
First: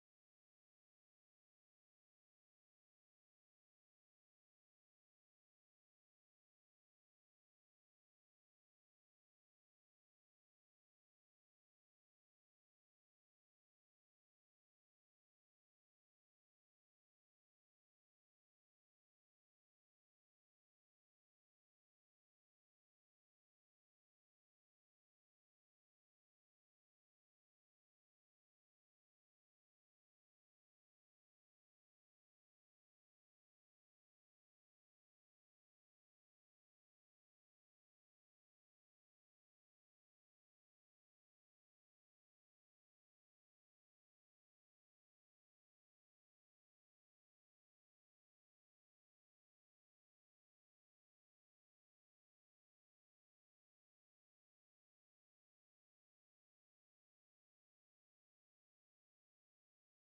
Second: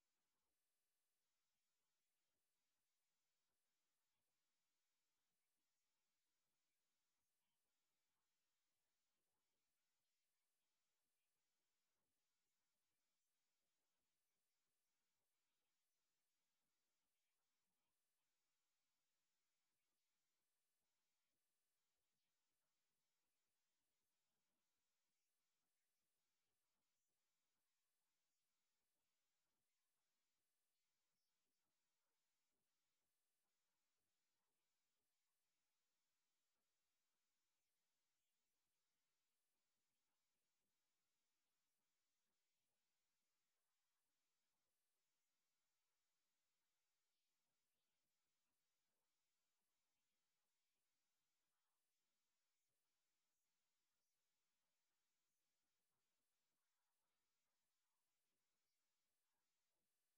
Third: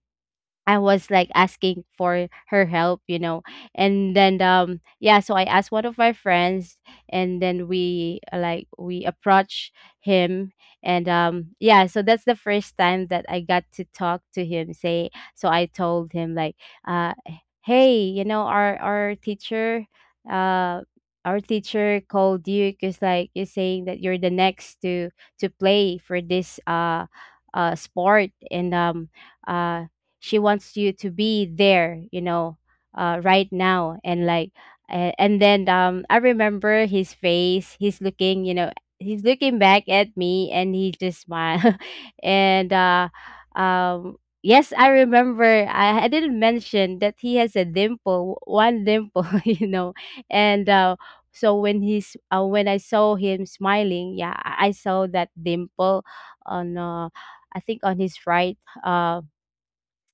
C: I was like asking for her help, you know. And then yeah, so I asked one of my friends, and then we uh like we approached him. And yeah, so that's the first time that I got to talk to him. Say, so I told him like uh hey, you know, uh our teacher called you because like you're saying that you're the next to play for this uh sport, and uh she wants you to be there, you know, uh right now. And like and then I remember his face, he's looking, you know, he's looking back at me, and he just smiled. And um yes, I remember I didn't mention that he has a dimple, one dimple. You know, and so when he's when I saw him smiling, yeah, I saw that dimple on I think on his right uh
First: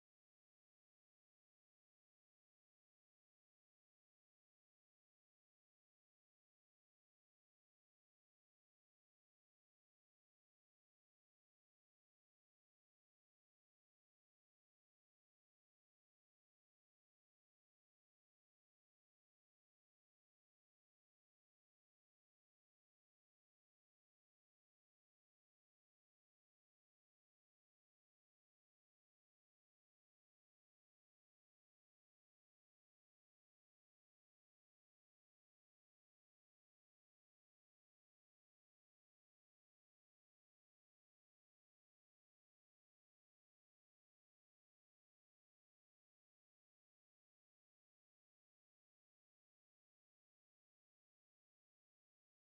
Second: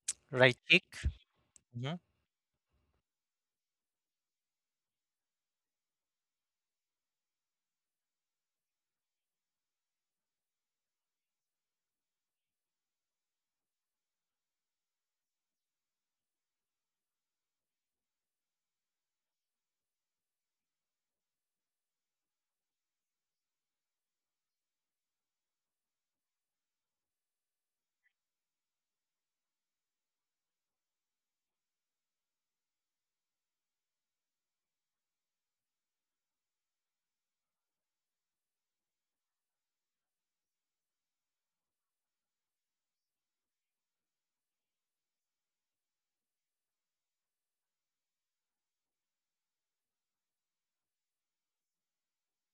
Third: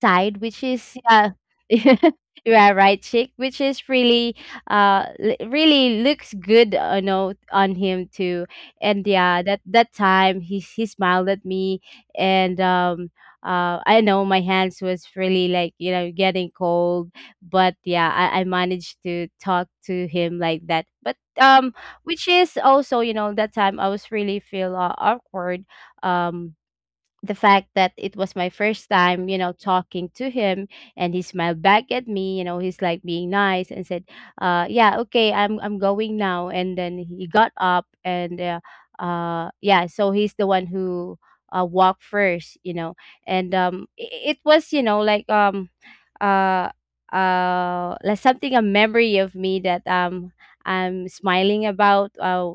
C: side,
B: Right
C: which
B: kick.
C: is yeah,
B: Mhm.
C: yeah, right cheek, which is really really looks good, you know, on him too. And yeah, that that time he smiled at me, and I know my hands was really like, you know, getting cold, but yeah, I managed to talk to him like that, but. Which is also, you know, that time I was really feel uh awkward, um, the fact that it was my first time, you know, talking to him, and he smiled back at me, you know, he's like being nice and said, yeah, okay, I'm going now. And then he got up and yeah, so he's the one who walked first, you know. And it was, you know, uh like something, a memory of me that I'm smiling about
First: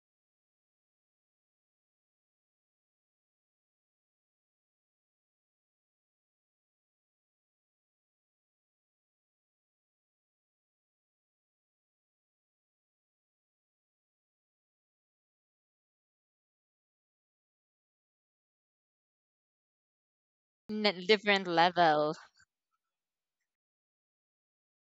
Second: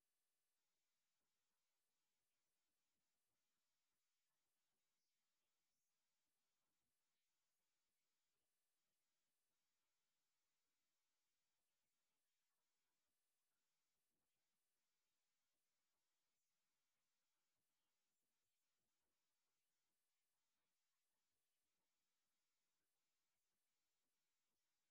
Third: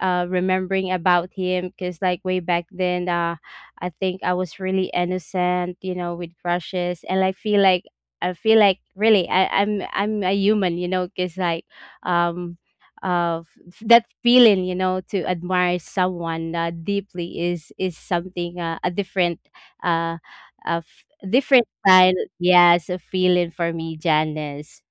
C: remembering about him, because like way back then I think I was really innocent, you know, with crushes. And I feel like I feel like really I'm a human, you know, because like um uh that feeling, you know, to admire someone uh deeply is something uh a different uh a
A: N- different
C: different style.
A: level.
C: Yes, a feeling for me, Janice.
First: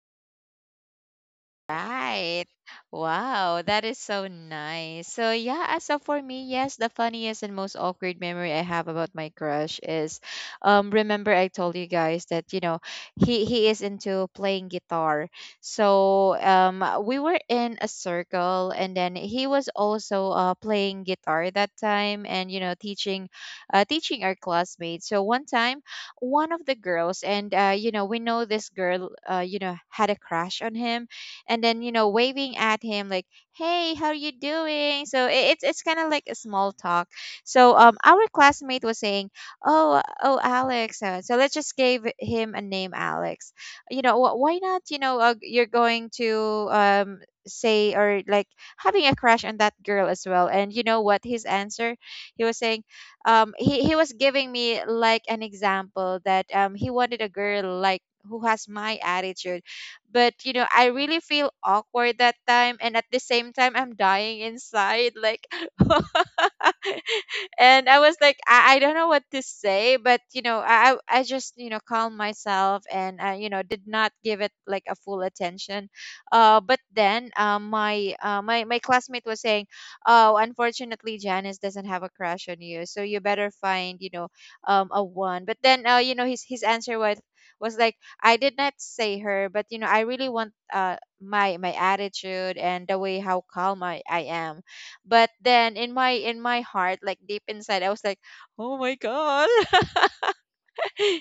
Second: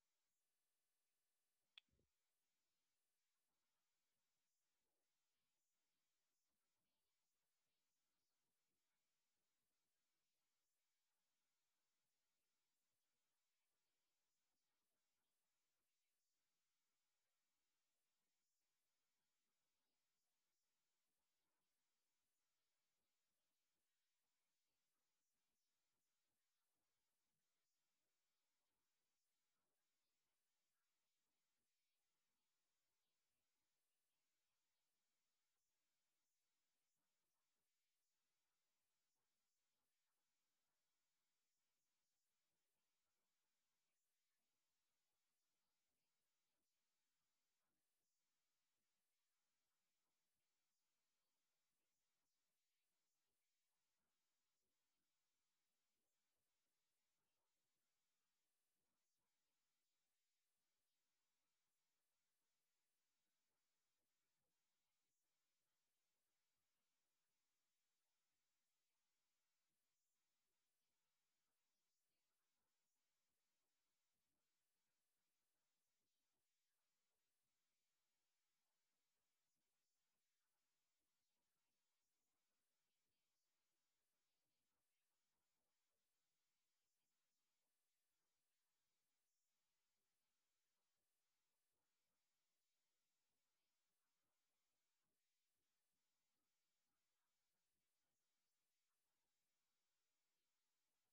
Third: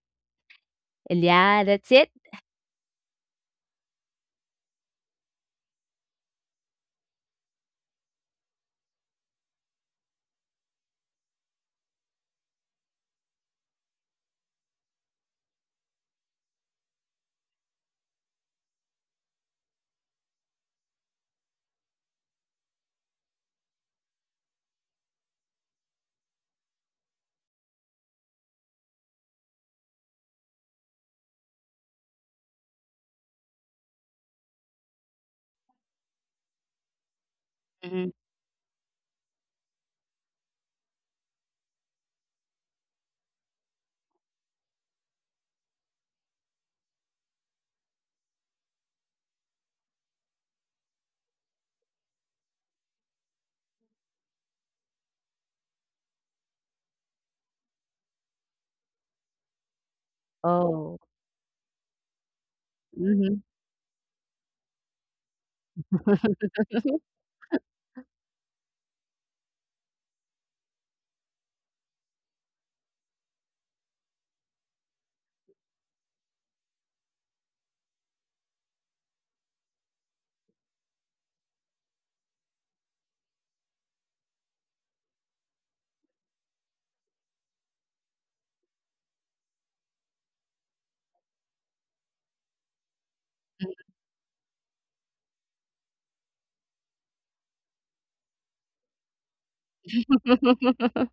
C: And yeah, that's it.
A: Right. Wow, that is so nice. So yeah, as of for me, yes, the funniest and most awkward memory I have about my crush is, um, remember I told you guys that, you know, he is into playing guitar. So um, we were in a circle, and then he was also uh, playing guitar that time, and you know, teaching teaching our classmates. So one time, one of the girls, and you know, we know this girl, you know, had a crush on him. And then you know, waving at him like, hey, how are you doing? So it's kind of like a small talk. So um,
C: Mhm.
A: our classmate was saying, oh Alex, so let's just give him a name, Alex. You know, why not, you know, you're going to um, say or like having a crush on that girl as well? And you know what his answer, he was saying, um, he was giving me like an example that um, he wanted a girl like, who has my attitude. But you know, I
C: Oh.
A: really feel awkward that time, and at the
C: Hmm.
A: same time, I'm dying inside like and I was like, I don't know what to say, but you know, I just, you know, calmed myself, and I, you know, did not give it like a full attention. But then my my classmate was saying, oh, unfortunately, Janice doesn't have a crush on you, so you better find, you know, um, a one. But then you know, his answer was like, I did not say her, but you know, I really want, my attitude, and the way how calm I am. But then in my, in my heart, like deep inside, I was like, oh my god.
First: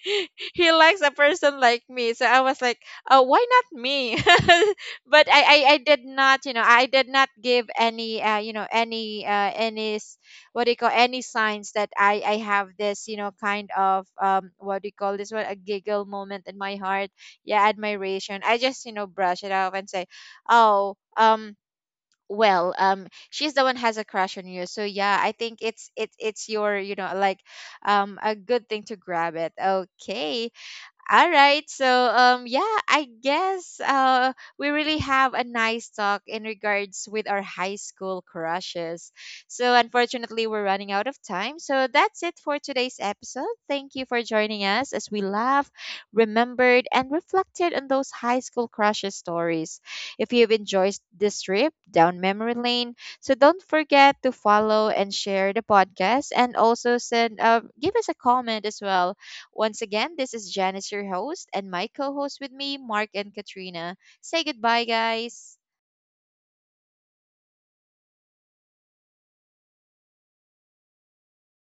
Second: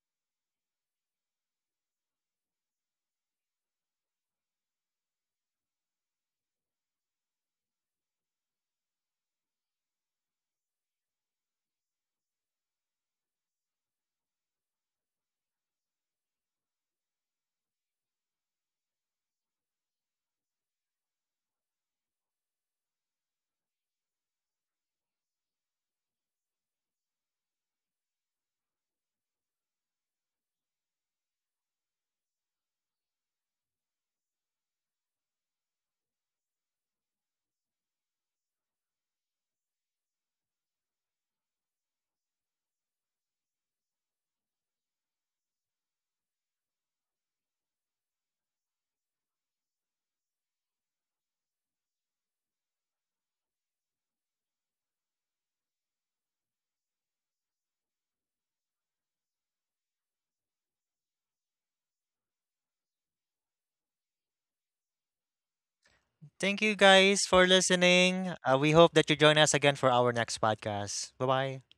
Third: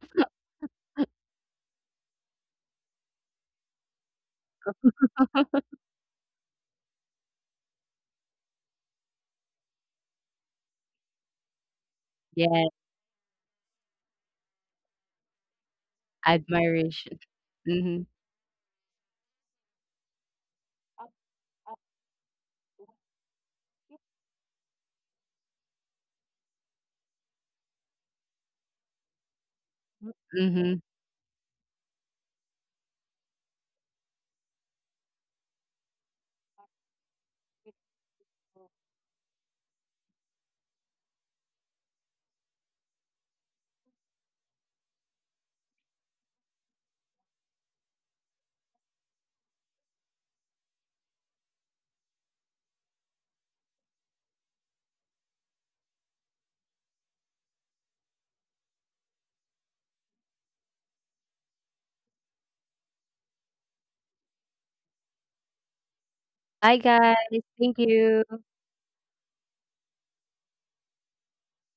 A: He likes a person like me, so I was like, oh, why not me? But I did not, you know, I did not give any you know, any what do you call, any signs that I
C: Yeah.
A: have this, you know, kind of um, what do you call this one, a giggle moment in my heart.
C: Admiration.
A: Yeah,
C: Mhm,
A: admiration. I just, you know, brush it off and say, oh um, well um, she's the one has a crush on you, so yeah, I think it's it's your, you know, like um, a good thing to grab it. Okay,
C: mhm.
A: all right. So, yeah, I guess we really have a nice talk in regards with our high school crushes. So, unfortunately, we're running out of time. So, that's it for today's episode. Thank you for joining us as we laughed, remembered, and reflected on those high school crushes stories. If you've enjoyed this trip down memory lane, so don't forget to follow and share the podcast, and also send give us a comment as well. Once again, this is Janice, your host, and my co host with me, Mark and Katrina. Say goodbye, guys.
B: Thank you
C: Bye, guys.
B: guys for
C: Thank you.
B: listening. We hope that you join us again for our next podcast. Bye bye.